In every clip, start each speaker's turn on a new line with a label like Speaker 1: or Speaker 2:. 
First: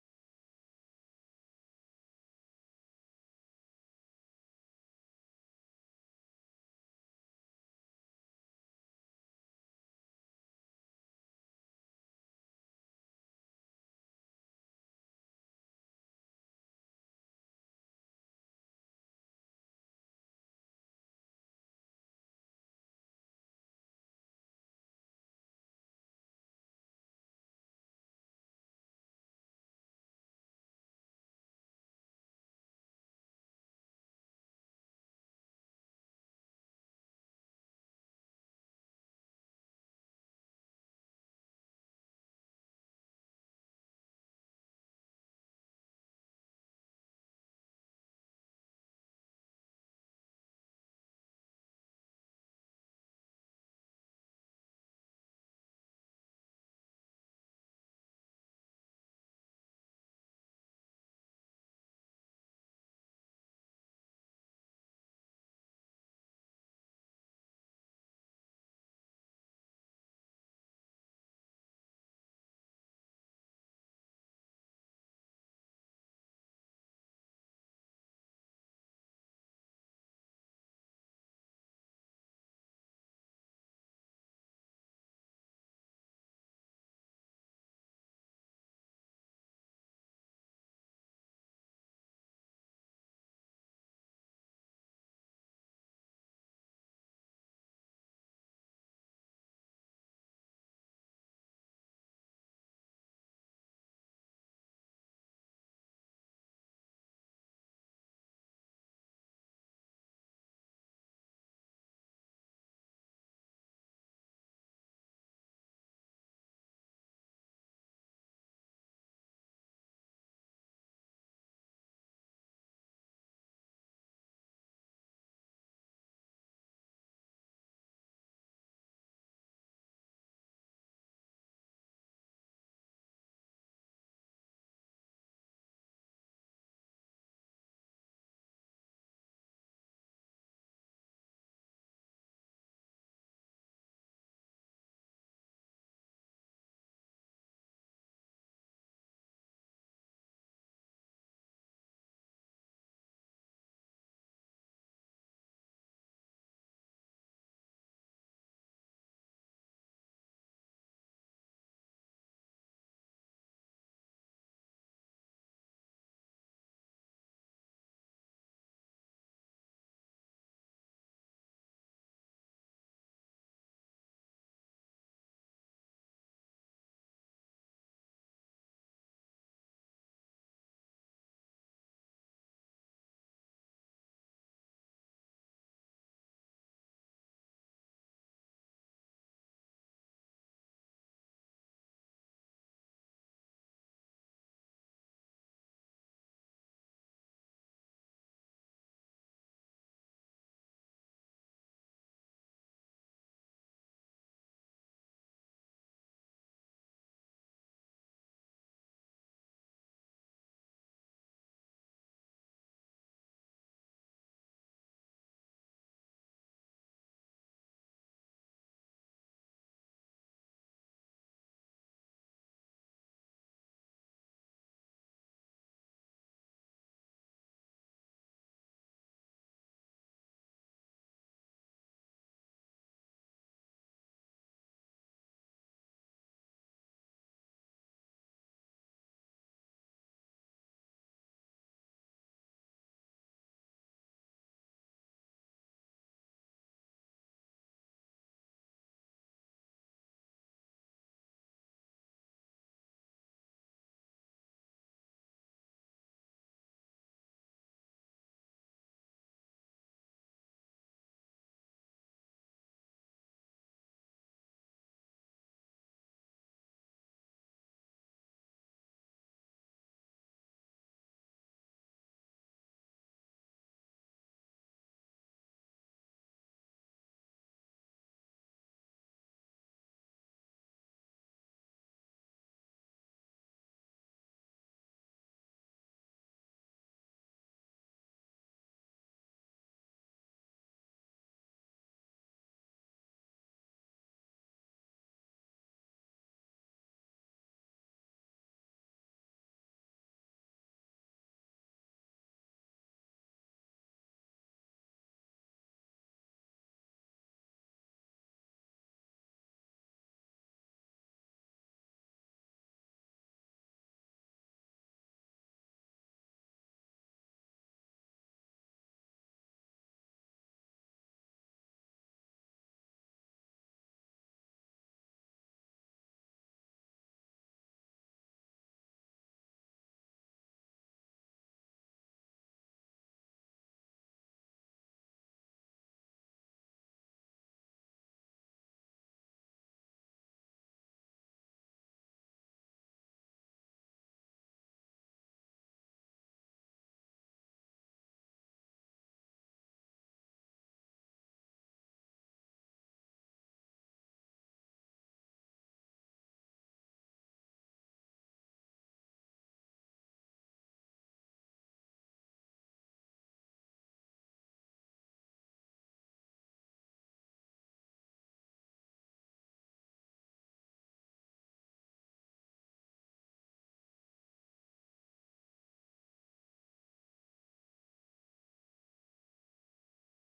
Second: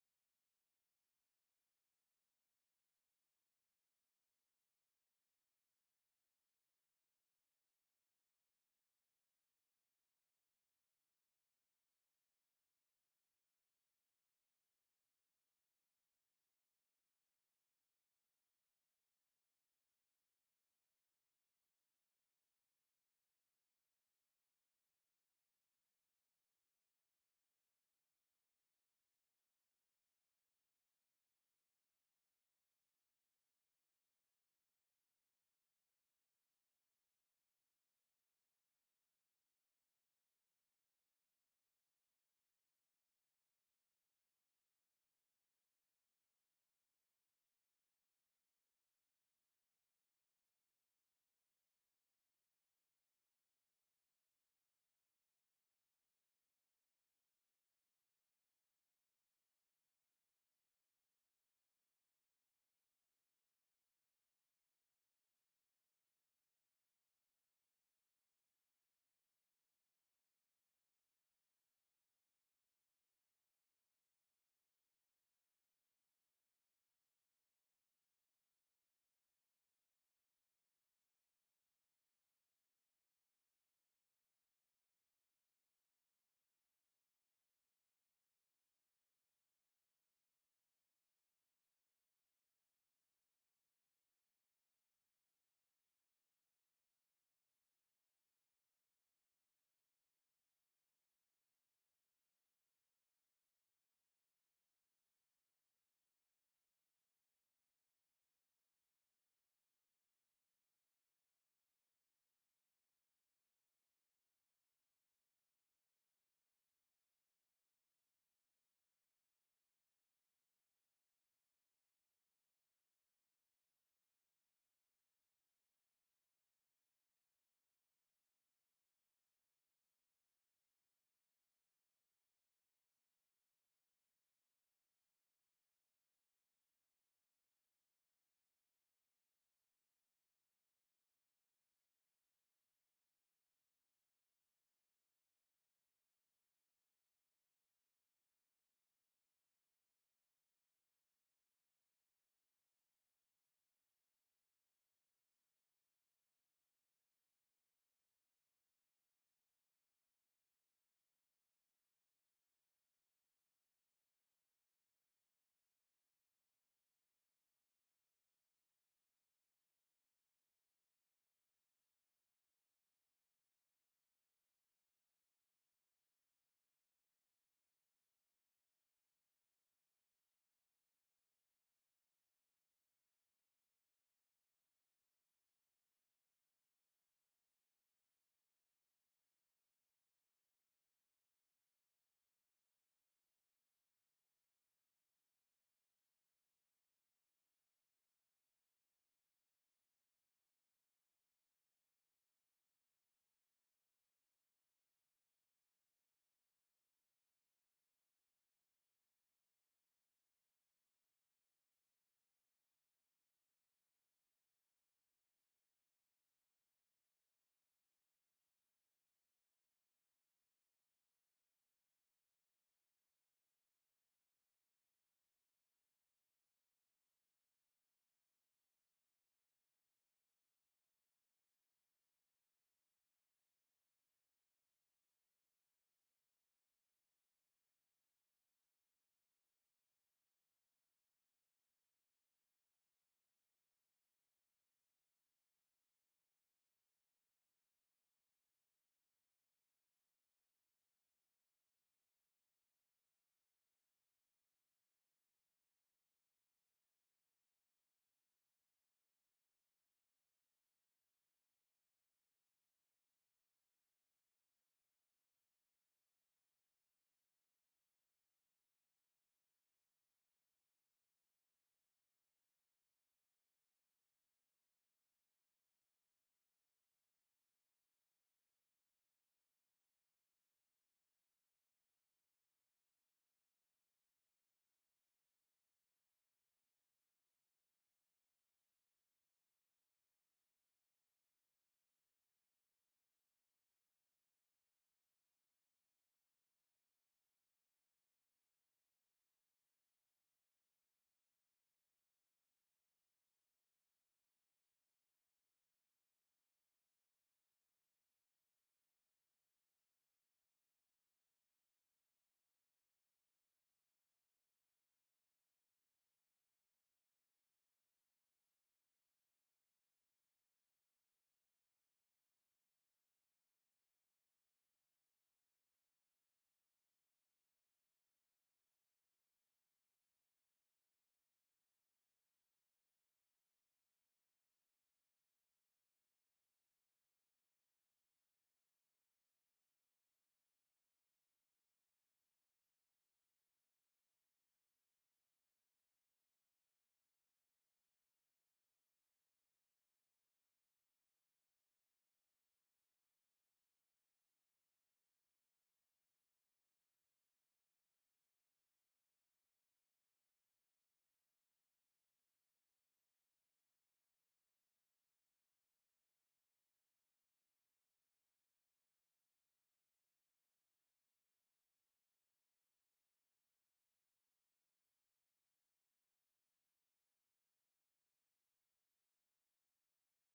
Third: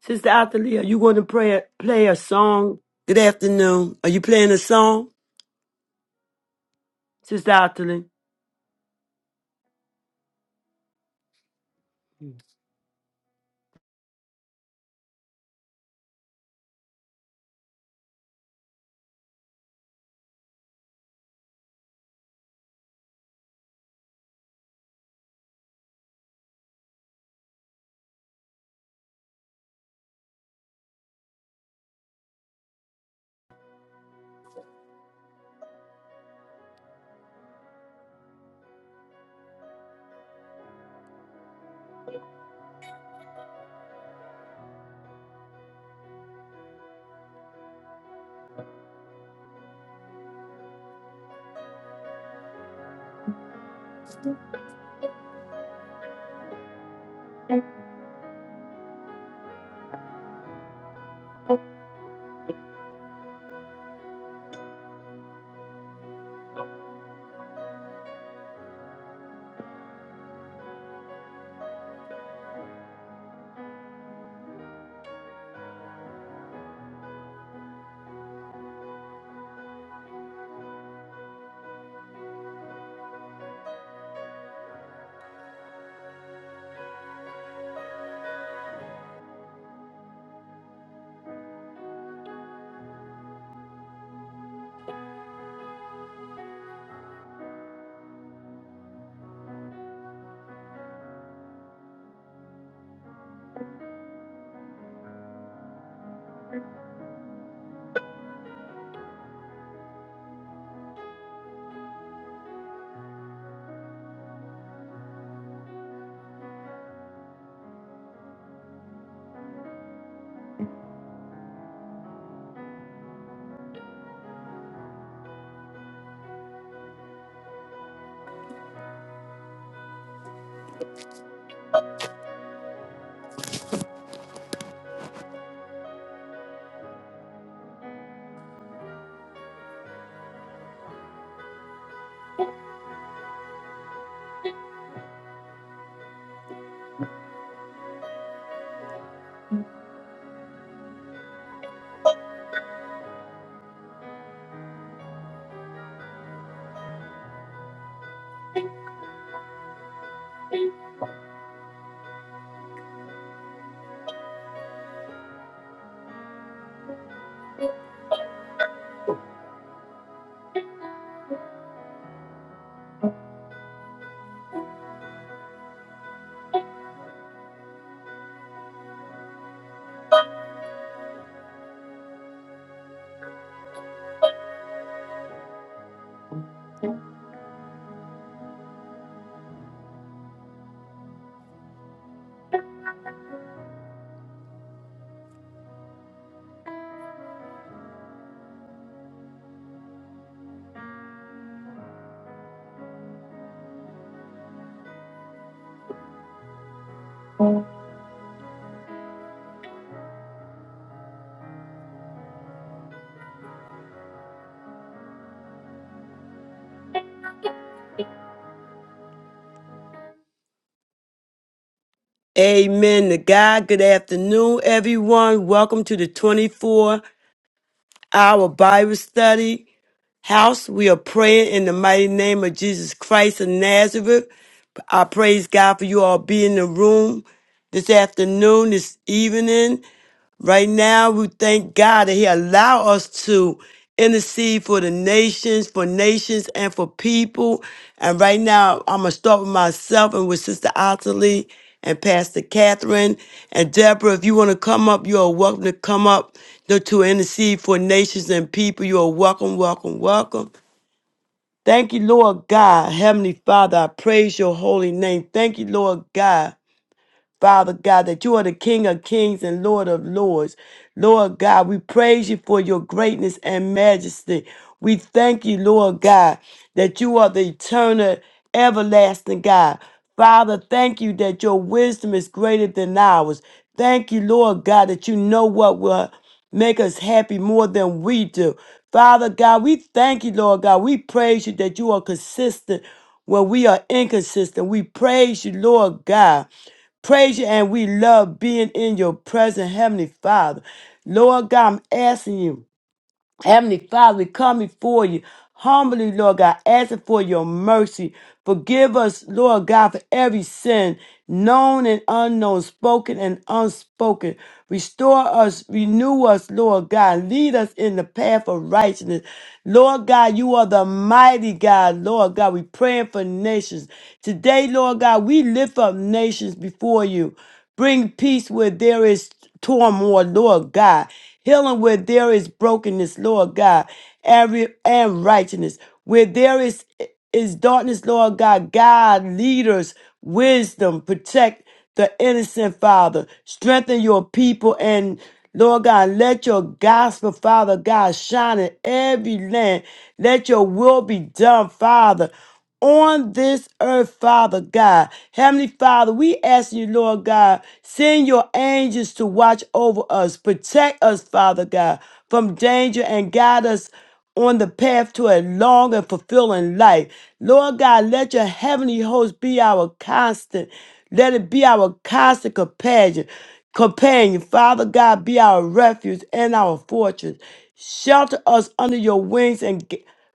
Speaker 1: Sister Athalia, are you going to pray, play a song? Good afternoon. Are you playing a song? Sister Athalia. Amen to God. Good afternoon, everyone. Welcome to the 24 hour Bible study house. We are praying in the mighty name of Jesus Christ of Nazareth. I praise God for you all being in the room this afternoon, this evening. Right now, we thank God that He allow us to intercede for the nations, for nations, and for people. And right now, I'm gonna start with myself and with Sister Ottilie and Pastor Catherine and Deborah. If you want to come up, you are welcome to come up to to intercede for nations and people. You are welcome, welcome, welcome. Thank you, Lord God, Heavenly Father. I praise your holy name. Thank you, Lord God. Father God, that you are the King of kings and Lord of lords. Lord God, we praise you for your greatness and majesty. We thank you, Lord God, that you are the eternal, everlasting God. Father, thank you that your wisdom is greater than ours. Thank you, Lord God, that you know what will make us happy more than we do. Father God, we thank you, Lord God. We praise you that you are consistent when we are inconsistent, we praise you, Lord God praise you and we love being in your presence, Heavenly Father. Lord God, I'm asking you. Heavenly Father, we come before you humbly, Lord God, asking for your mercy. Forgive us, Lord God, for every sin, known and unknown, spoken and unspoken. Restore us, renew us, Lord God. Lead us in the path of righteousness. Lord God, you are the mighty God, Lord God. We praying for nations. Today, Lord God, we lift up nations before you. Bring peace where there is turmoil, Lord God. Healing where there is brokenness, Lord God. And, and righteousness. Where there is, is darkness, Lord God. God, leaders, wisdom, protect the innocent, Father. Strengthen your people and Lord God, let your gospel, Father God, shine in every land. Let your will be done, Father on this earth, Father God. Heavenly Father, we ask you, Lord God, send your angels to watch over us, protect us, Father God, from danger and guide us on the path to a long and fulfilling life. Lord God, let your heavenly host be our constant. Let it be our constant companion. Companion, Father God, be our refuge and our fortress. Shelter us under your wings and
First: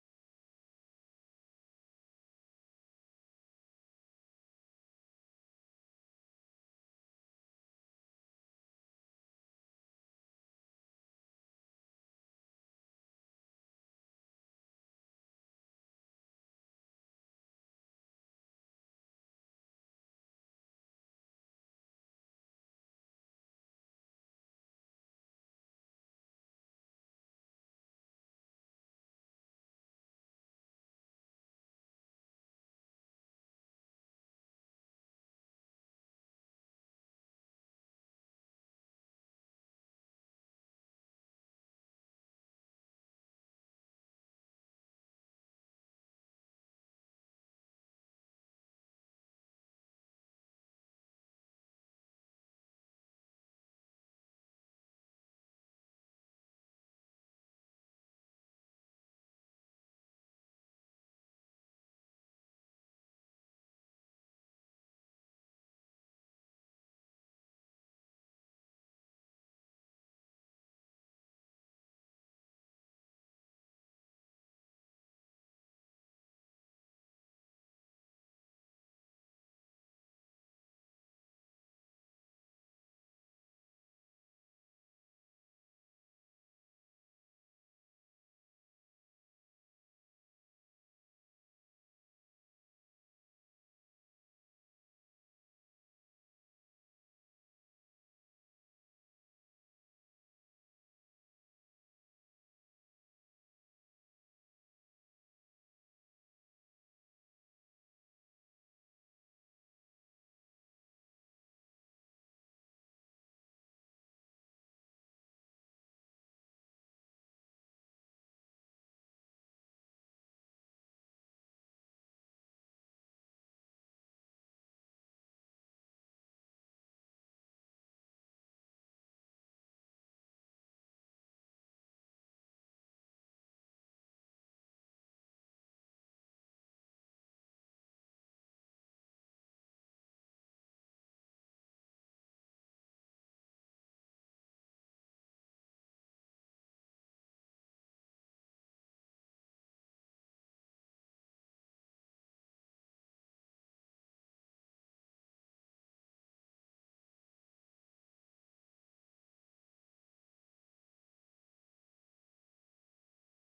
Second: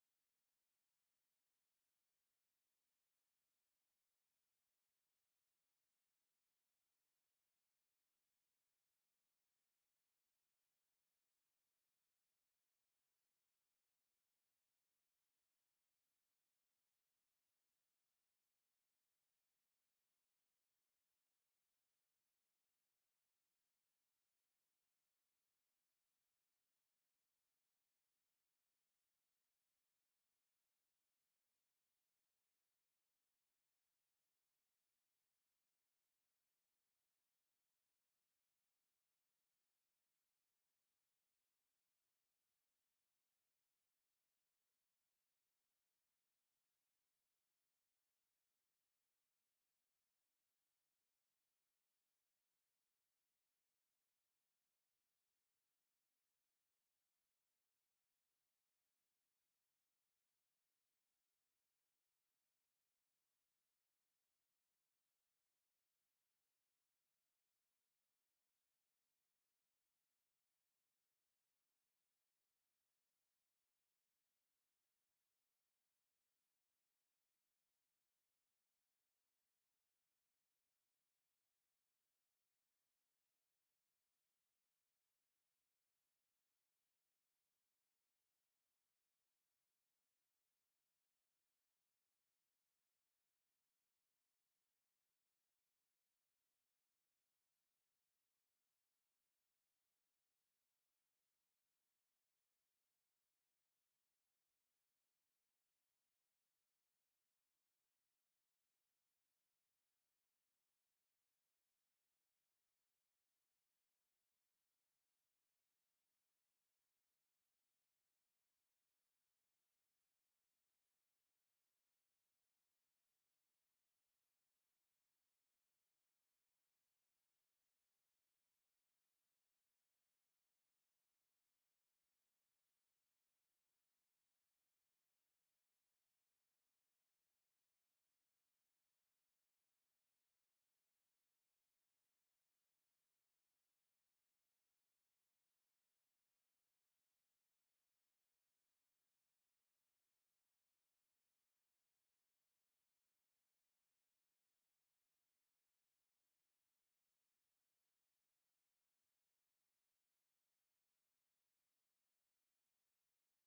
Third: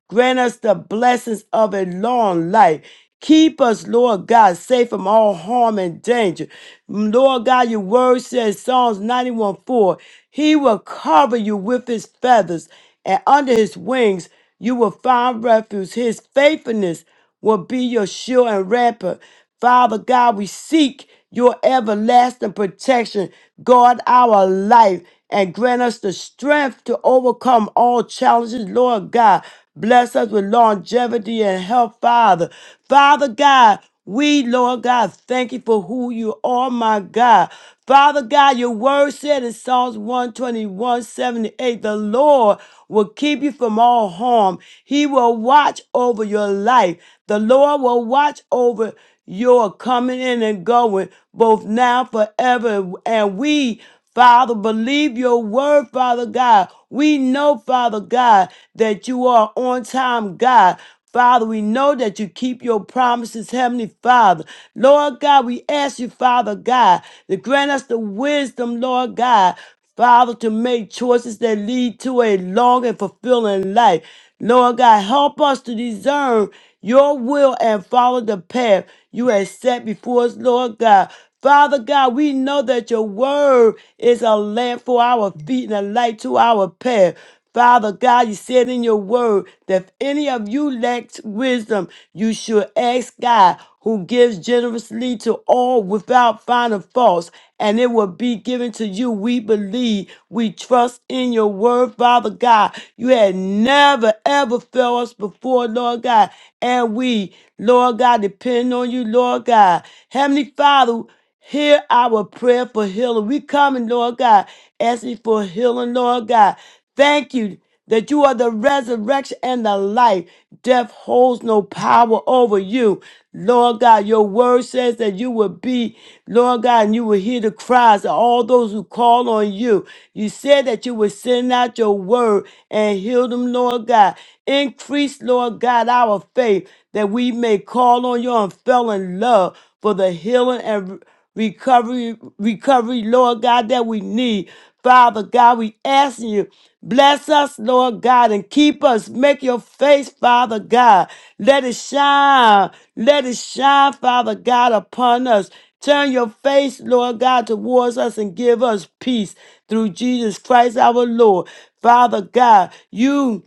Speaker 1: Grant us the blessings of a long life. Keep us, Lord God, safe from all harm and danger. Mm, Lord God, your word says, Psalms 91 4, He will cover you with His feathers, and under His wings you will find refuge. His faithfulness will be your shield and rampart. Father God, we seek your everlasting protection. Guard our life and grant us the strength to overcome all challenges, Lord God. Bless us with longevity and health, Father. Father God, we, Lord God, thank you for who you are, my God. Father God, your word said in Psalms one twenty one seventy eight: the Lord will keep you from all harm. He will watch over your life. The Lord will watch over your coming in and going, both now, forever. And we Father, believe your word, Father God. We know, Father God, that you are on time, God. Father, we know that you keep your promises, Heavenly Father. Lord God, we ask you, Father God, to grant us the wisdom, Lord God, Father, to make choices that lead to a long and fulfilling life. Lord God, help us to discern your will and follow the path you have set before us, Lord God. Father God, we know that your word is a lamp for our feet and a light to our path. Father God, you said in your word that if any of you lacks wisdom, you should ask God, who gives generously to all without finding faults, and it will be given to you. We believe, we trust in your word, Father God. You had never, ever failed us before, Lord God. And we, Lord God, depend on you, Lord God. Heavenly Father, Hear our prayer for healing. We coming, Lord God, asking for healing, Lord God. Thank you that you are the resurrection and the life. Death holds no power over you. Lord God, your word says that you will be, Lord God, and you will hear the cries of all those who call on you. You said that you would send out your word and heal them, Lord God. Increase, Lord God, our faith that we may call on you and fell in love for the healing and recovery, recovery, Lord God, that we need. Father God, we asking you, bless us, Lord God, and keep us. Make your face, Father God. Let it shine. Let it shine, Father God, upon us. Turn your face, Lord God, towards us and give us peace through Jesus Christ our Lord. Father God, you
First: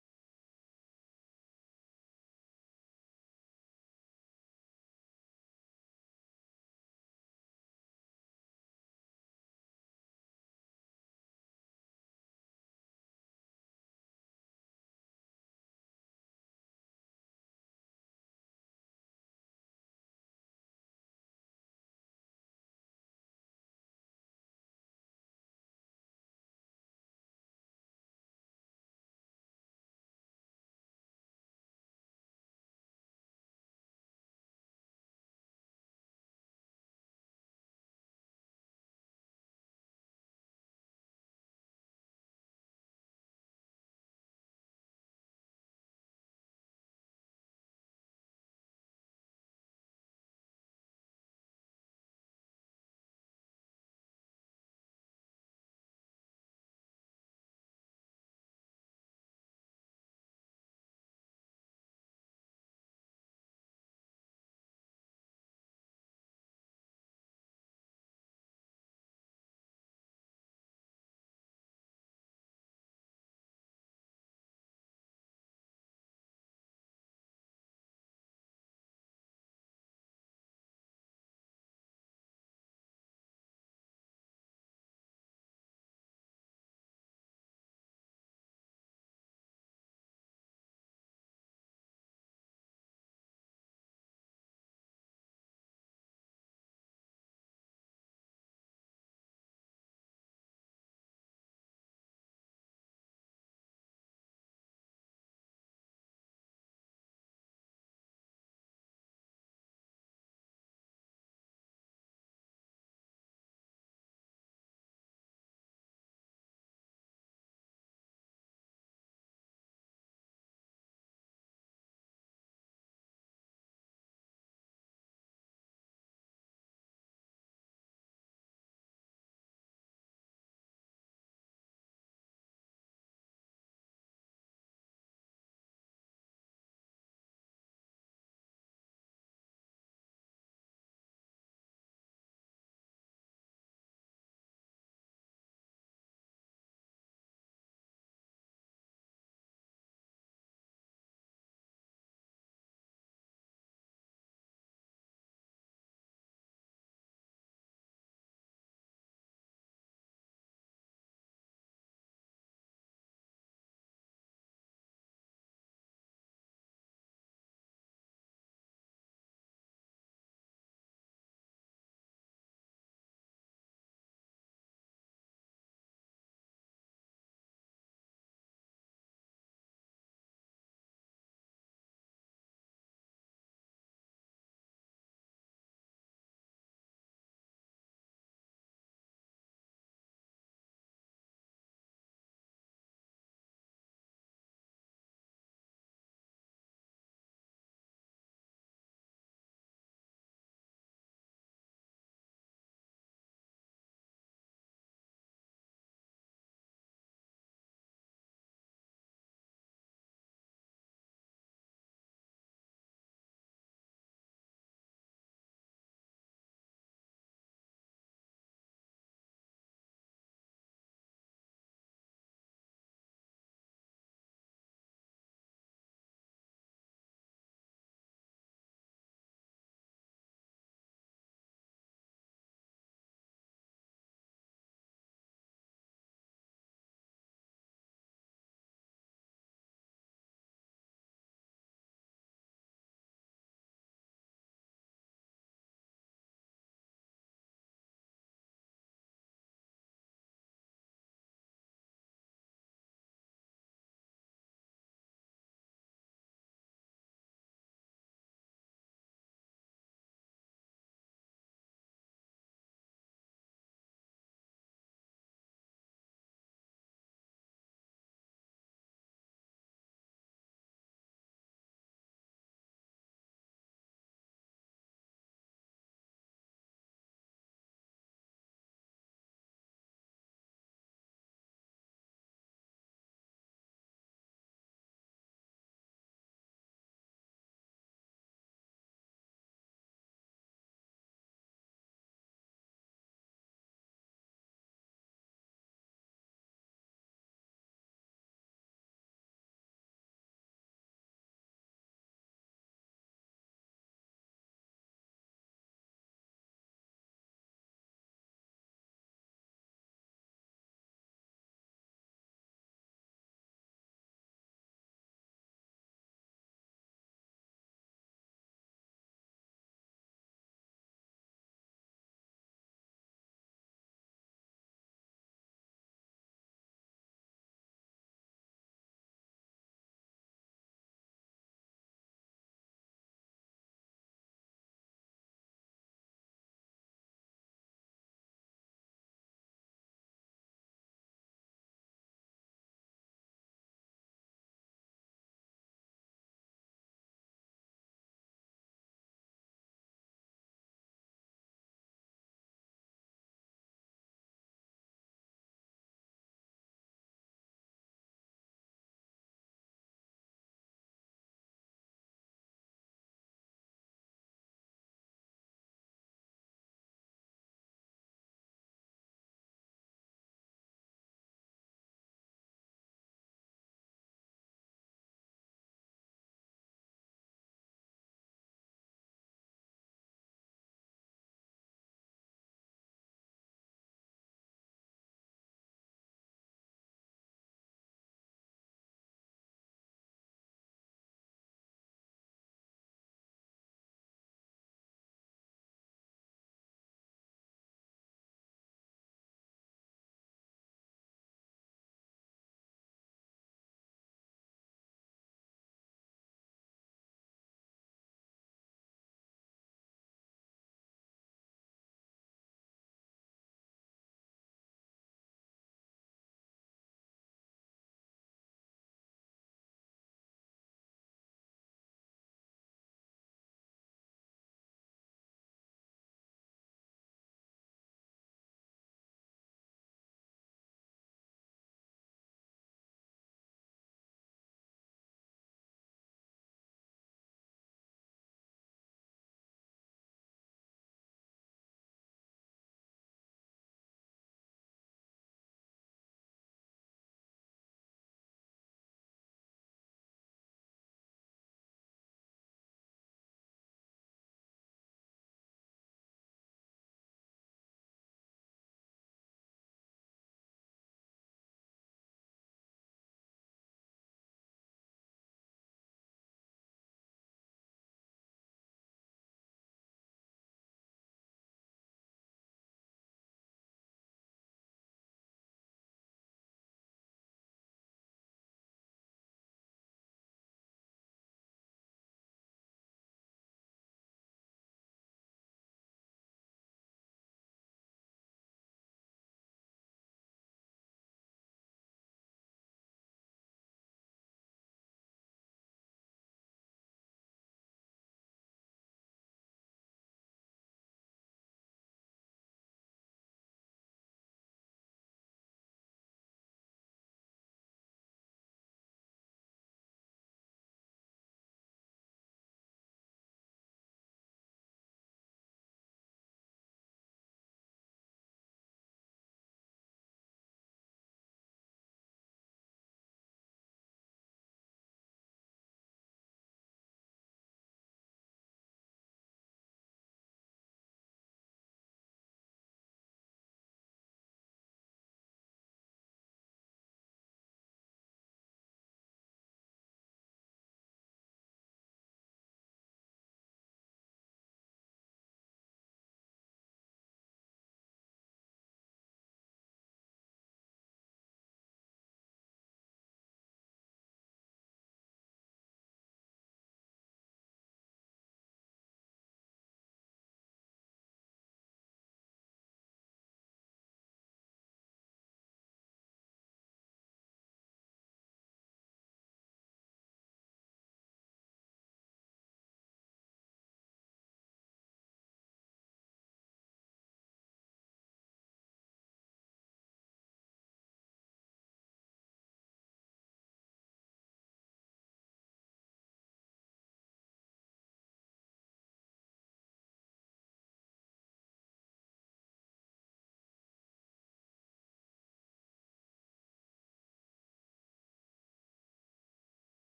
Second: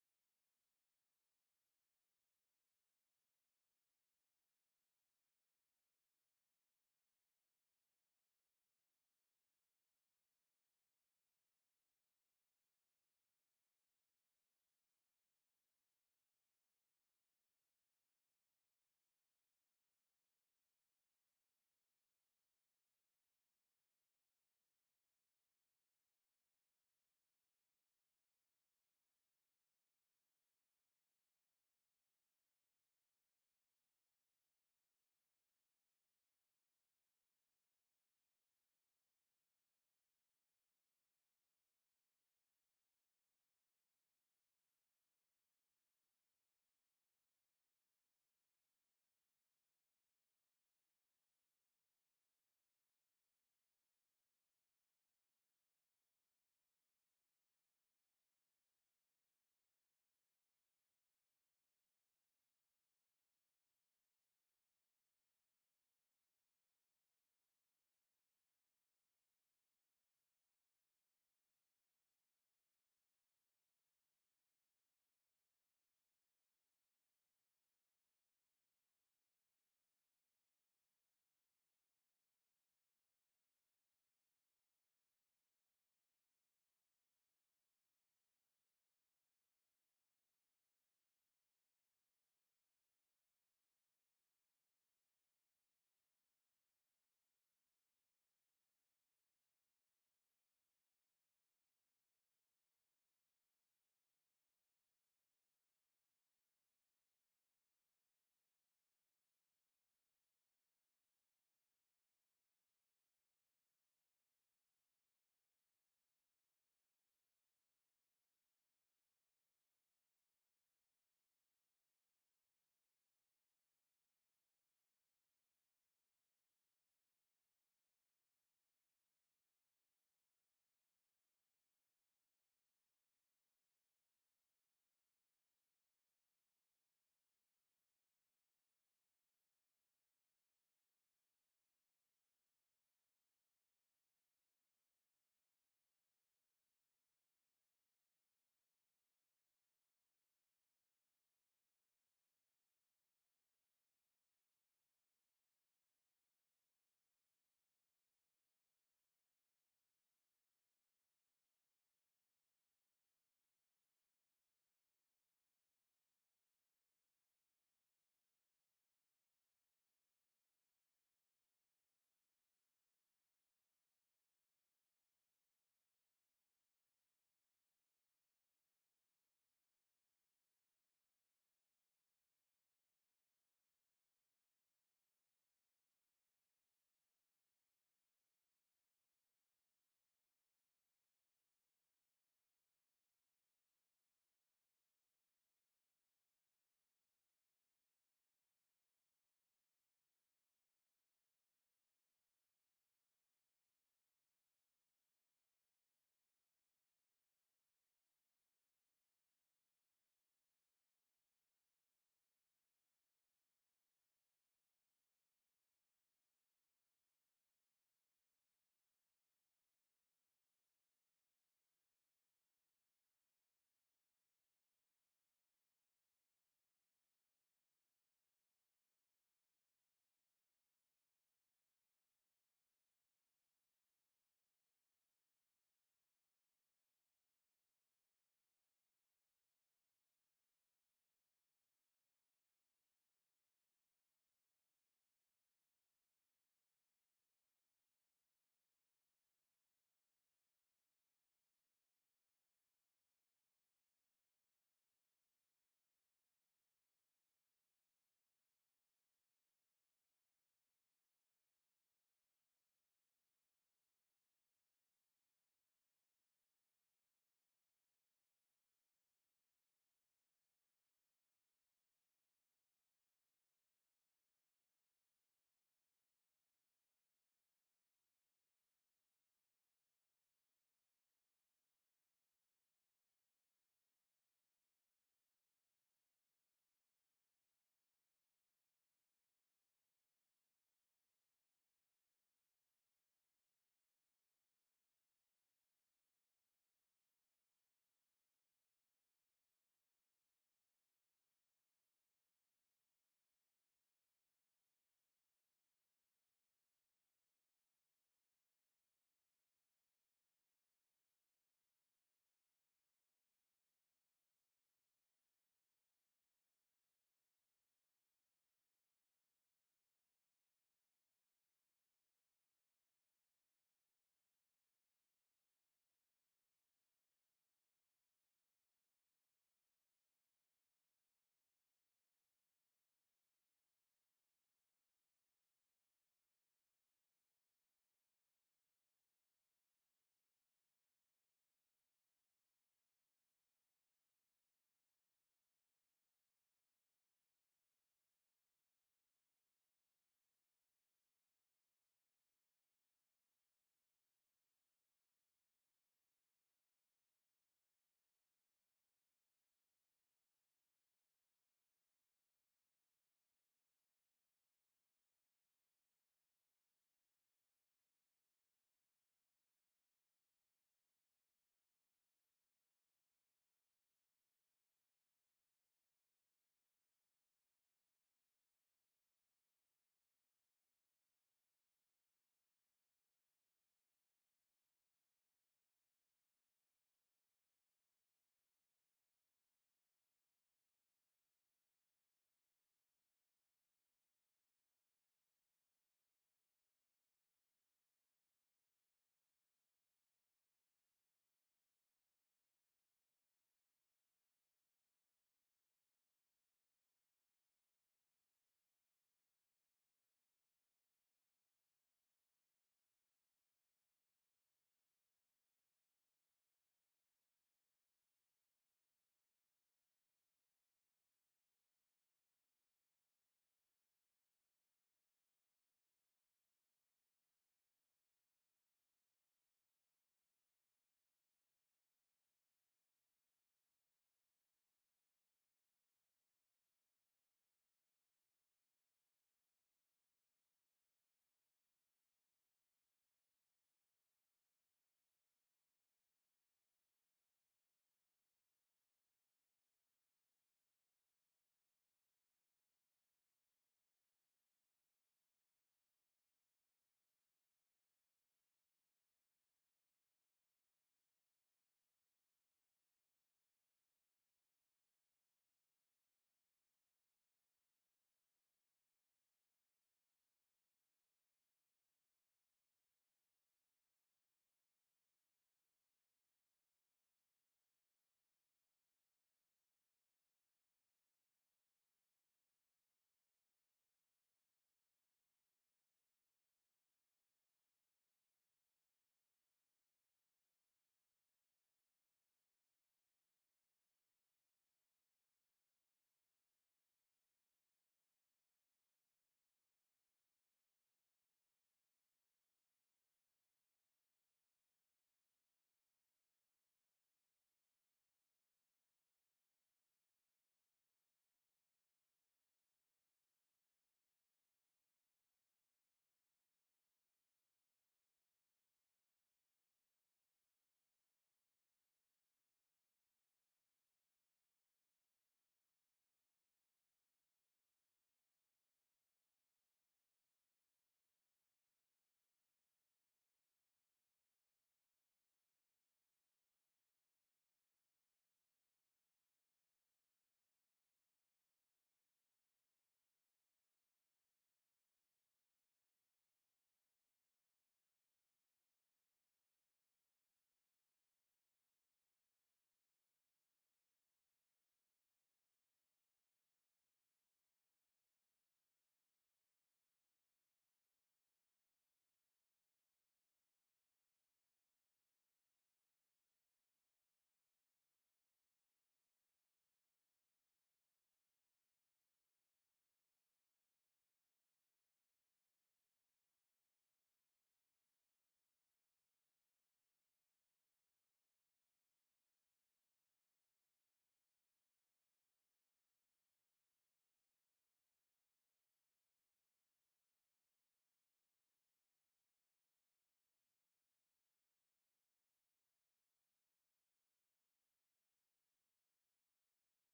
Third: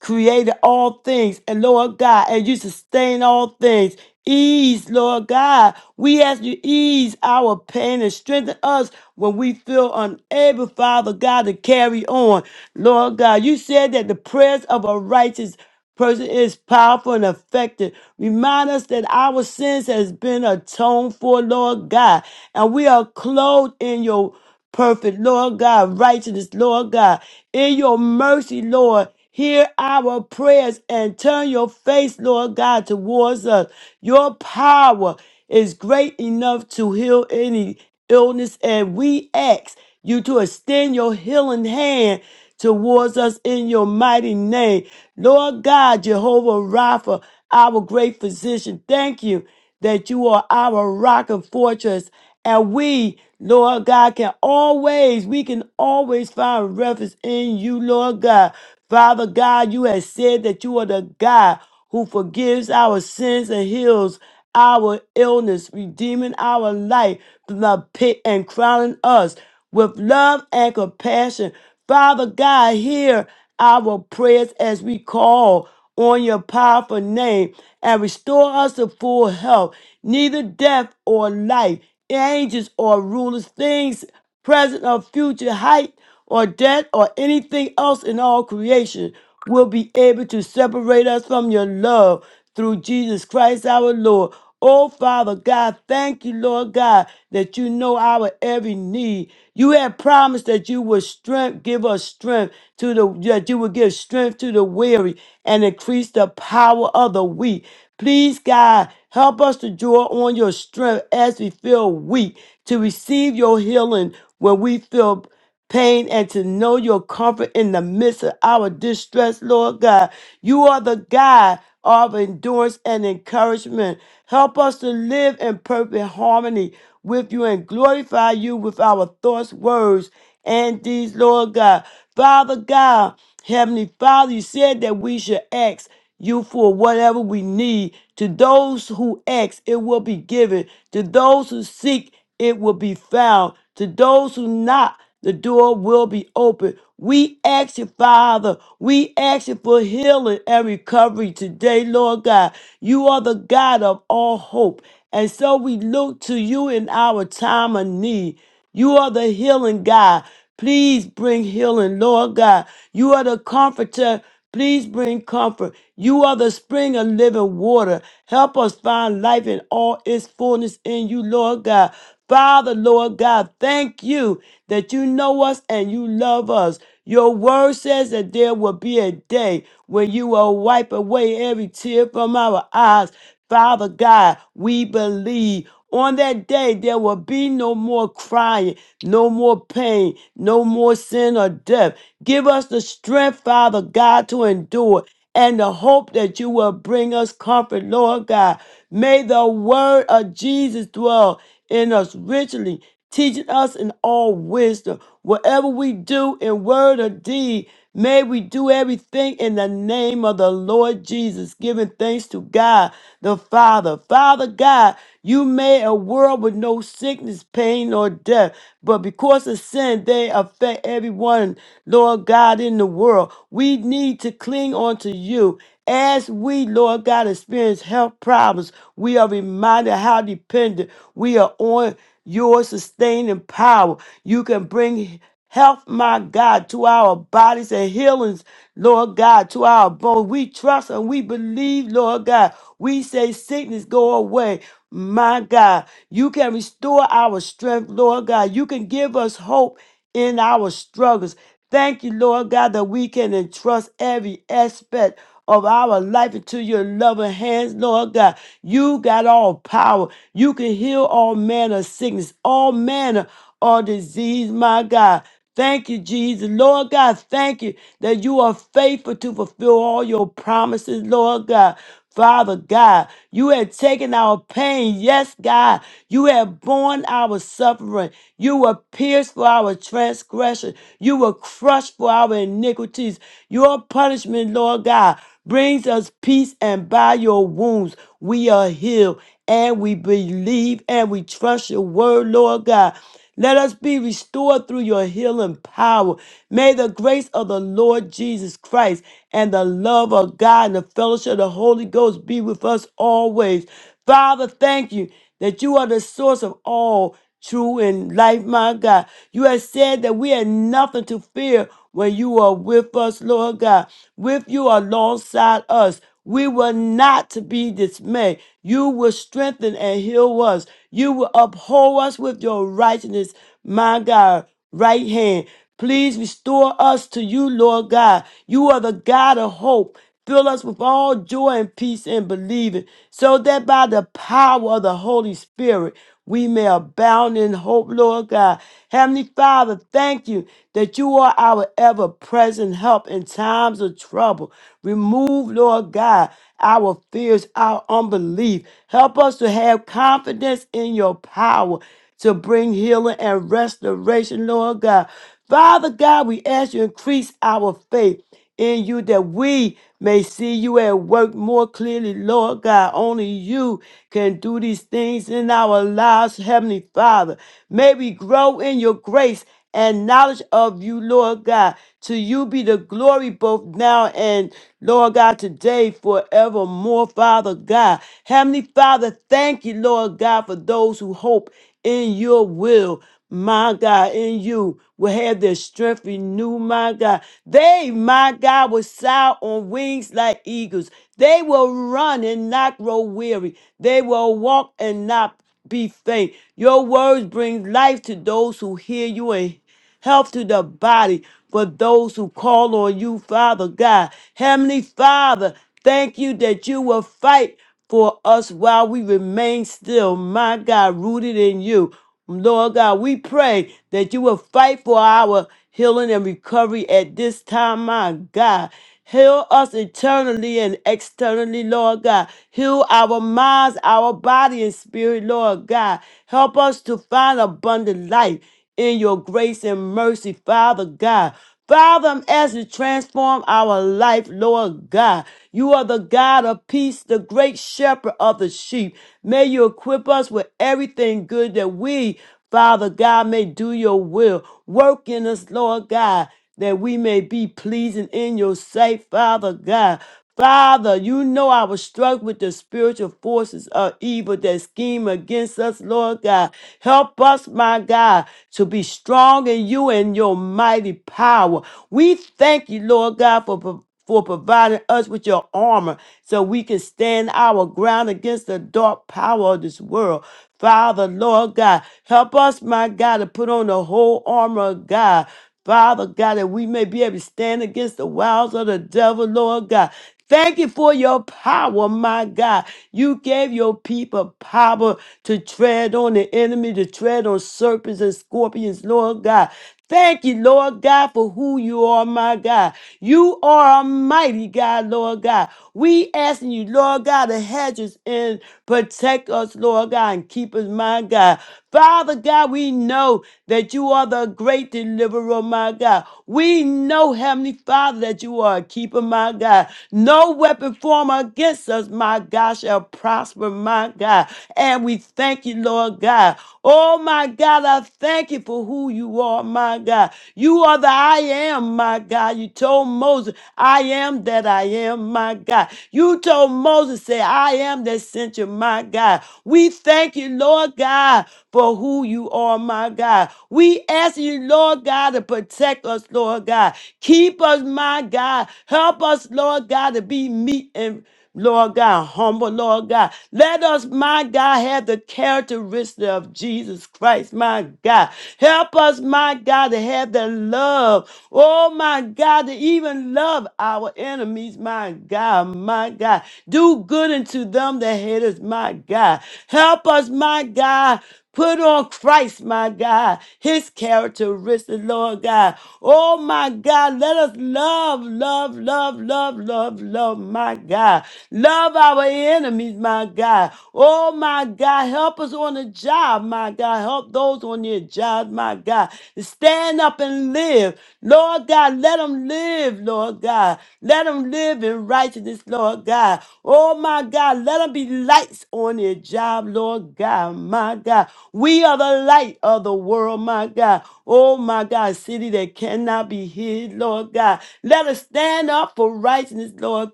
Speaker 1: created all things, and Lord God, and you sustain all things. Ease, Lord God. We ask you ease our pain and strengthen us when we feel unable, Father God, to carry on. Lord God, you said that the prayers of a righteous person is powerful and effective. Remind us that our sins has been atoned for, Lord God, and we are clothed in your perfect, Lord God, righteousness, Lord God. In your mercy, Lord, hear our prayers and turn your face, Lord God, towards us. Your power is great enough to heal any illness, and we ask you to extend your healing hand towards us in your mighty name. Lord God, Jehovah Rapha, our great physician, thank you that you are our rock and fortress. And we, Lord God, can always, we can always find refuge in you, Lord God. Father God, you have said that you are the God who forgives our sins and heals our illness, redeeming our life from the pit and crowning us with love and compassion. Father God, hear our prayers as we call on your powerful name and restore us to full health, neither death or life, angels or rulers, things present or future, height or depth or anything else in all creation will be able to separate us from your love through Jesus Christ our Lord. Oh, Father God, thank you, Lord God, that you know our every need. You have promised that you would strength, give us strength to the, that you would give strength to the weary and increase the power of the weak. Please, God, help us to draw on your strength as we feel weak, to receive your healing when we feel pain and to know your comfort in the midst of our distress, Lord God. You are the God of endurance and encouragement. Help us to live in perfect harmony with you and glorify you with our thoughts, words, and these, Lord God. Father God, Heavenly Father, you said that we should ask you for whatever we need. To those who ask, it will be given. To those who seek, it will be found. To those who knock, the door will be open. We ask you, Father, we ask you for healing and recovery today, Lord God. You are the God of all hope. And so we look to you in our time of need. You are the healing God. Please bring healing, Lord God. You are the comforter. Please bring comfort. You are the spring of living water. Help us find life in all its fullness in you, Lord God. Father, Lord God, thank you that you know us and you love us. Your word says that there will be a day when you will wipe away every tear from our eyes Father God, we believe on that day there will be no more crying, no more pain, no more sin or death. Give us the strength, Father God, to endure and the hope that you will bring us comfort, Lord God. May the word of Jesus dwell in us richly teaching us in all wisdom. Whatever we do in word or deed, may we do everything in the name of the Lord Jesus, giving thanks to God the Father. Father God, you made a world with no sickness, pain, or death, but because of sin, they affect everyone, Lord God, in the world. We need to cling on to you. As we, Lord God, experience health problems, we are reminded how dependent we are on your sustaining power. You can bring health, my God, to our bodies and healings, Lord God, to our bones. We trust and we believe, Lord God. We say sickness go away. My God, you can restore our strength, Lord God. You can give us hope in our struggles. Thank you, Lord God, that we can entrust every aspect of our life into your loving hands, Lord God. You got all power. You can heal all manner of sickness, all manner of disease, my God. Thank you, Jesus. Lord God, thank you that you are faithful to fulfill all your promises, Lord God. Father God, you have taken our pain. Yes, God, you have borne our suffering. You were pierced for our transgression. You were crushed for our iniquities. Your punishment, Lord God, brings us peace, and by your wounds we are healed and we believe and we trust your word, Lord God. Let us be restored through your healing power. May the grace of the Lord Jesus Christ and the love of God and the fellowship of the Holy Ghost be with us always. Father, thank you that you are the source of all true in life, my God. You have said that we have nothing to fear when you are with us, Lord God. With you alongside us, we will not be dismayed. You will strengthen and heal us. You will uphold us with your righteousness, my God, right hand. Please restore us to you, Lord God. You are the God of hope. Fill us with all joy and peace in believing, so that by the power of the Holy Spirit we may abound in hope, Lord God. Heavenly Father, thank you that you are our ever present help in times of trouble. Remove, Lord God, our fears, our unbelief. Help us to have confidence in your power to bring healing and restoration, Lord God. Father God, we ask you to increase our faith in you that we may see you at work more clearly, Lord God. Only you can do these things in our lives, Heavenly Father. May we grow in your grace and knowledge of you, Lord God. To you be the glory both now and, Lord God, today, forevermore, Father God. Heavenly Father, thank you, Lord God, for those who hope in your will my God, in you will have their strength renewed, my God. They, my God, will soar on wings like eagles. They will run and not grow weary. They will walk and not be faint. Your words bring life to those who hear you and health to the body for those who call on you, Father God. Heavenly Father, thank you that you will fight for us while we remain still, my God, rooted in you. Lord God, we pray that you will fight for our healing and recovery at this time, my God. Heal us internally and externally, Lord God. Heal our minds, our body, and spirit, Lord God. Help us to find abundant life in your grace and mercy, Father God. Father, I'm asking you to transform our life, Lord God. You are the God of peace, the great shepherd of the sheep. May you equip us with everything good that we, Father God, may do your will. Work in us, Lord God that we may be pleasing in your sight, Father God. Father, you know I was struck with the spiritual forces of evil that scheme against us, Lord God. Help us, my God, to be strong in you and your mighty power. We thank you, Lord God, for pro- for providing us with your armor so we can stand our ground against the dark power of this world. Father, Lord God, help us, my God, to put on the whole armor of God Father God, that we may be able to stand against the wiles of the devil, Lord God. Thank you for your power, my God. You gave your people power to tread on the enemy, to tread on serpents and scorpions, Lord God. Thank you, Lord God, for who you are, my God. You are a mighty God, Lord God. We asking you, Lord God, to hedge us and protect us, Lord God, and keep us, my God. Father God, we know that you are the a great deliverer, oh my God. We know, Heavenly Father, that you are a keeper, my God. No weapon formed against us, my God, shall prosper, my God. And we thank you, Lord God. Oh, my God, I thank you for who you are, my God. You are the I am, my God. You told Moses, I am that I am, my God. You told Moses, say, I am that sent you, my God. We thank you, Lord God, for who you are, my God. Lord God. We ask you, Lord God, to protect us, Lord God. Keep us, my God. Help us, Lord God, to be meek and Lord God, humble, Lord God. Let us, my God, have the characteristic of Jesus Christ, my God. Help us, my God, to have the love. Oh, my God, to even love our enemies, my God, my God. Do good unto them that hate us, my God. Help us, my God. Put on Christ, my God, his characteristics, Lord God. Oh, my God, let us love, love, love, love, love, love, my God. Love our enemies, my God. Oh, my God, help us on the job, my God. Help those on your job, my God. Stand up and live. Lord God, let them live, Lord God. Let them live in righteousness, Lord God. Oh my God, let them be lights on their job, Lord God, my God. We are the light of the world, my God. Oh my God, city that cannot be hid, Lord God. Let us stand up for righteousness, Lord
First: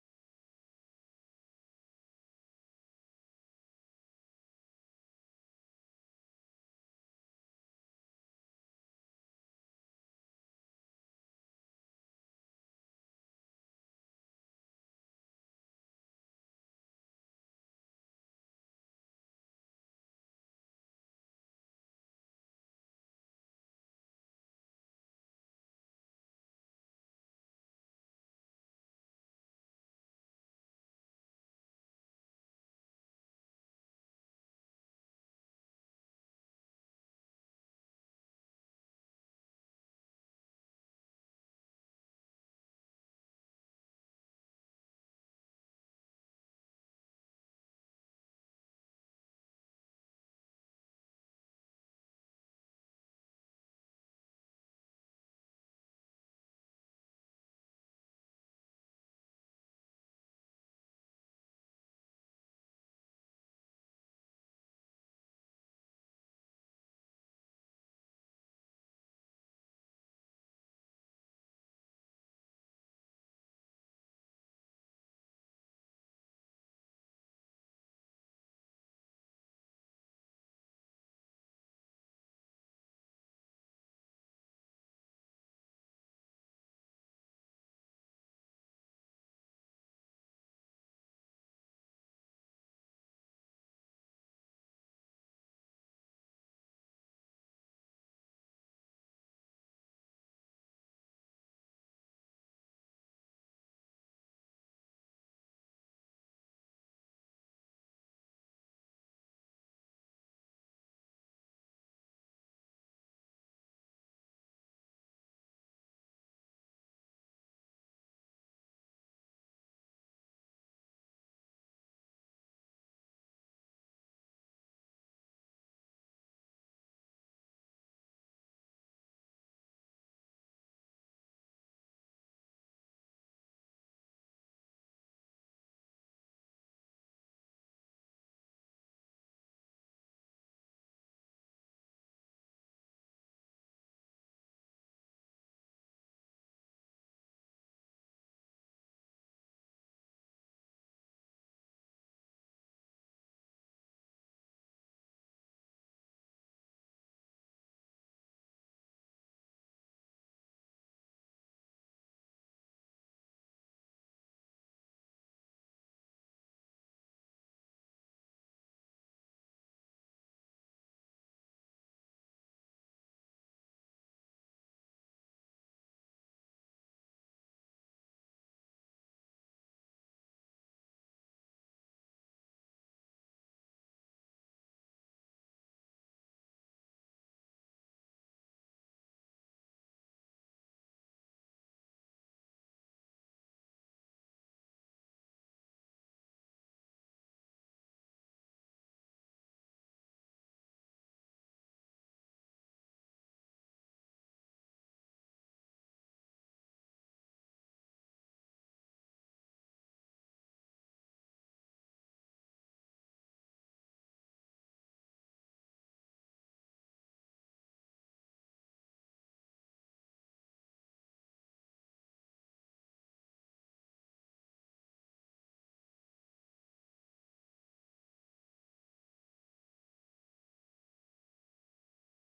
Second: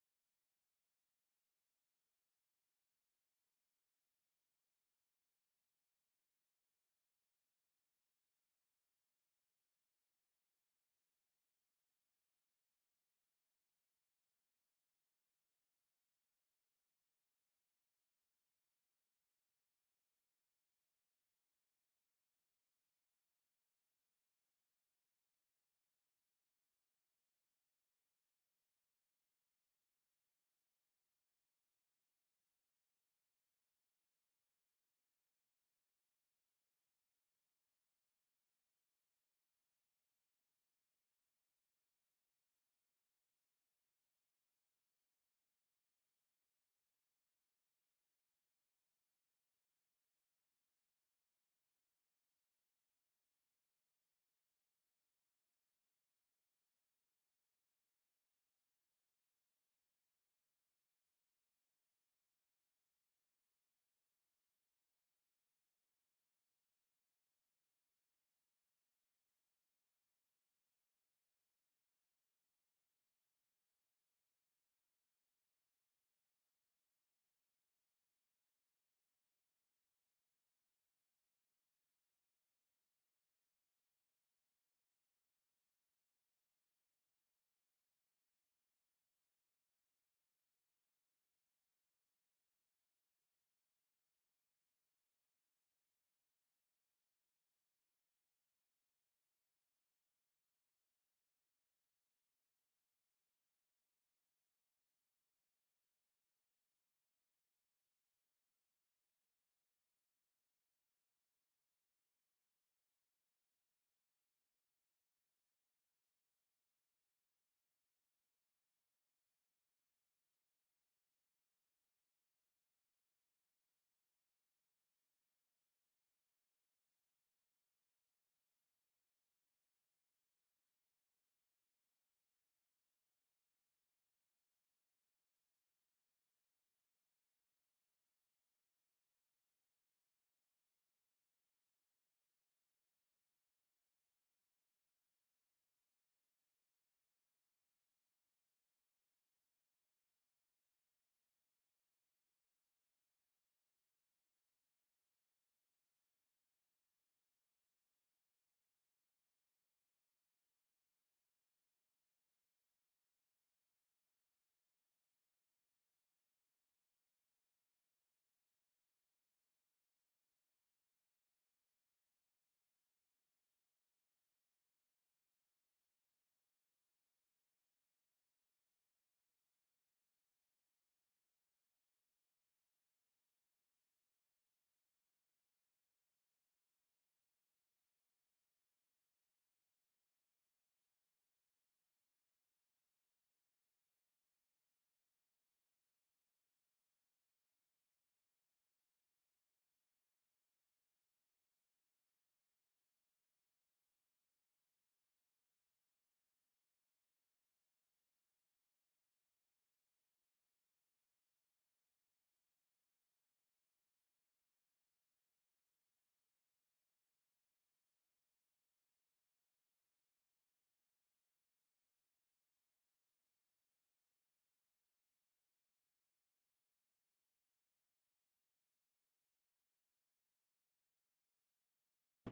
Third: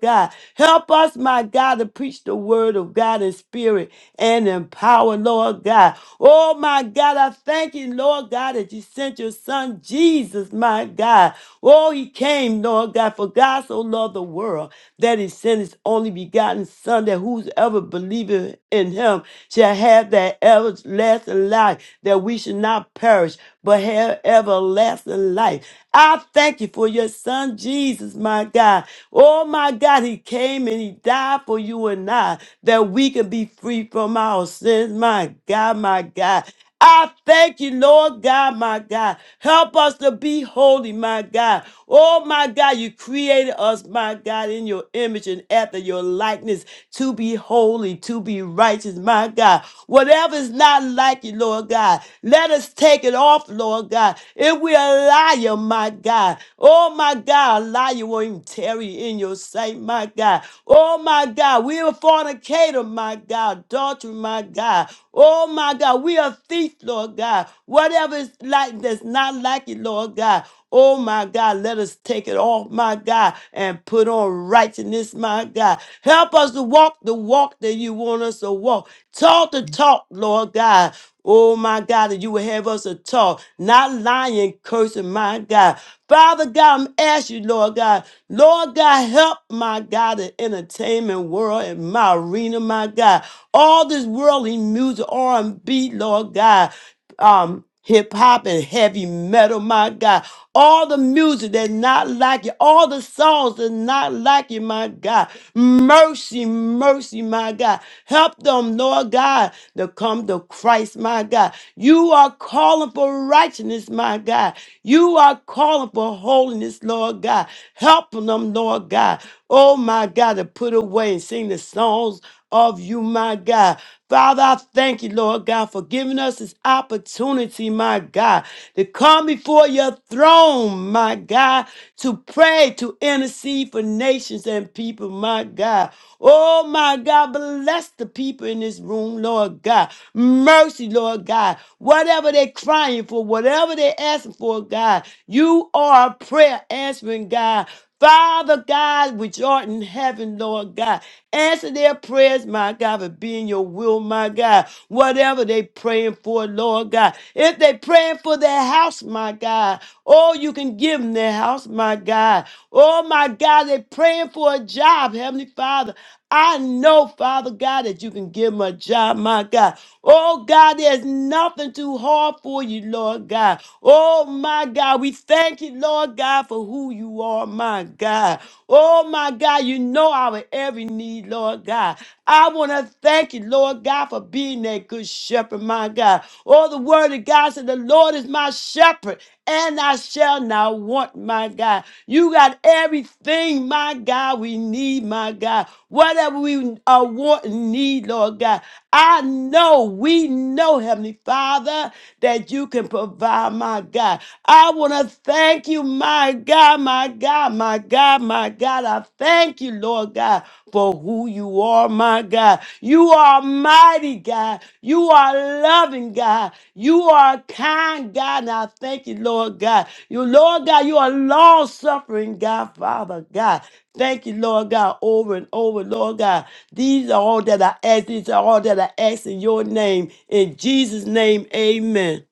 Speaker 1: God. God. Help us, my God, to preach the word of God in spirit and in power, Lord God. Oh, my God, I thank you, Lord God, that you sent your son Jesus, my God. Oh, he came, Lord God, for God so loved the world that he sent his only begotten son that whosoever believeth in him shall have that everlasting life that we should not perish but have everlasting life. I thank you for your son Jesus, my God. Oh my God, he came and he died for you and I that we can be free from our sins. My God, my God. I thank you, Lord God, my God. Help us to be holy, my God. Oh my God, you created us, my God, in your image and after your likeness to be holy, to be righteous, my God. Whatever is not like you, Lord God, let us take it off, Lord God. If we are liar, my God, oh my God, a liar won't even tarry in your sight, my God. Oh my God, we are fornicator, my God, adultery, my God. Oh my God, we are thief, Lord God. Whatever is like that's not like you, Lord God. Oh my God, let us take it off, my God, and put on righteousness, my God. Help us to walk the walk that you want us to walk. Talk the talk, Lord God. Oh my God, that you would have us to talk, not lying, cursing, my God. Father God, I'm asking you, Lord God, Lord God, help my God, the entertainment world and my arena, my God. All this worldly music, R&B, Lord God, um, hip hop and heavy metal, my God all the music that's not like you, all the songs that's not like you, my God. Mercy, mercy, my God. Help them, Lord God, to come to Christ, my God. You are calling for righteousness, my God. You are calling for holiness, Lord God. Help them, Lord God. Oh, my God, to put away and sing the songs of you, my God. Father, I thank you, Lord God, for giving us this opportunity, my God, to come before your throne, my God, to pray, to intercede for nations and people, my God. Oh, my God, bless the people in this room, Lord God. Mercy, Lord God. Whatever they're crying for, whatever they're asking for, God, you are a prayer answering God. Father God, which art in heaven, Lord God. Answer their prayers, my God, for being your will, my God. Whatever they praying for, Lord God. If they praying for their house, my God, oh, you can give them their house, my God. Oh, my God, they praying for a job, Heavenly Father. I know, Father God, that you can give them a job, my God. Oh God, there's nothing too hard for you, Lord God. Oh my God, we thank you, Lord God, for who you are, my God. Oh my God, you know our every need, Lord God. I want to thank you, Lord God, for being that good shepherd, my God. Oh, the word of God said, The Lord is my shepherd, and I shall not want, my God. You got everything, my God, we need, my God. Whatever we uh, want and need, Lord God. I know, we know, Heavenly Father, that you can provide, my God. I want to thank you, my God, my God, my God, my God. I thank you, Lord God, for who you are, my God. You are mighty, God. You are loving, God. You are kind, God. And I thank you, Lord God. You, Lord God, you are long suffering, God, Father, God. Thank you, Lord God, over and over, Lord God. These are all that I ask. These are all that I ask in your name. In Jesus' name, amen.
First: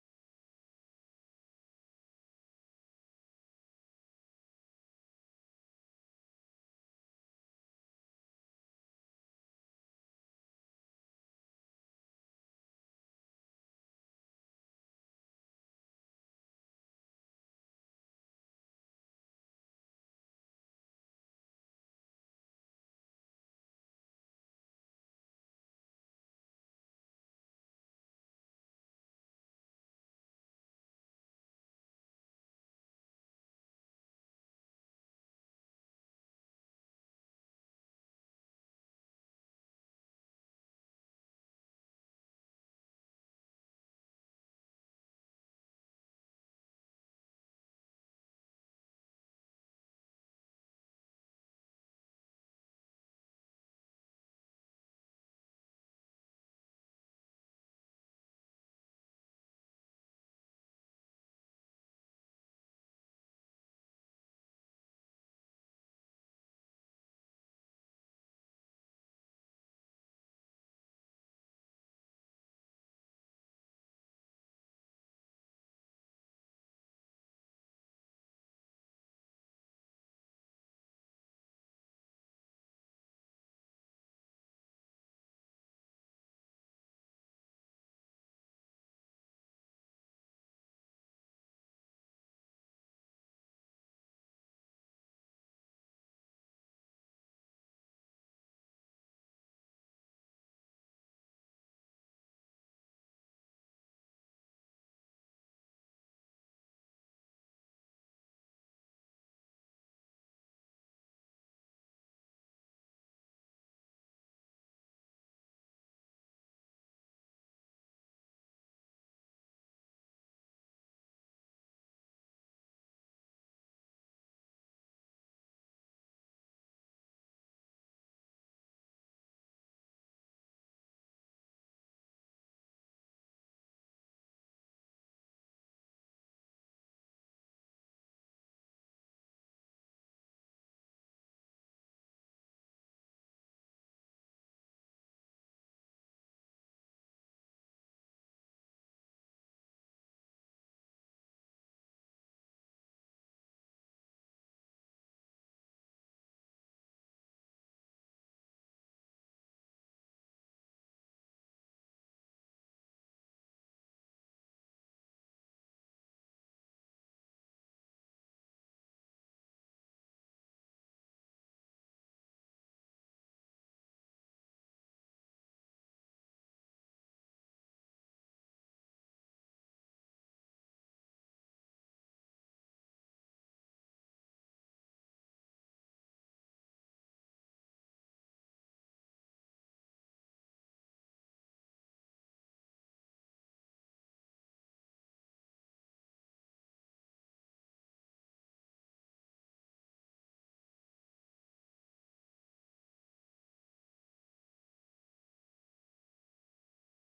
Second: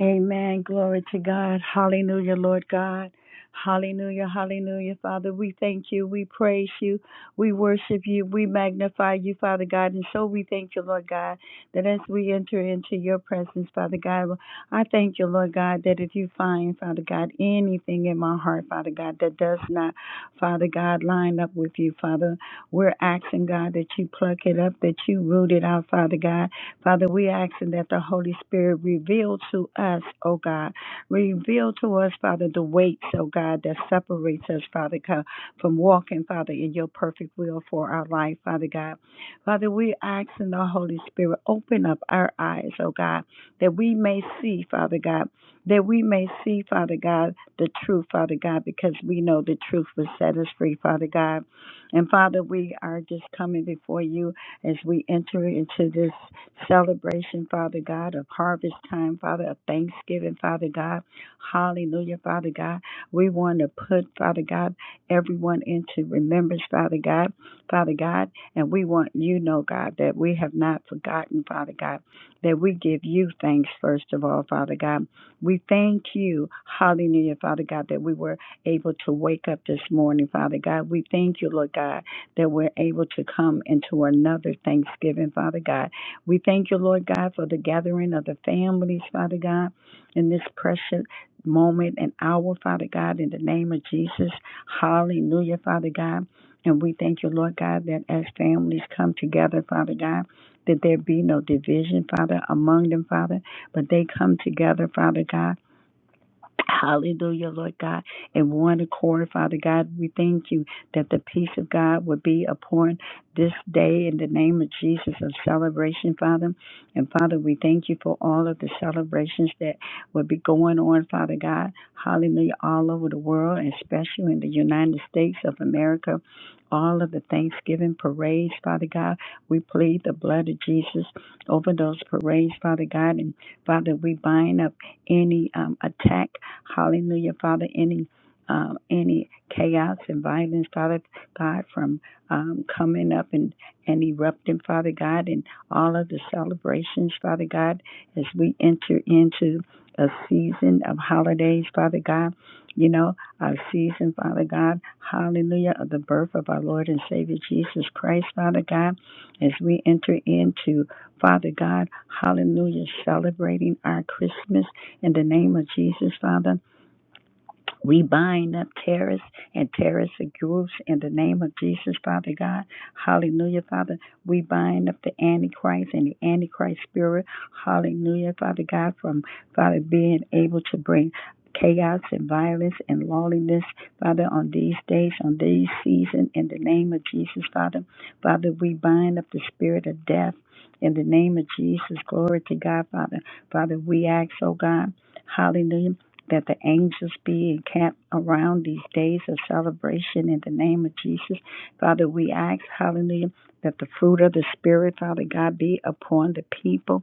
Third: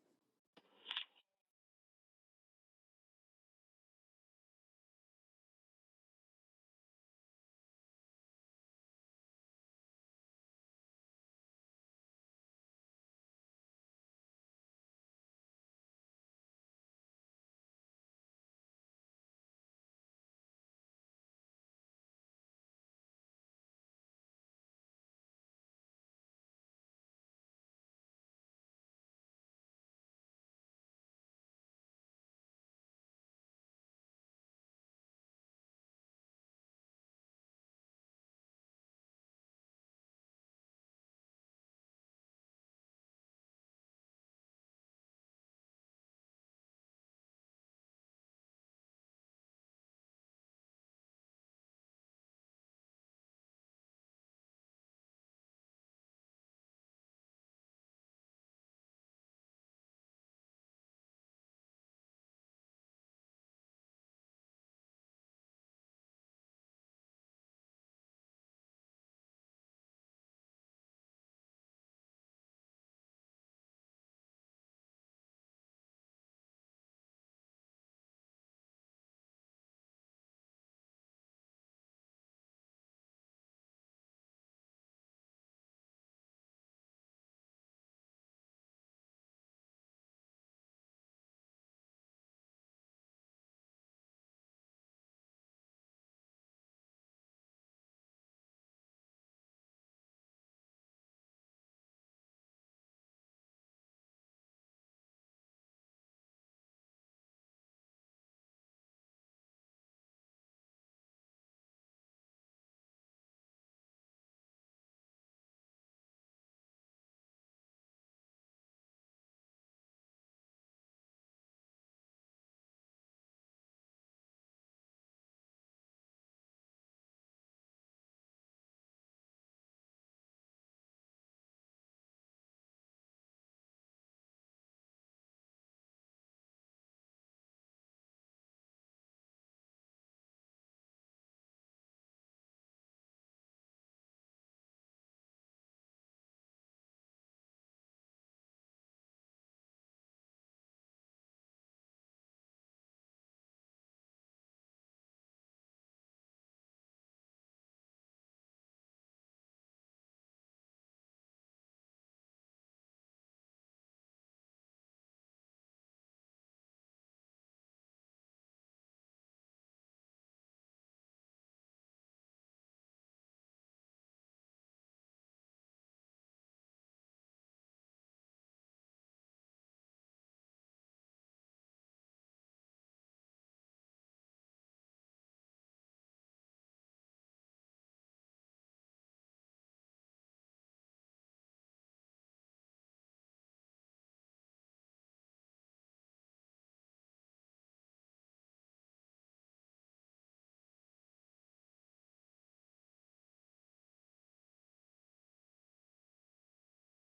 Speaker 2: Amen. Glory to God. Hallelujah, Lord God. Hallelujah, hallelujah, Father. We thank you. We praise you. We worship you. We magnify you, Father God. And so we thank you, Lord God, that as we enter into your presence, Father God, well, I thank you, Lord God, that if you find, Father God, anything in my heart, Father God, that does not, Father God, line up with you, Father, we're asking, God, that you pluck it up, that you root it out, Father God. Father, we asking that the Holy Spirit reveal to us, oh God, reveal to us, Father, the weights, oh God, that separates us, Father God, from walking, Father, in your perfect will for our life, Father God. Father, we asking the Holy Spirit, open up our eyes, oh God, that we may see, Father God, that we may see, Father God, the truth, Father God, because we know the truth will set us free, Father God. And Father, we are just coming before you as we enter into this celebration, Father God, of harvest time, Father, of thanksgiving, Father God. Hallelujah, Father God. We want to put, Father God, everyone into remembrance, Father God, Father God. And we want you to know, God, that we have not forgotten, Father God, that we give you thanks, first of all, Father God. We thank you, hallelujah, Father God, that we were able to wake up this morning, Father God. We thank you, Lord God, that we're able to come into another Thanksgiving, Father God. We thank you, Lord God, for the gathering of the families, Father God, in this precious moment and hour, Father God, in the name of Jesus. Hallelujah, Father God. And we thank you, Lord God, that as families come together, Father God, that there be no division, Father, among them, Father, but they come together, Father God Hallelujah, Lord God. In one accord, Father God, we thank you that the peace of God would be upon this day in the name of Jesus of celebration, Father. And Father, we thank you for all of the celebrations that will be going on, Father God. Hallelujah, all over the world, and especially in the United States of America. All of the Thanksgiving parades, Father God, we plead the blood of Jesus over those parades, Father God. And Father, we bind up any um, attack Hallelujah, Father. Any um, any chaos and violence, Father God, from um, coming up and, and erupting, Father God, and all of the celebrations, Father God, as we enter into a season of holidays, Father God, you know, our season, Father God, hallelujah, of the birth of our Lord and Savior Jesus Christ, Father God, as we enter into, Father God, hallelujah, celebrating our Christmas, in the name of Jesus, Father. We bind up terrorists and terrorist groups in the name of Jesus, Father God. Hallelujah, Father. We bind up the Antichrist and the Antichrist spirit. Hallelujah, Father God, from Father being able to bring chaos and violence and lawlessness, Father, on these days, on these season, in the name of Jesus, Father. Father, we bind up the spirit of death. In the name of Jesus, glory to God, Father. Father, we ask, oh God, hallelujah that the angels be encamped around these days of celebration in the name of Jesus. Father, we ask, hallelujah, that the fruit of the Spirit, Father God, be upon the people.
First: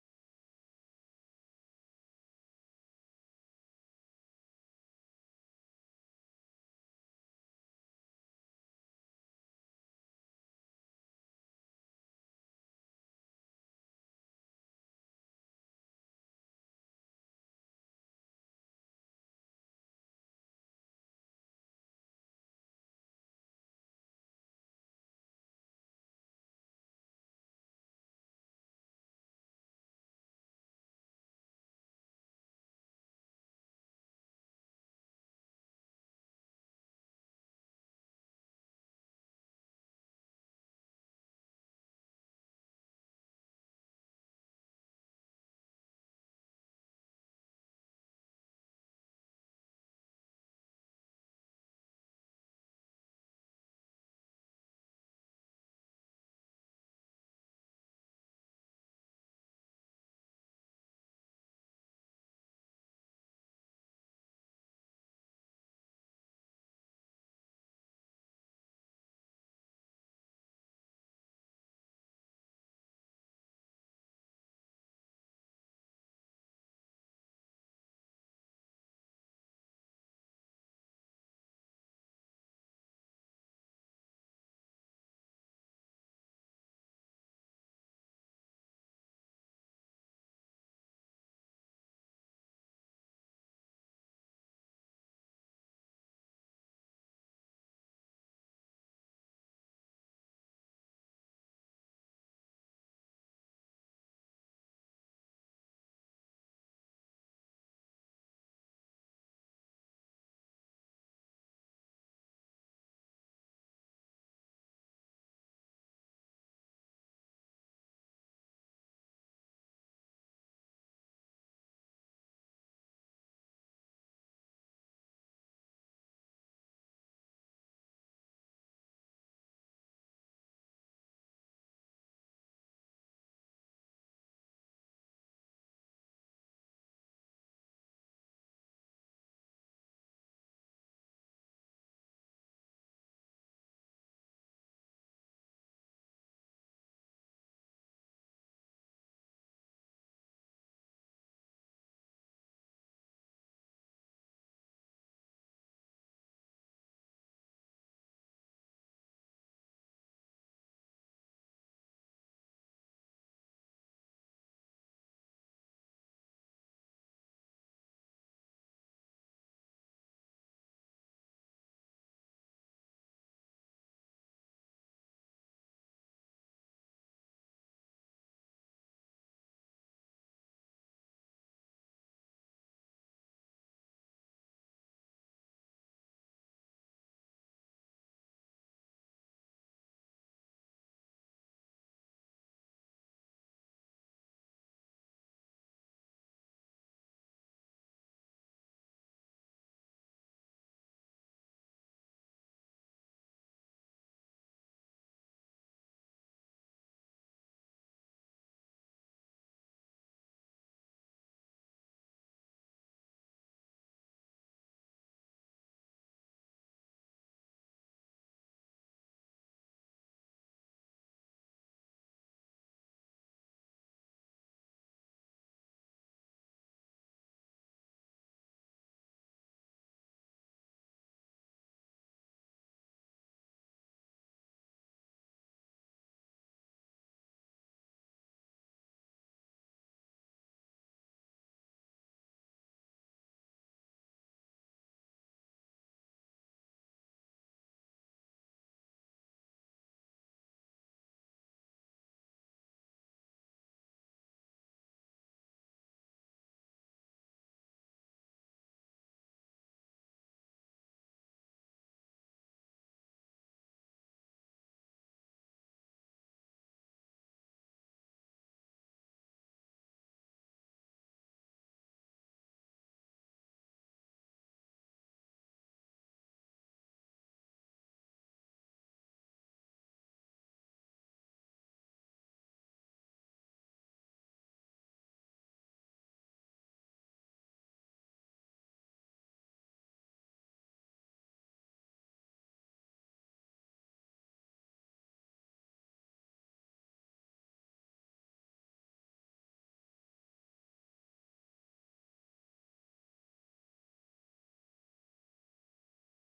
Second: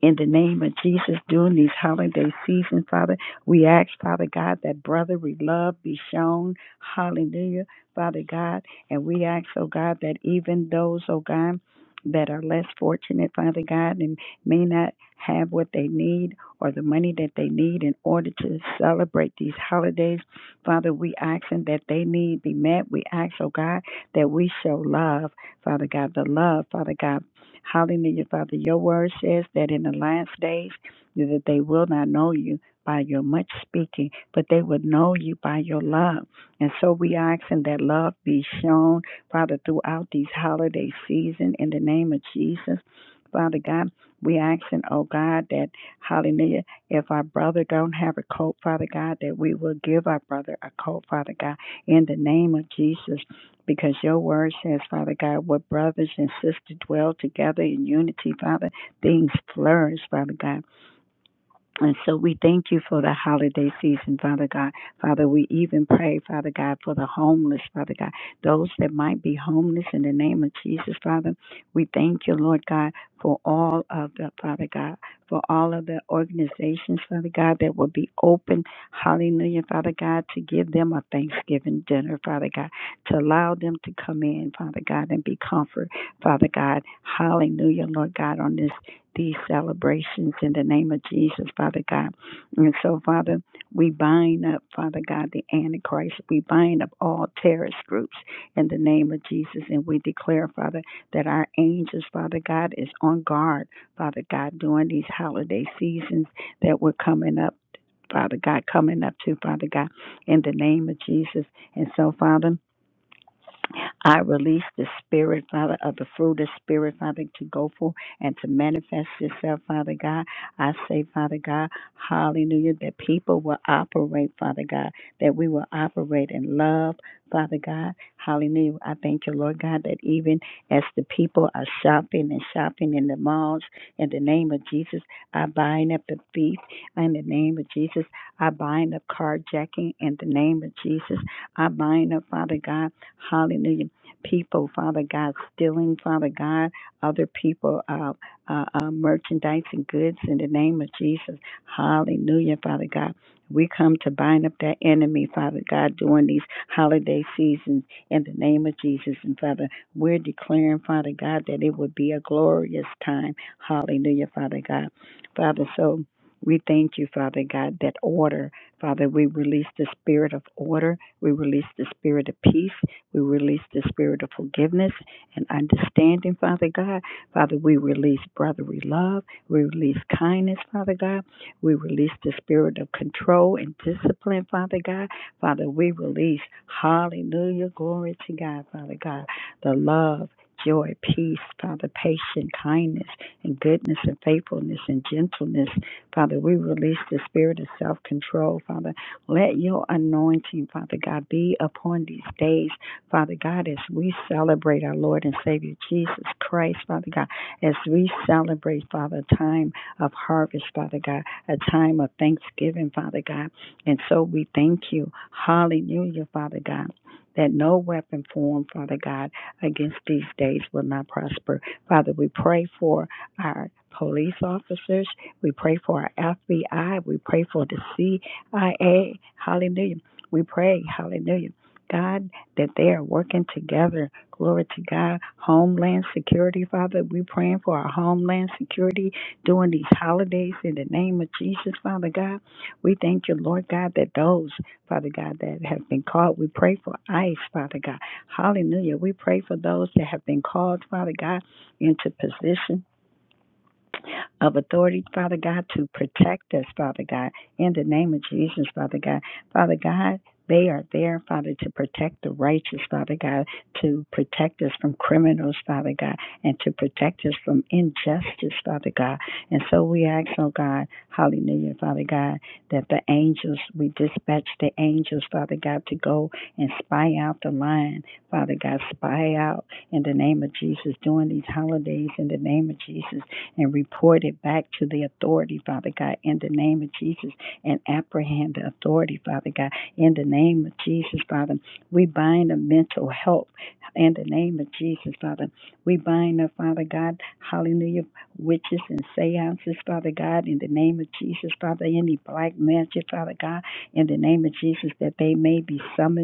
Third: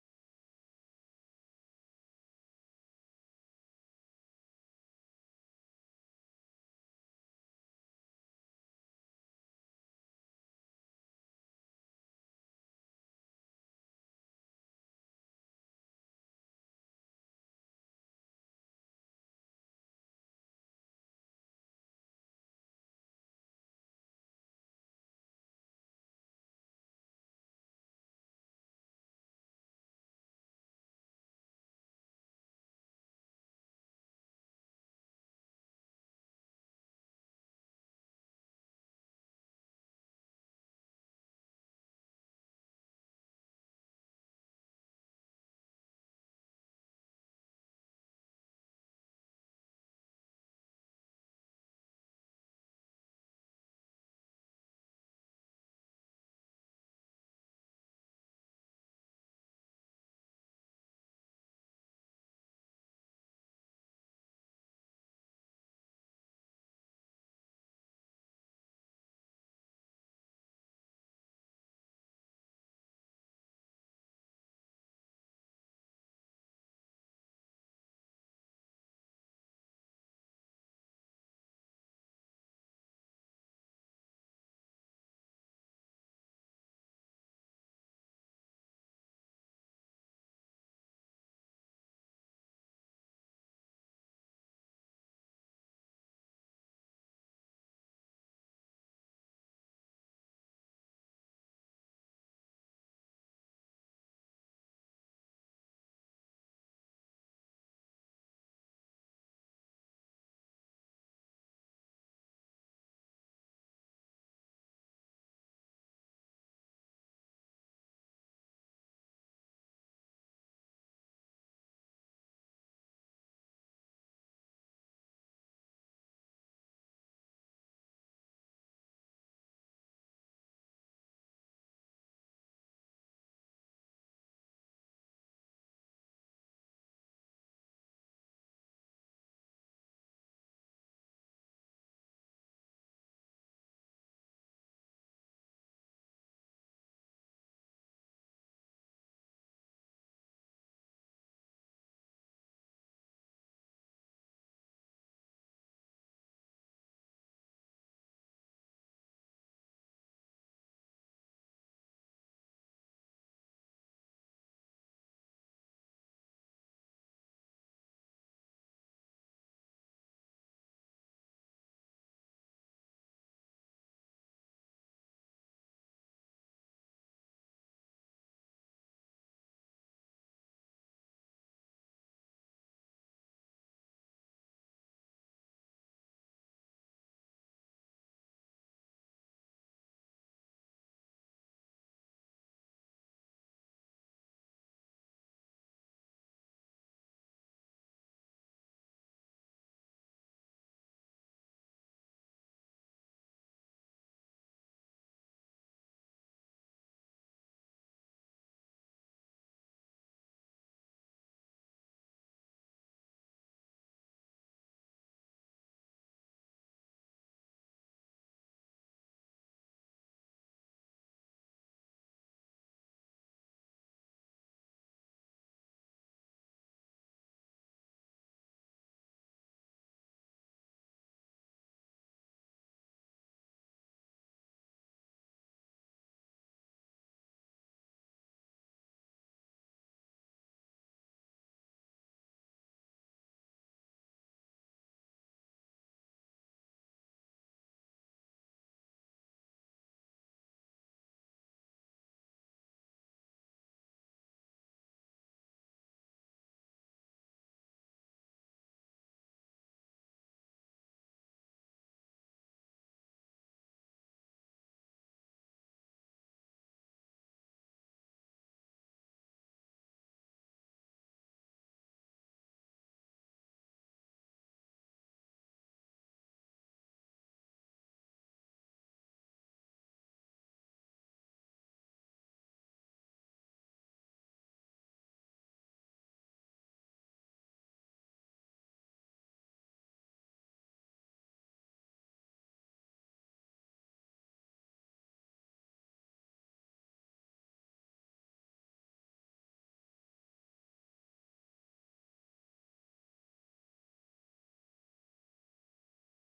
Speaker 2: In the name of Jesus, during these holiday seasons, Father, we ask, Father God, that brotherly love be shown. Hallelujah, Father God. And we ask, oh God, that even those, oh God, that are less fortunate, Father God, and may not have what they need or the money that they need in order to celebrate these holidays. Father, we ask them that they need be met. We ask, oh God, that we show love, Father God, the love, Father God. Hallelujah, Father. Your word says that in the last days that they will not know you by your much speaking, but they would know you by your love. And so we asking that love be shown, Father, throughout these holiday season in the name of Jesus. Father God, we asking, oh God, that hallelujah, if our brother don't have a coat, Father God, that we will give our brother a coat, Father God, in the name of Jesus because your word says, Father God, what brothers and sisters dwell together in unity, Father, things flourish, Father God. And so we thank you for the holiday season, Father God. Father, we even pray, Father God, for the homeless, Father God, those that might be homeless in the name of Jesus, Father. We thank you, Lord God, for all of the, Father God, for all of the organizations, Father God, that will be open, hallelujah, Father God, to give them a Thanksgiving dinner, Father God, to allow them to come in, Father God, and be comfort, Father God, hallelujah, Lord God, on this these celebrations in the name of Jesus, Father God. And so, Father, we bind up, Father God, the Antichrist. We bind up all terrorist groups in the name of Jesus. And we declare, Father, that our angels, Father God, is on guard, Father God, during these holiday seasons that we're coming up. Father God, coming up to Father God in the name of Jesus. And so, Father, I release the spirit, Father, of the fruit of spirit, Father, to go forth and to manifest itself, Father God. I say, Father God, hallelujah, that people will operate, Father God, that we will operate in love, Father God. Hallelujah. I thank you, Lord God, that even as the people are shopping and shopping in the malls, in the name of Jesus, I bind up the thief. In the name of Jesus, I bind up carjacking. In the name of Jesus, I bind up, Father God, hallelujah people, Father God, stealing, Father God, other people, uh, uh, uh, merchandise and goods in the name of Jesus. Hallelujah, Father God. We come to bind up that enemy, Father God, during these holiday seasons in the name of Jesus. And Father, we're declaring, Father God, that it would be a glorious time. Hallelujah, Father God. Father, so we thank you, Father God, that order. Father, we release the spirit of order. We release the spirit of peace. We release the spirit of forgiveness and understanding, Father God. Father, we release brotherly love. We release kindness, Father God. We release the spirit of control and discipline, Father God. Father, we release, hallelujah, glory to God, Father God, the love. Joy, peace, Father, patience, kindness, and goodness, and faithfulness, and gentleness. Father, we release the spirit of self control, Father. Let your anointing, Father God, be upon these days. Father God, as we celebrate our Lord and Savior Jesus Christ, Father God, as we celebrate, Father, a time of harvest, Father God, a time of thanksgiving, Father God. And so we thank you. Hallelujah, Father God. That no weapon formed, Father God, against these days will not prosper. Father, we pray for our police officers. We pray for our FBI. We pray for the CIA. Hallelujah. We pray, hallelujah. God, that they are working together. Glory to God. Homeland security, Father. We praying for our homeland security during these holidays in the name of Jesus, Father God. We thank you, Lord God, that those, Father God, that have been called, we pray for ICE, Father God. Hallelujah. We pray for those that have been called, Father God, into position of authority, Father God, to protect us, Father God, in the name of Jesus, Father God. Father God, they are there, Father, to protect the righteous, Father God, to protect us from criminals, Father God, and to protect us from injustice, Father God. And so we ask, oh God, hallelujah, Father God, that the angels, we dispatch the angels, Father God, to go and spy out the line, Father God, spy out in the name of Jesus during these holidays, in the name of Jesus and report it back to the authority, Father God, in the name of Jesus, and apprehend the authority, Father God, in the name of Jesus, Father. We bind the mental health in the name of Jesus, Father. We bind the Father God, hallelujah, witches and seances, Father God, in the name of Jesus, Father, any black magic, Father God, in the name of Jesus, that they may be summoning,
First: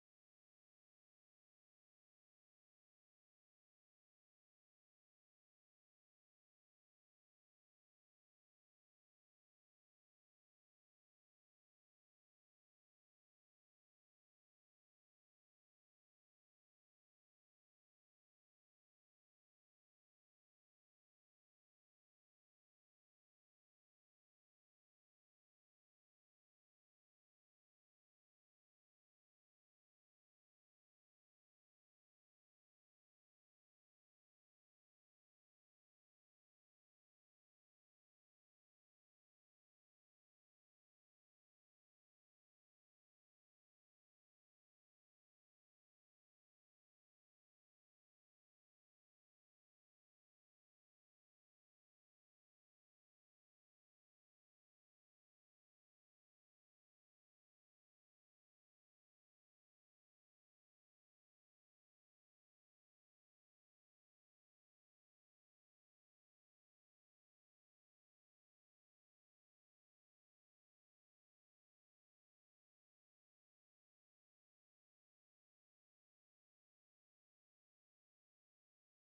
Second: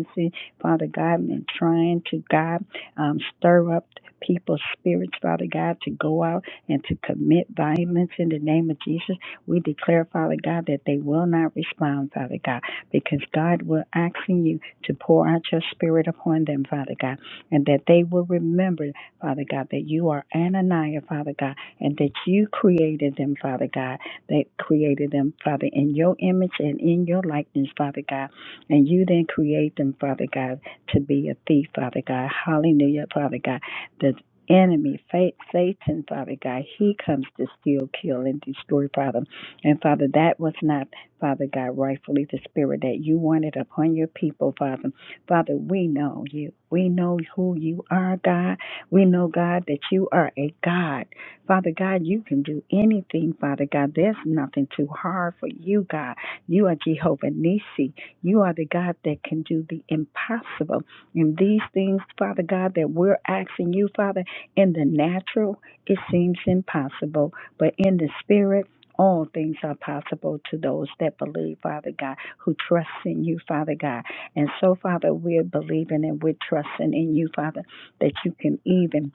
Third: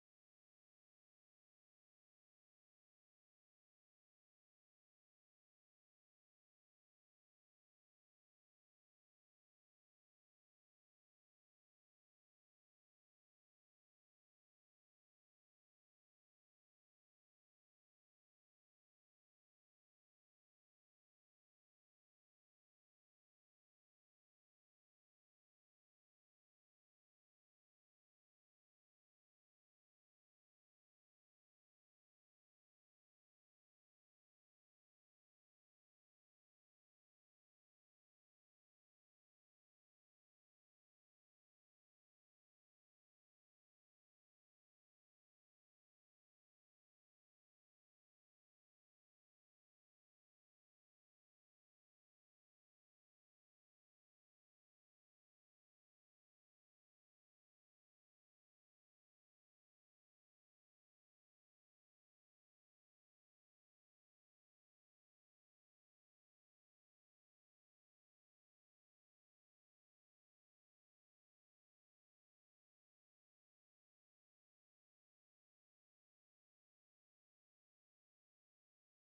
Speaker 2: Father God, and trying to, God, um, stir up people's spirits, Father God, to go out and to commit violence in the name of Jesus. We declare, Father God, that they will not respond, Father God, because God, we're asking you to pour out your spirit upon them, Father God, and that they will remember, Father God, that you are Ananiah, Father God, and that you created them, Father God, that created them, Father, in your image and in your likeness, Father God, and you then create them, Father God, to be a thief, Father God. Hallelujah, Father God enemy, fa- Satan, Father God. He comes to steal, kill, and destroy, Father. And Father, that was not, Father God, rightfully the spirit that you wanted upon your people, Father. Father, we know you. We know who you are, God. We know, God, that you are a God. Father God, you can do anything, Father God. There's nothing too hard for you, God. You are Jehovah Nisi. You are the God that can do the impossible. And these things, Father God, that we're asking you, Father, in the natural, it seems impossible, but in the spirit, all things are possible to those that believe, Father God, who trust in you, Father God. And so, Father, we're believing and we're trusting in you, Father, that you can even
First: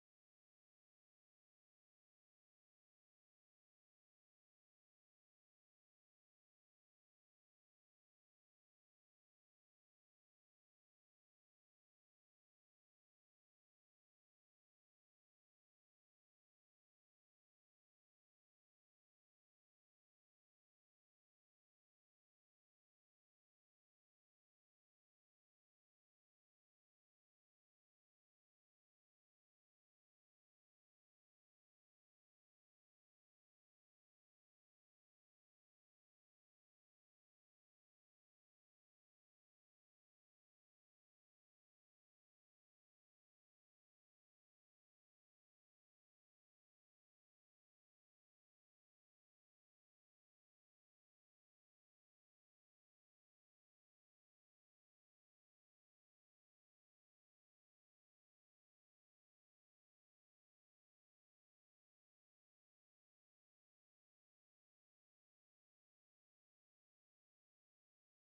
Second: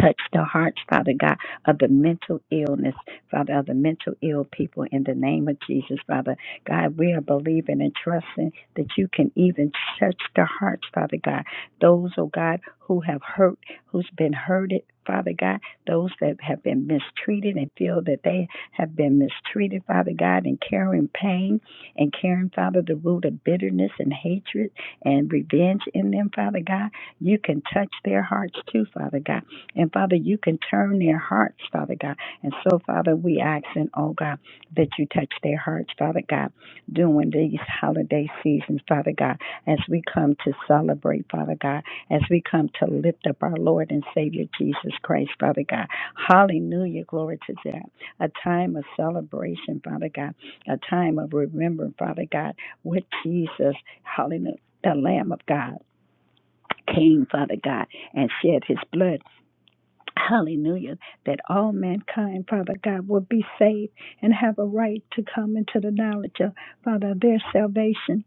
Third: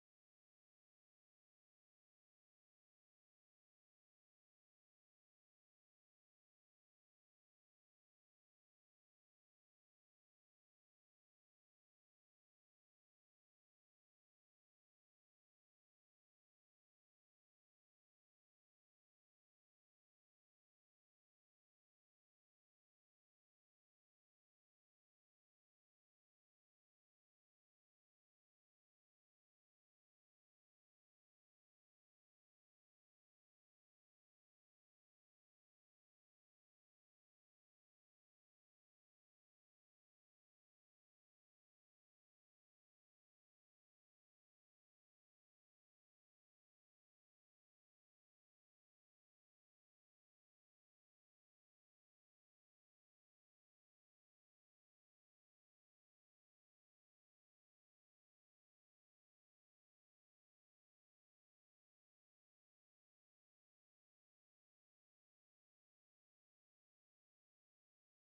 Speaker 2: Touch the hearts, Father God, of the mental illness, Father, of the mental ill people in the name of Jesus, Father. God, we are believing and trusting that you can even touch the hearts, Father God. Those, oh God, who have hurt, who's been hurted, Father God, those that have been mistreated and feel that they have been mistreated, Father God, and carrying pain and carrying, Father, the root of bitterness and hatred and revenge in them, Father God. You can touch their hearts too, Father God. And Father, you can turn their hearts, Father God. And so, Father, we asking, oh God, that you touch their hearts, Father God, during these holiday seasons, Father God, as we come to celebrate, Father God, as we come to lift up our Lord and Savior Jesus Christ, Father God. Hallelujah, glory to God. A time of celebration, Father God, a time of remembering, Father God, what Jesus, hallelujah, the Lamb of God came, Father God, and shed his blood Hallelujah. That all mankind, Father God, will be saved and have a right to come into the knowledge of, Father, their salvation.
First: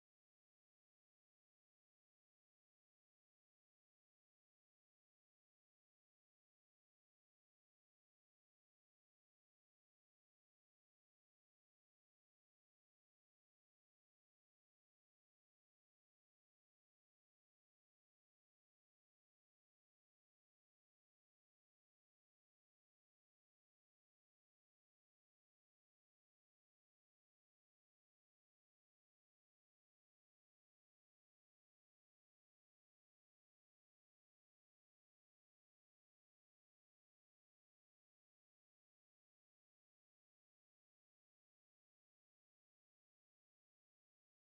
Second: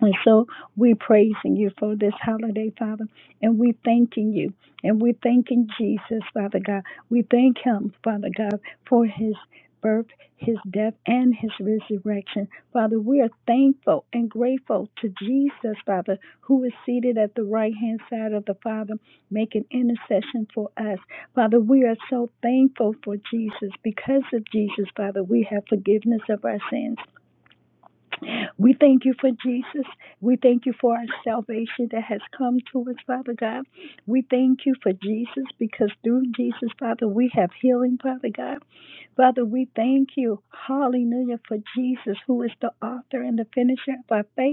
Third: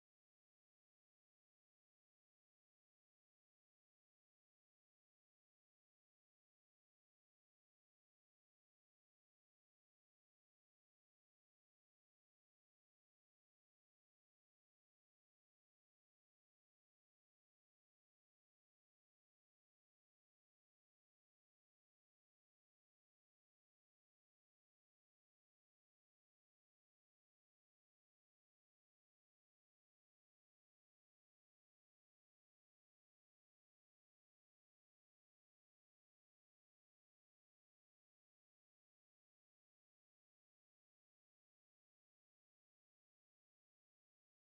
Speaker 2: And so we're praising you for this holiday, Father, and we're thanking you. And we're thanking Jesus, Father God. We thank him, Father God, for his birth, his death, and his resurrection. Father, we are thankful and grateful to Jesus, Father, who is seated at the right hand side of the Father, making intercession for us. Father, we are so thankful for Jesus. Because of Jesus, Father, we have forgiveness of our sins. We thank you for Jesus. We thank you for our salvation that has come to us, Father God. We thank you for Jesus because through Jesus, Father, we have healing, Father God. Father, we thank you, hallelujah, for Jesus, who is the author and the finisher of our faith.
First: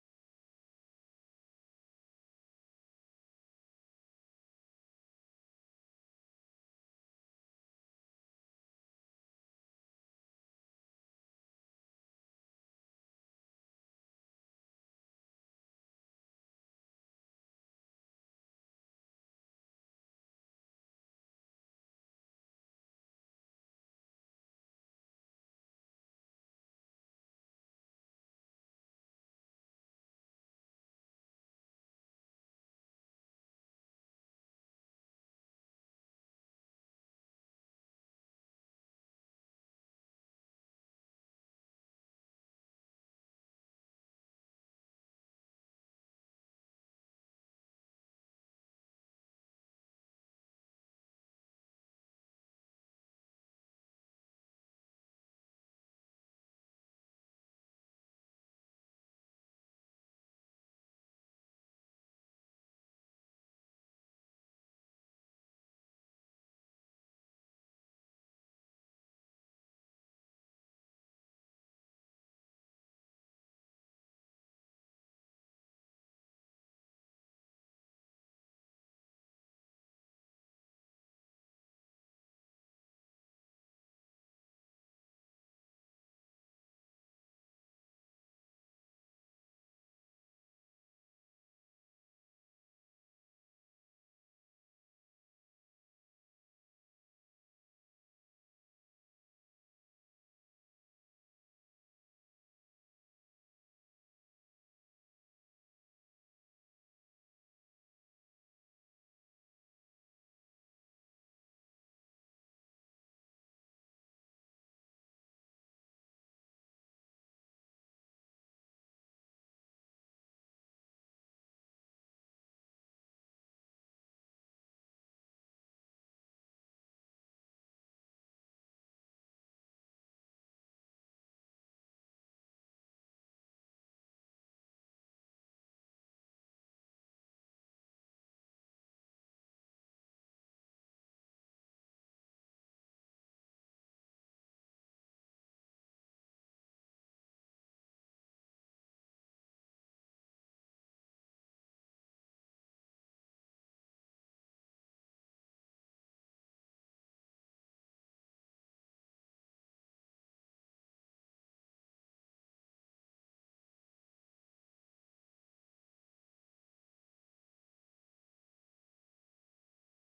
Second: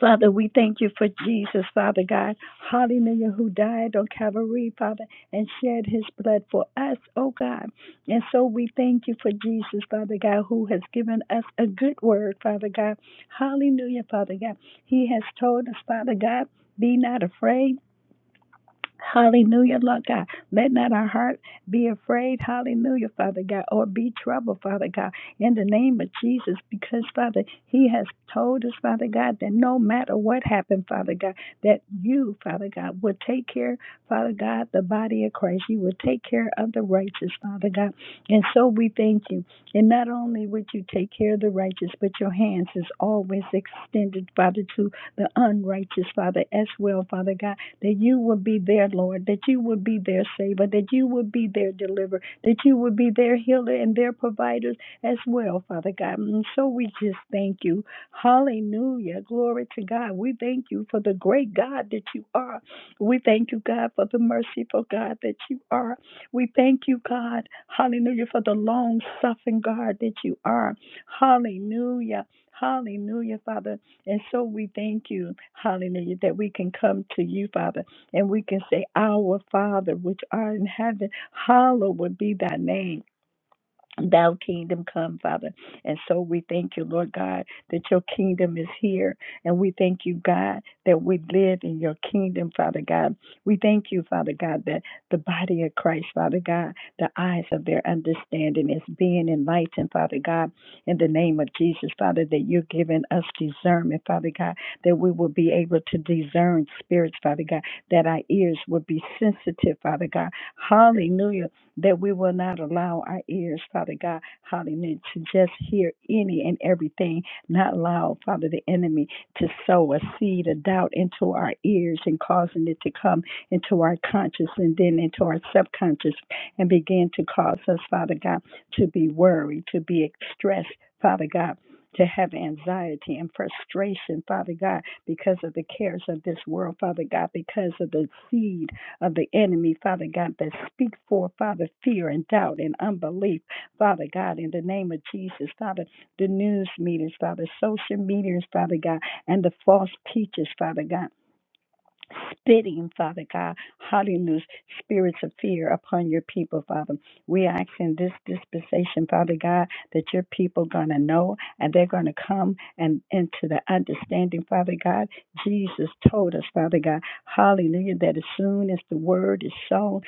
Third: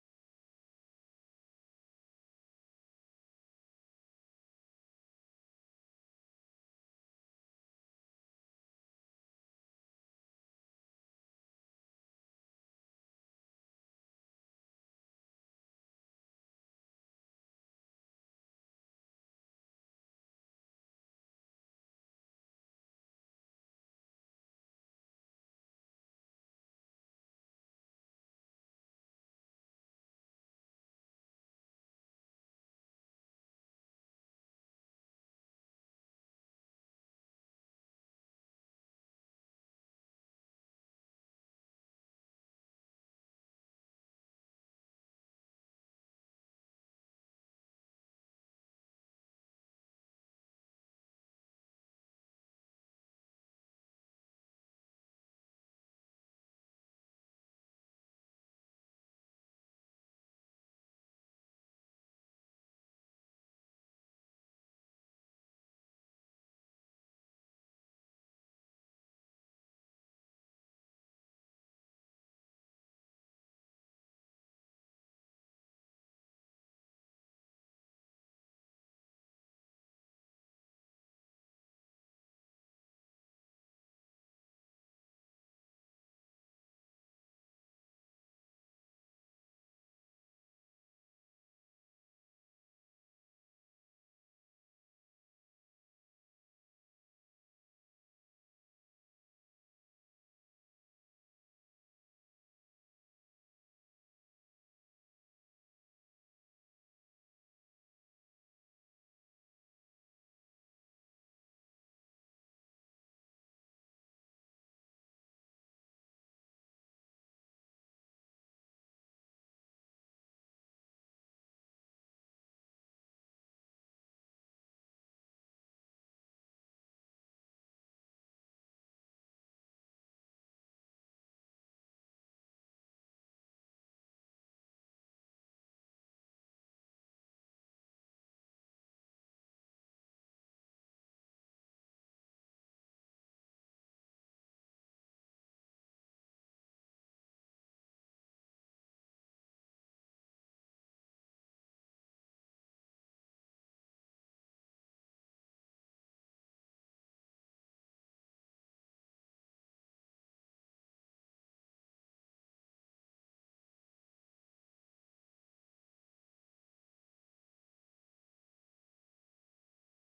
Speaker 2: Father, we thank you for Jesus, Father God. Hallelujah, who died on Calvary, Father, and shed his blood for us, oh God. And so we thank you for Jesus, Father God, who has given us a good word, Father God. Hallelujah, Father God. He has told us, Father God, be not afraid. Hallelujah, Lord God. Let not our heart be afraid. Hallelujah, Father God, or be troubled, Father God, in the name of Jesus, because, Father, He has told us, Father God, that no matter what happened, Father God, that you, Father God, will take care, Father God, the body of Christ. You will take care of the righteous, Father God. And so we thank you. And not only would you take care of the righteous, but your hands is always extended, Father, to the unrighteous, Father, as well, Father God that you would be their Lord, that you would be their Savior, that you would be their deliverer, that you would be their healer and their providers as well, Father God. And so we just thank you. Hallelujah. Glory to God. We thank you for the great God that you are. We thank you, God, for the merciful God that you are. We thank you, God. Hallelujah. For the long suffering God that you are. Hallelujah. Hallelujah, Father. And so we thank you, hallelujah, that we can come to you, Father, and we can say, Our Father, which art in heaven, hallowed be thy name. Thou kingdom come, Father. And so we thank you, Lord God, that your kingdom is here. And we thank you, God, that we live in your kingdom, Father God. We thank you, Father God, that the body of Christ, Father God, the eyes of their understanding is being enlightened, Father God, in the name of Jesus, Father, that you're giving us discernment, Father God, that we will be able to discern spirits, Father God, that our ears will be sensitive, Father God. Hallelujah, that we will not allow our ears, Father God, hallelujah, to just hear any and everything, not allow, Father, the enemy to sow a seed of doubt into our ears and causing it to come into our conscious and then into our subconscious and begin to cause us, Father God, to be worried, to be stressed, Father God. To have anxiety and frustration, Father God, because of the cares of this world, Father God, because of the seed of the enemy, Father God, that speaks for, Father, fear and doubt and unbelief, Father God, in the name of Jesus, Father, the news meters, Father, social medias, Father God, and the false teachers, Father God spitting, Father God, hallelujah, spirits of fear upon your people, Father. We ask in this dispensation, Father God, that your people going to know and they're going to come and into the understanding, Father God. Jesus told us, Father God, hallelujah, that as soon as the word is sown,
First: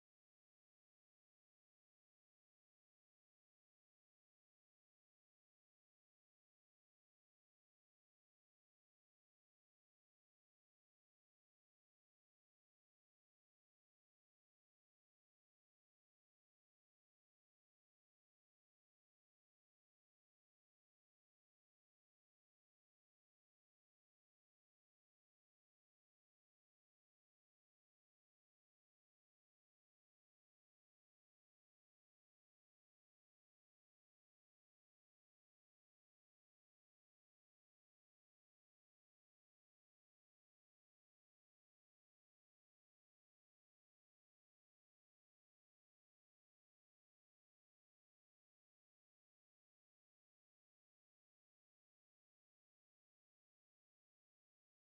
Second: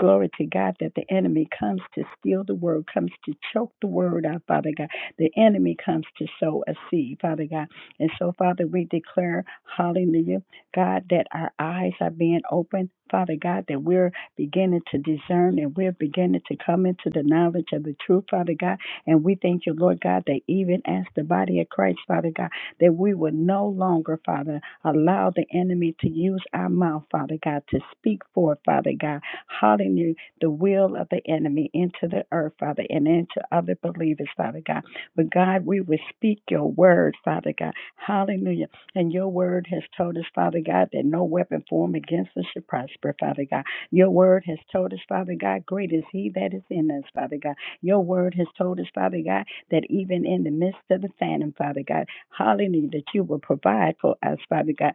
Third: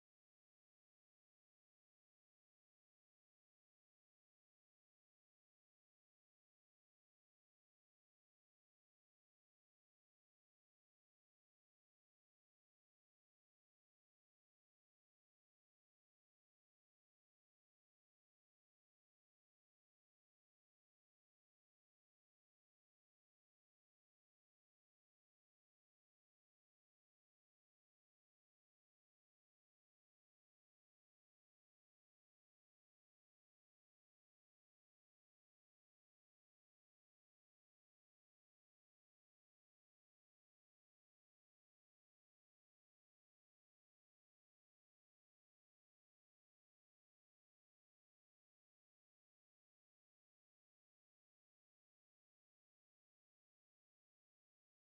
Speaker 2: Glory to God that the enemy comes to steal the word, comes to choke the word out, Father God. The enemy comes to sow a seed, Father God. And so, Father, we declare, hallelujah. God, that our eyes are being opened. Father God, that we're beginning to discern and we're beginning to come into the knowledge of the truth, Father God. And we thank you, Lord God, that even as the body of Christ, Father God, that we will no longer, Father, allow the enemy to use our mouth, Father God, to speak forth, Father God, hallelujah, the will of the enemy into the earth, Father, and into other believers, Father God. But God, we will speak your word, Father God. Hallelujah and your word has told us, Father God, that no weapon formed against us should prosper, Father God. Your word has told us, Father God, great is he that is in us, Father God. Your word has told us, Father God, that even in the midst of the famine, Father God, hallelujah, that you will provide for us, Father God.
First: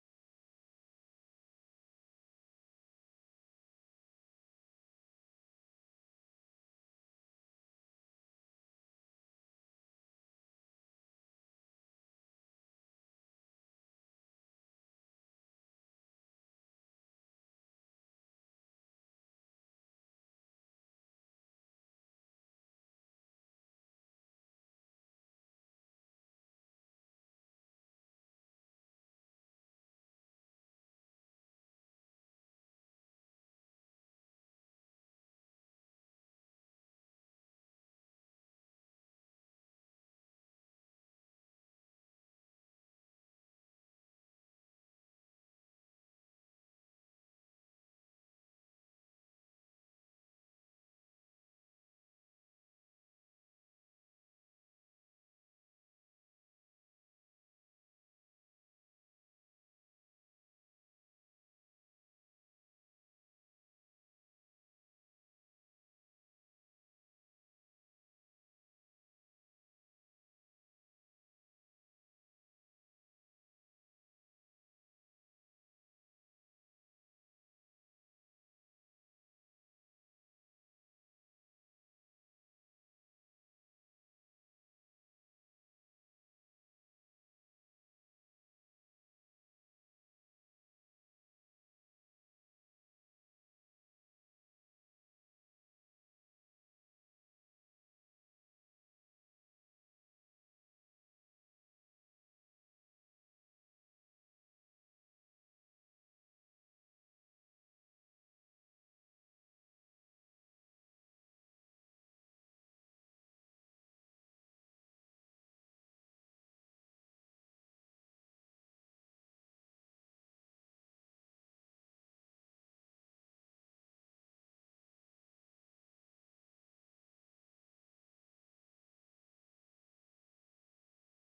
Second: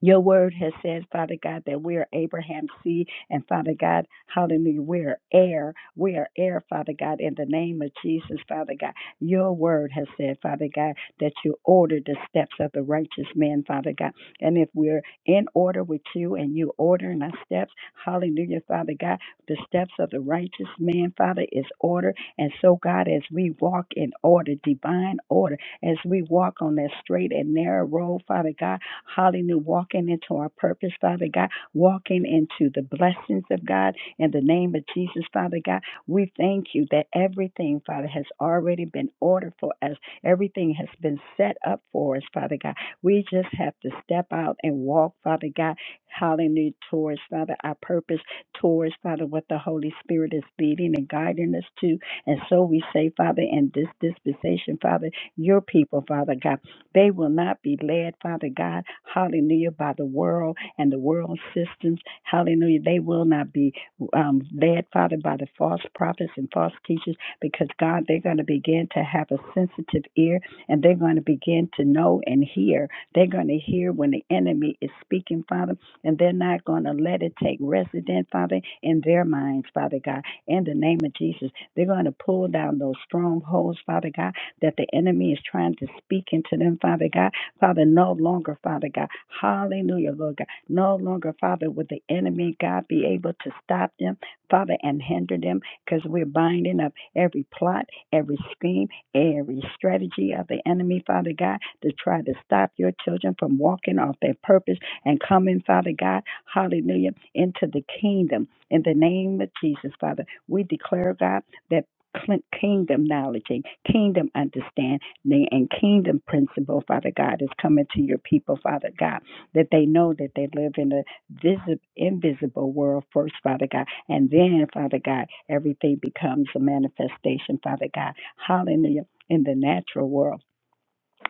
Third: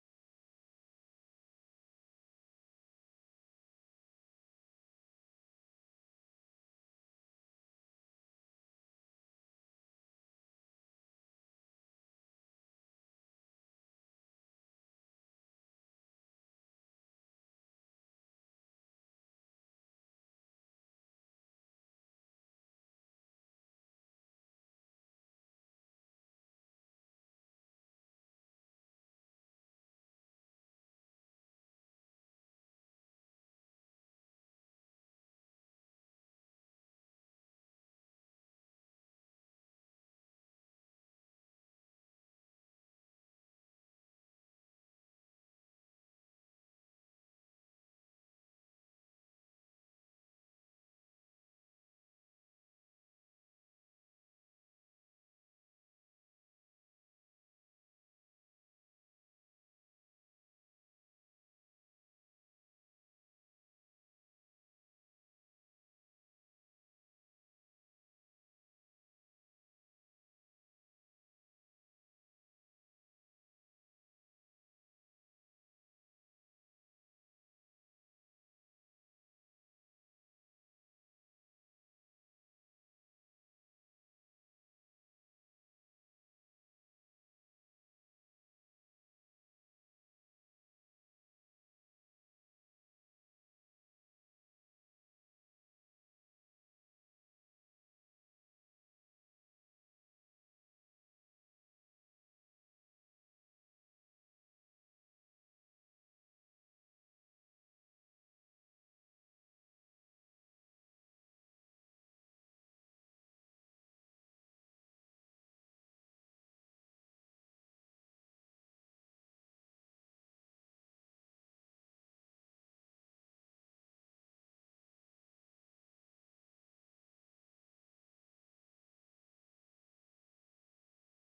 Speaker 2: Your word has said, Father God, that we are Abraham's seed, and Father God, hallelujah, we are heir. We are heir, Father God, in the name of Jesus, Father God. Your word has said, Father God, that you order the steps of the righteous man, Father God. And if we're in order with you and you ordering our steps, hallelujah, Father God, the steps of the righteous man, Father, is order. And so, God, as we walk in order, divine order, as we walk on that straight and narrow road, Father God, Hallelujah. Walking into our purpose, Father God. Walking into the blessings of God in the name of Jesus, Father God. We thank you that everything, Father, has already been ordered for us. Everything has been set up for us, Father God. We just have to step out and walk, Father God. Hallelujah. Towards, Father, our purpose, towards, Father, what the Holy Spirit is leading and guiding us to. And so we say, Father, in this dispensation, Father, your people, Father God. They will not be led, Father God, hallelujah, by the world and the world systems. Hallelujah. They will not be um, led, Father, by the false prophets and false teachers because, God, they're going to begin to have a sensitive ear and they're going to begin to know and hear. They're going to hear when the enemy is speaking, Father, and they're not going to let it take residence, Father, in their minds, Father God. In the name of Jesus, they're going to pull down those strongholds, Father God that the enemy is trying to speak into them, Father God. Father, no longer, Father God. Hallelujah, Lord God. No longer, Father, would the enemy, God, be able to stop them, Father, and hinder them because we're binding up every plot, every scheme, every strategy of the enemy, Father God, to try to stop your children from walking off their purpose and coming, Father God, hallelujah, into the kingdom. In the name of Jesus, Father, we declare, God, that kingdom knowledge and kingdom understanding and kingdom principle, Father God, is coming to your people, Father God, that they know that they live in a visible, invisible world first, Father God, and then, Father God, everything becomes a manifestation, Father God. Hallelujah. In the natural world.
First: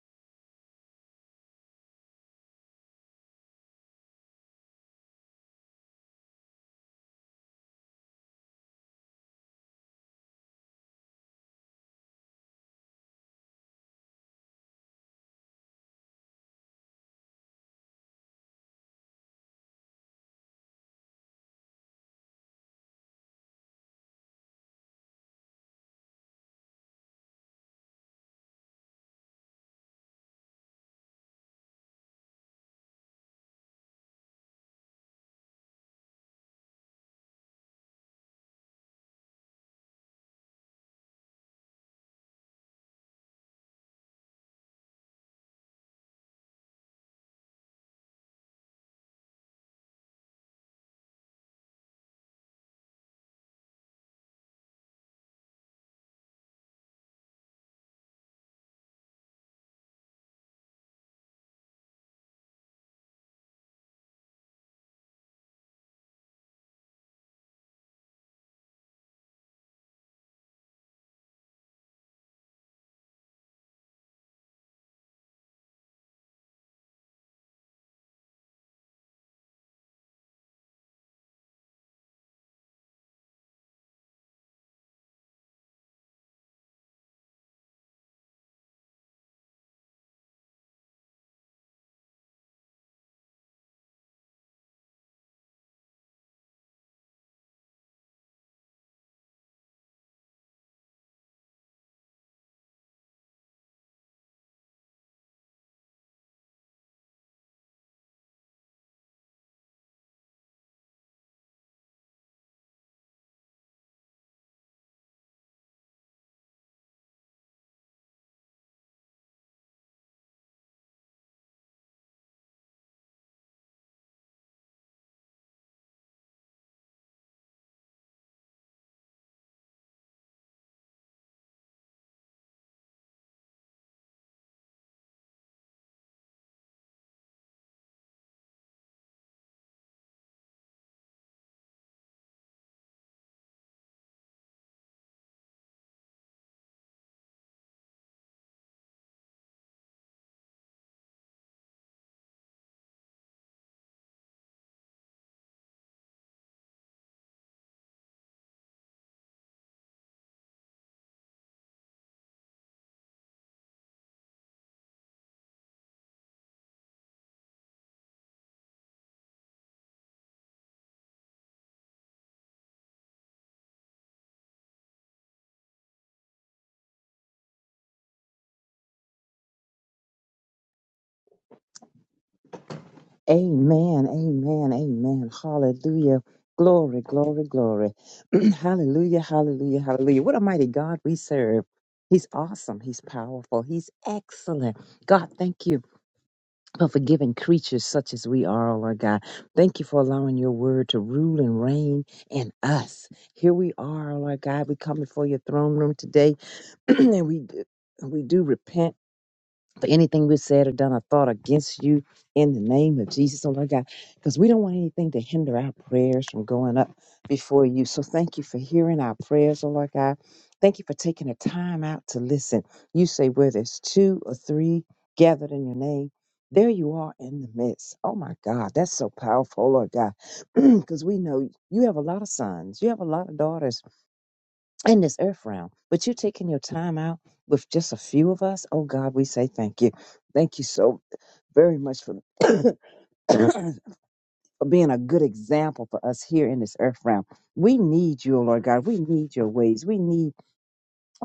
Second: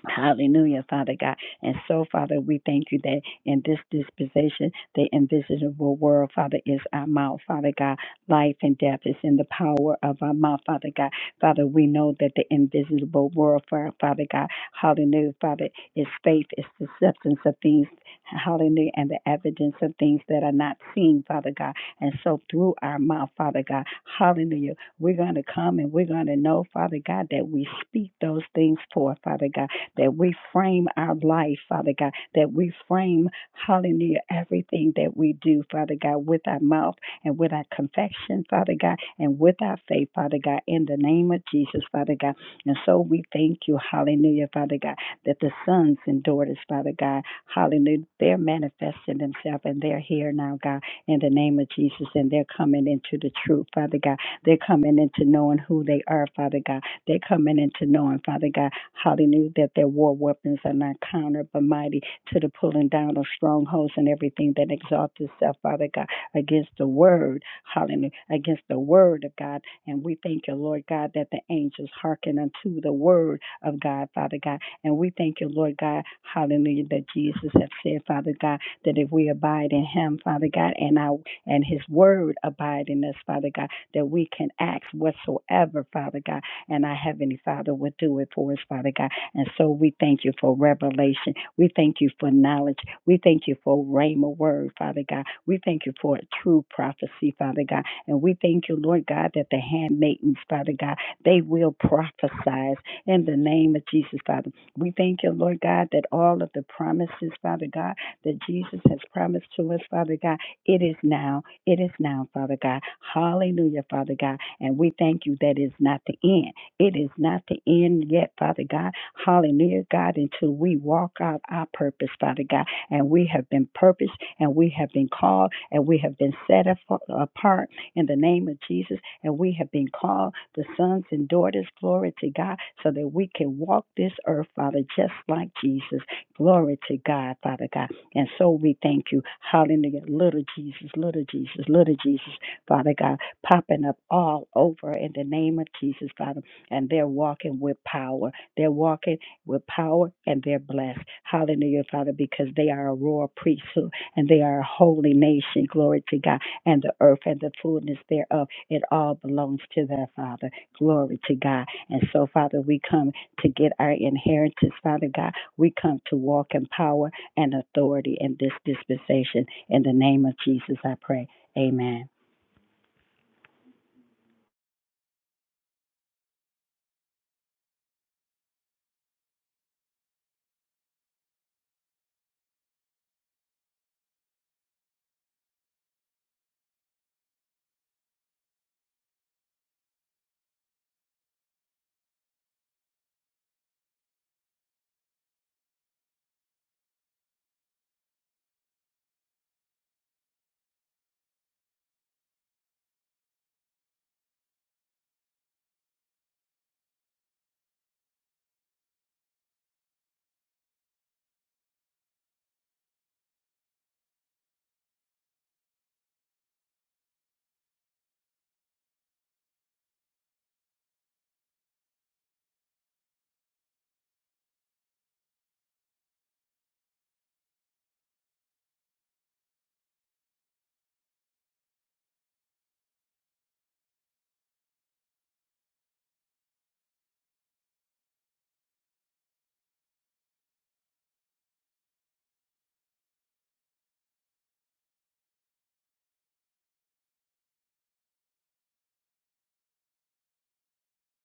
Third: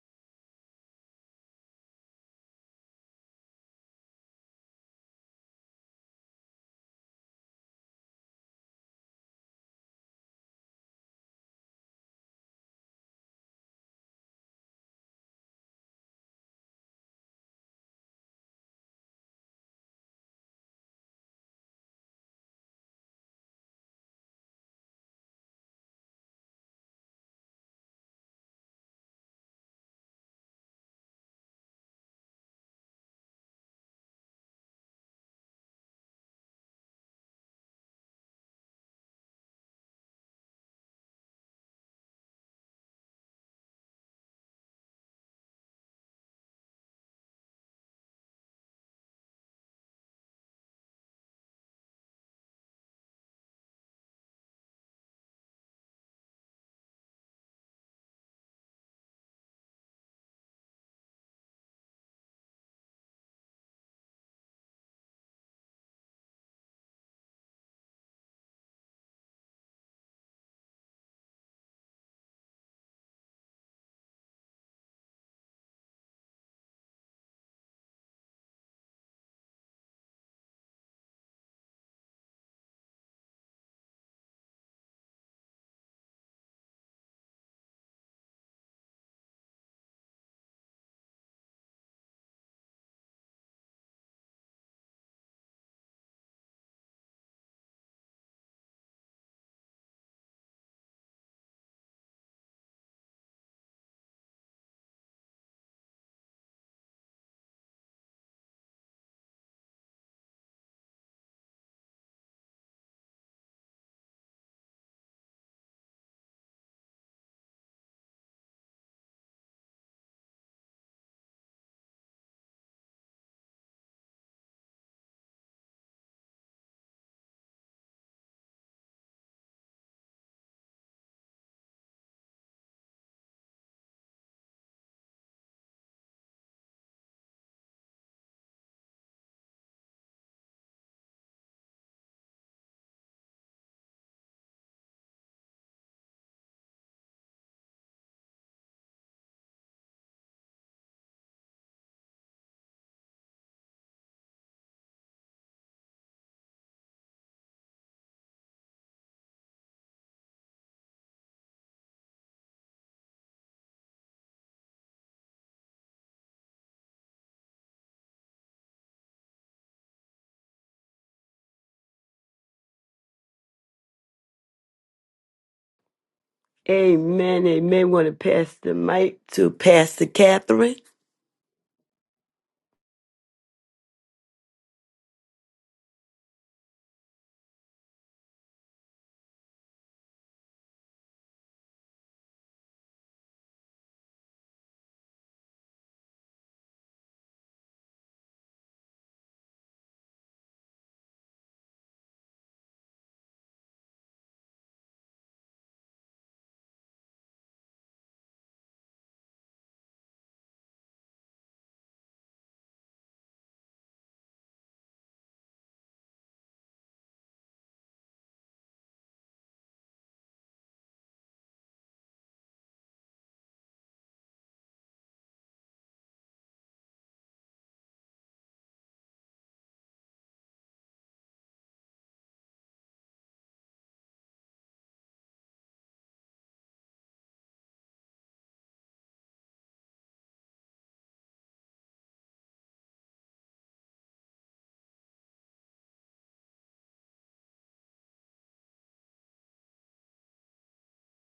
Speaker 2: Hallelujah, Father God. And so, Father, we thank you that in this dispensation, the invisible world, Father, is our mouth, Father God. Life and death is in the power of our mouth, Father God. Father, we know that the invisible world, Fa- Father God, hallelujah, Father, is faith, is the substance of things, hallelujah, and the evidence of things that are not seen, Father God. And so, through our mouth, Father God, hallelujah, we're going to come and we're going to know, Father God, that we speak those things forth, Father God that we frame our life, Father God, that we frame, hallelujah, everything that we do, Father God, with our mouth and with our confession, Father God, and with our faith, Father God, in the name of Jesus, Father God. And so we thank you, hallelujah, Father God, that the sons and daughters, Father God, hallelujah, they're manifesting themselves and they're here now, God, in the name of Jesus, and they're coming into the truth, Father God. They're coming into knowing who they are, Father God. They're coming into knowing, Father God Hallelujah. That their war weapons are not counter, but mighty to the pulling down of strongholds and everything that exalts itself, Father God, against the word. Hallelujah. Against the word of God. And we thank you, Lord God, that the angels hearken unto the word of God, Father God. And we thank you, Lord God, hallelujah, that Jesus has said, Father God, that if we abide in him, Father God, and our and his word abide in us, Father God, that we can ask whatsoever, Father God. And our Heavenly Father would do it for us, Father God. And so we thank you for revelation. We thank you for knowledge. We thank you for rhema word, Father God. We thank you for a true prophecy, Father God. And we thank you, Lord God, that the handmaidens, Father God, they will prophesy in the name of Jesus, Father. We thank you, Lord God, that all of the promises, Father God, that Jesus has promised to us, Father God, it is now. It is now, Father God. Hallelujah, Father God. And we thank you that it's not the end. It is not the end yet, Father God. Hallelujah, God, until we walk out our purpose, Father God. And we have been purposed and we have been called and we have been set apart in the name of Jesus. And we have been called the sons and daughters, glory to God, so that we can walk this earth, Father, just like Jesus. Glory to God, Father God. And so we thank you. Hallelujah. Little Jesus, little Jesus, little Jesus, Father God, popping up all over in the name of Jesus, Father and they're walking with power. They're walking with power and they're blessed. Hallelujah, Father, because they are a royal priesthood and they are a holy nation. Glory to God. And the earth and the fullness thereof, it all belongs to their Father. Glory to God. And so, Father, we come to get our inheritance, Father God. We come to walk in power and authority in this dispensation. In the name of Jesus, I pray. Amen.
Speaker 1: Amen. Amen. Want to pass the mic to Pastor Catherine.
Speaker 3: Amen, amen, amen. Hallelujah. Glory, glory, glory. hallelujah, hallelujah, hallelujah. What a mighty God we serve. He's awesome. He's powerful. He's excellent. God, thank you for forgiving creatures such as we are, oh Lord God. Thank you for allowing your word to rule and reign in us. Here we are, oh Lord God. We come before your throne room today and we, we do repent for anything we've said or done or thought against you in the name of Jesus, oh Lord God, because we don't want anything to hinder our prayers from going up before you. So thank you for hearing our prayers, oh Lord God. Thank you for taking the time out to listen. You say where there's two or three gathered in your name. There you are in the midst. Oh my God, that's so powerful, oh Lord God. Because we know you have a lot of sons, you have a lot of daughters in this earth realm. But you taking your time out with just a few of us. Oh God, we say thank you. Thank you so very much for, for being a good example for us here in this earth realm. We need you, oh Lord God. We need your ways. We need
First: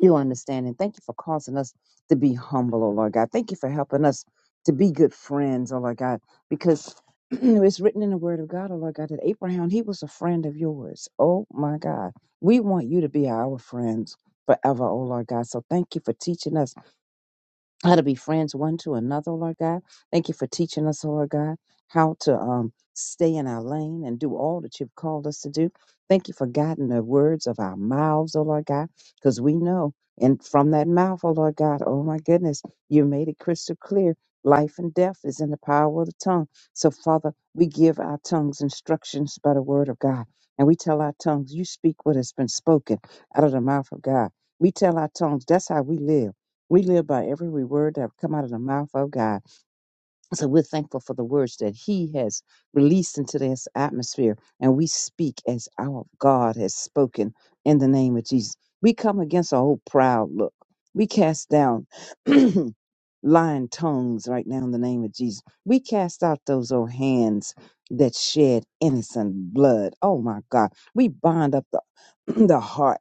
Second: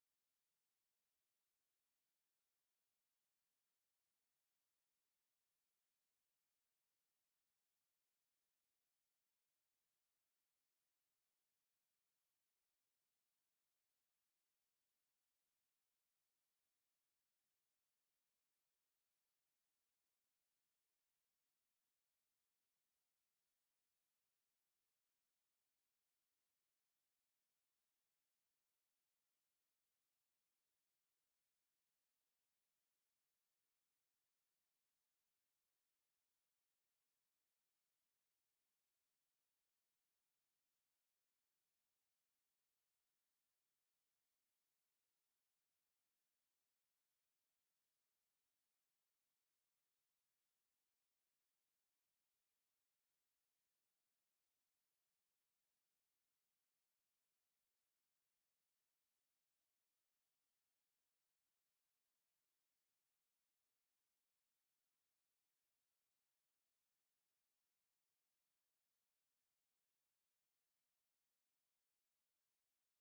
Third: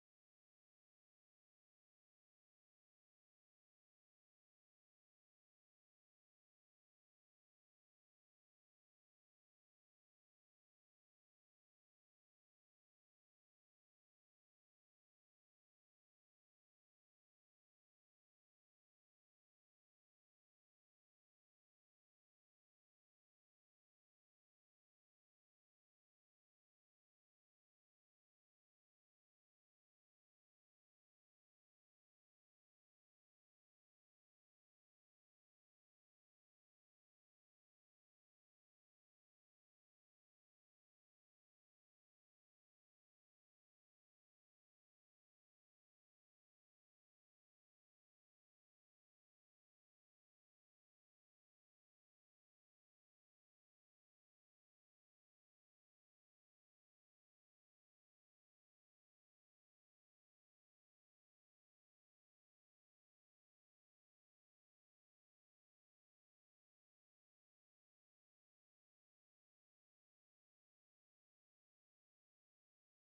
Speaker 3: you understand. And thank you for causing us to be humble, oh Lord God. Thank you for helping us to be good friends, oh Lord God, because it's written in the word of God, oh Lord God, that Abraham, he was a friend of yours. Oh my God. We want you to be our friends forever, oh Lord God. So thank you for teaching us how to be friends one to another, Lord God. Thank you for teaching us, Lord God, how to um, stay in our lane and do all that you've called us to do. Thank you for guiding the words of our mouths, oh Lord God, because we know, and from that mouth, oh Lord God, oh my goodness, you made it crystal clear. Life and death is in the power of the tongue. So, Father, we give our tongues instructions by the word of God. And we tell our tongues, you speak what has been spoken out of the mouth of God. We tell our tongues, that's how we live. We live by every word that have come out of the mouth of God. So we're thankful for the words that He has released into this atmosphere. And we speak as our God has spoken in the name of Jesus. We come against a whole proud look. We cast down lying tongues right now in the name of Jesus. We cast out those old hands that shed innocent blood. Oh my God. We bind up the, the heart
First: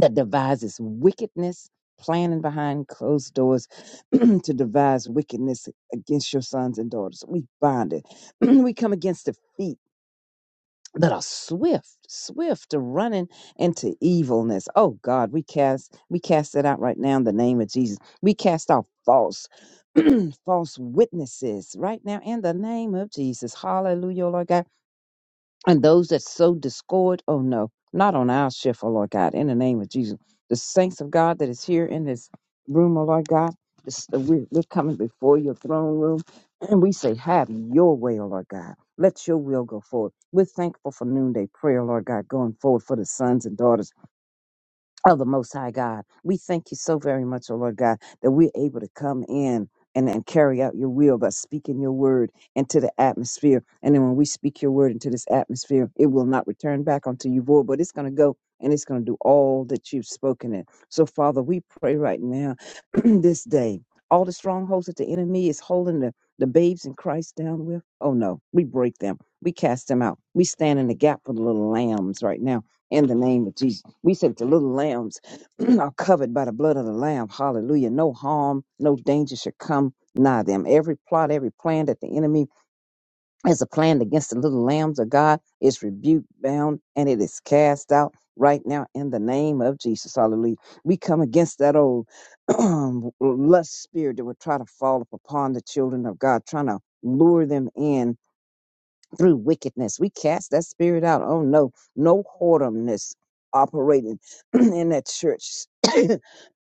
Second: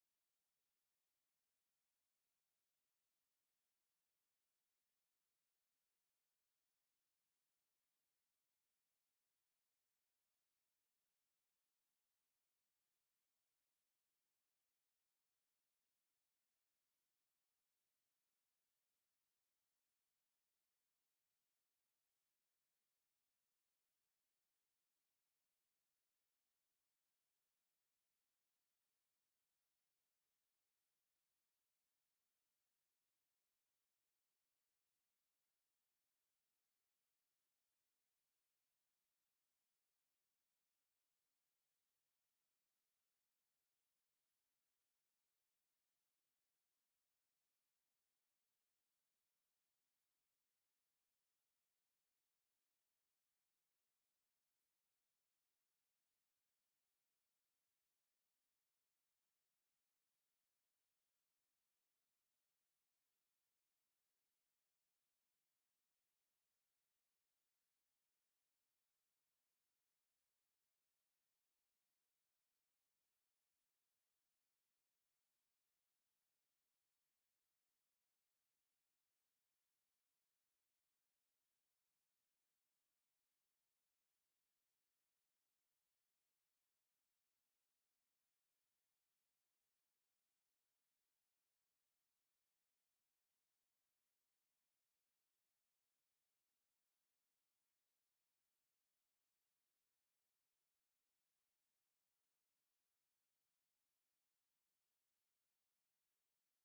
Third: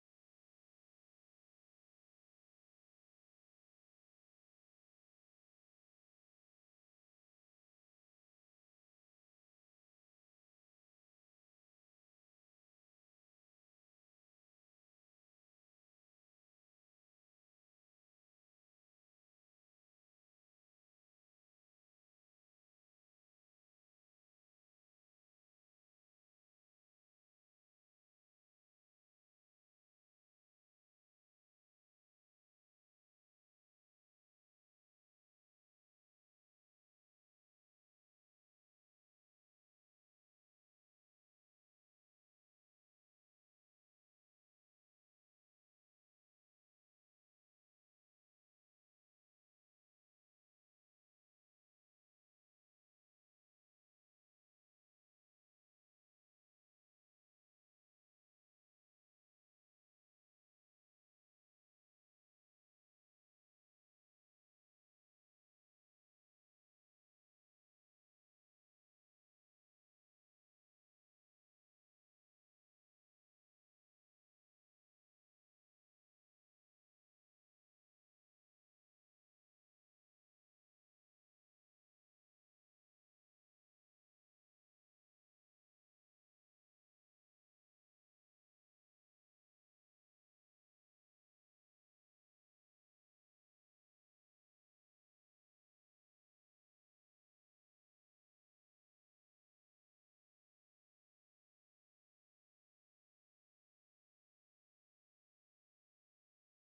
Speaker 3: that devises wickedness, planning behind closed doors to devise wickedness against your sons and daughters. We bind it. we come against the feet that are swift, swift to running into evilness. Oh God, we cast we cast it out right now in the name of Jesus. We cast out false. false witnesses right now in the name of Jesus. Hallelujah, Lord God. And those that sow discord, oh no, not on our shift, oh Lord God, in the name of Jesus. The saints of God that is here in this room, oh Lord God, this, uh, we're, we're coming before your throne room and we say, Have your way, oh Lord God. Let your will go forward. We're thankful for noonday prayer, Lord God, going forward for the sons and daughters of the Most High God. We thank you so very much, O Lord God, that we're able to come in and, and carry out your will by speaking your word into the atmosphere. And then when we speak your word into this atmosphere, it will not return back unto you void, but it's going to go and it's going to do all that you've spoken it. So, Father, we pray right now, this day, all the strongholds that the enemy is holding the, the babes in Christ down with, oh no, we break them. We cast them out. We stand in the gap for the little lambs right now in the name of Jesus. We said that the little lambs are covered by the blood of the Lamb. Hallelujah. No harm, no danger should come nigh them. Every plot, every plan that the enemy has a planned against the little lambs of God is rebuked, bound, and it is cast out right now in the name of Jesus. Hallelujah. We come against that old lust spirit that would try to fall upon the children of God, trying to lure them in through wickedness. We cast that spirit out. Oh no, no whoredomness operating in that church, in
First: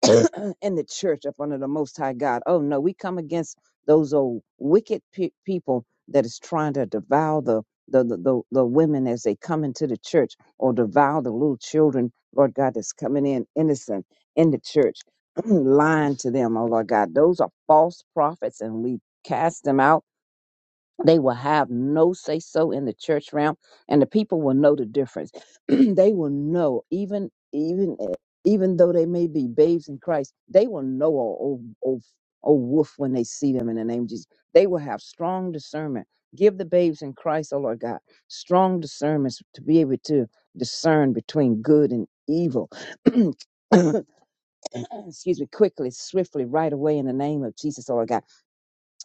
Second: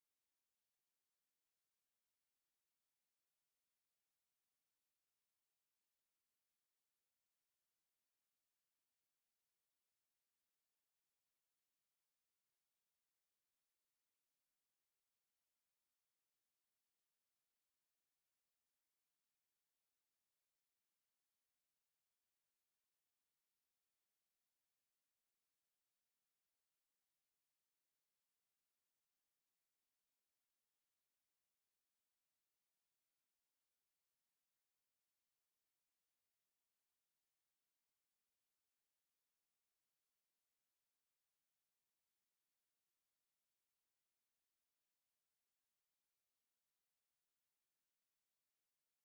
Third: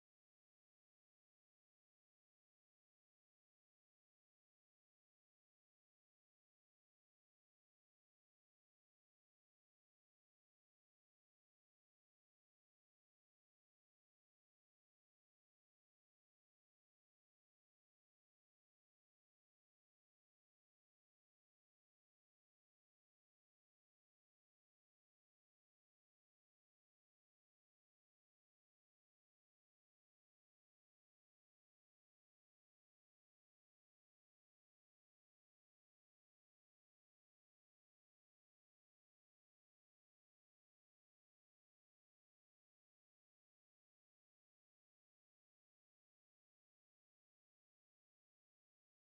Speaker 3: the church up under the Most High God. Oh no, we come against those old wicked pe- people that is trying to devour the the, the the the women as they come into the church or devour the little children, Lord God, that's coming in innocent in the church, lying to them, oh Lord God. Those are false prophets and we cast them out they will have no say so in the church realm, and the people will know the difference. they will know, even even eh, even though they may be babes in Christ, they will know a old, old, old wolf when they see them in the name of Jesus. They will have strong discernment. Give the babes in Christ, oh Lord God, strong discernments to be able to discern between good and evil. Excuse me, quickly, swiftly, right away in the name of Jesus, oh Lord God.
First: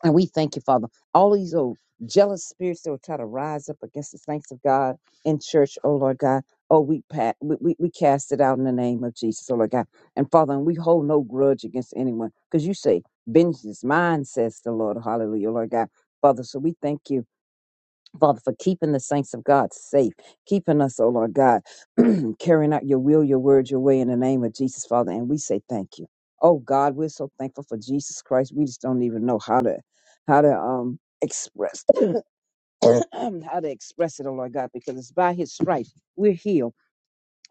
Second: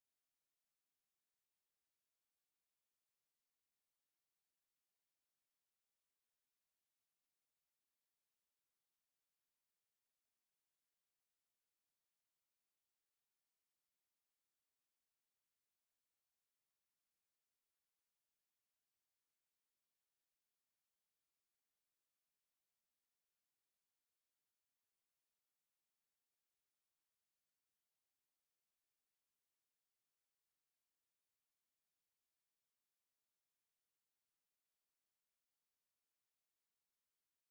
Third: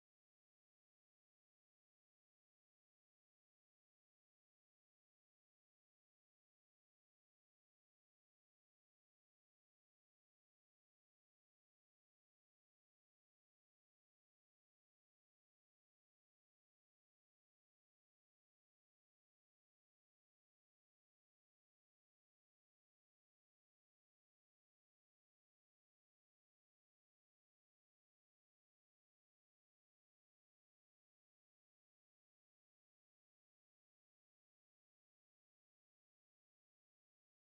Speaker 3: And we thank you, Father. All these old jealous spirits that will try to rise up against the saints of God in church, oh Lord God. Oh, we, pat, we, we we cast it out in the name of Jesus, oh Lord God. And Father, and we hold no grudge against anyone because you say, vengeance is mine, says the Lord. Hallelujah, Lord God. Father, so we thank you Father, for keeping the saints of God safe, keeping us, oh Lord God, carrying out your will, your word, your way in the name of Jesus, Father. And we say thank you. Oh God, we're so thankful for Jesus Christ. We just don't even know how to how to um express how to express it, oh Lord God, because it's by his stripes we're healed.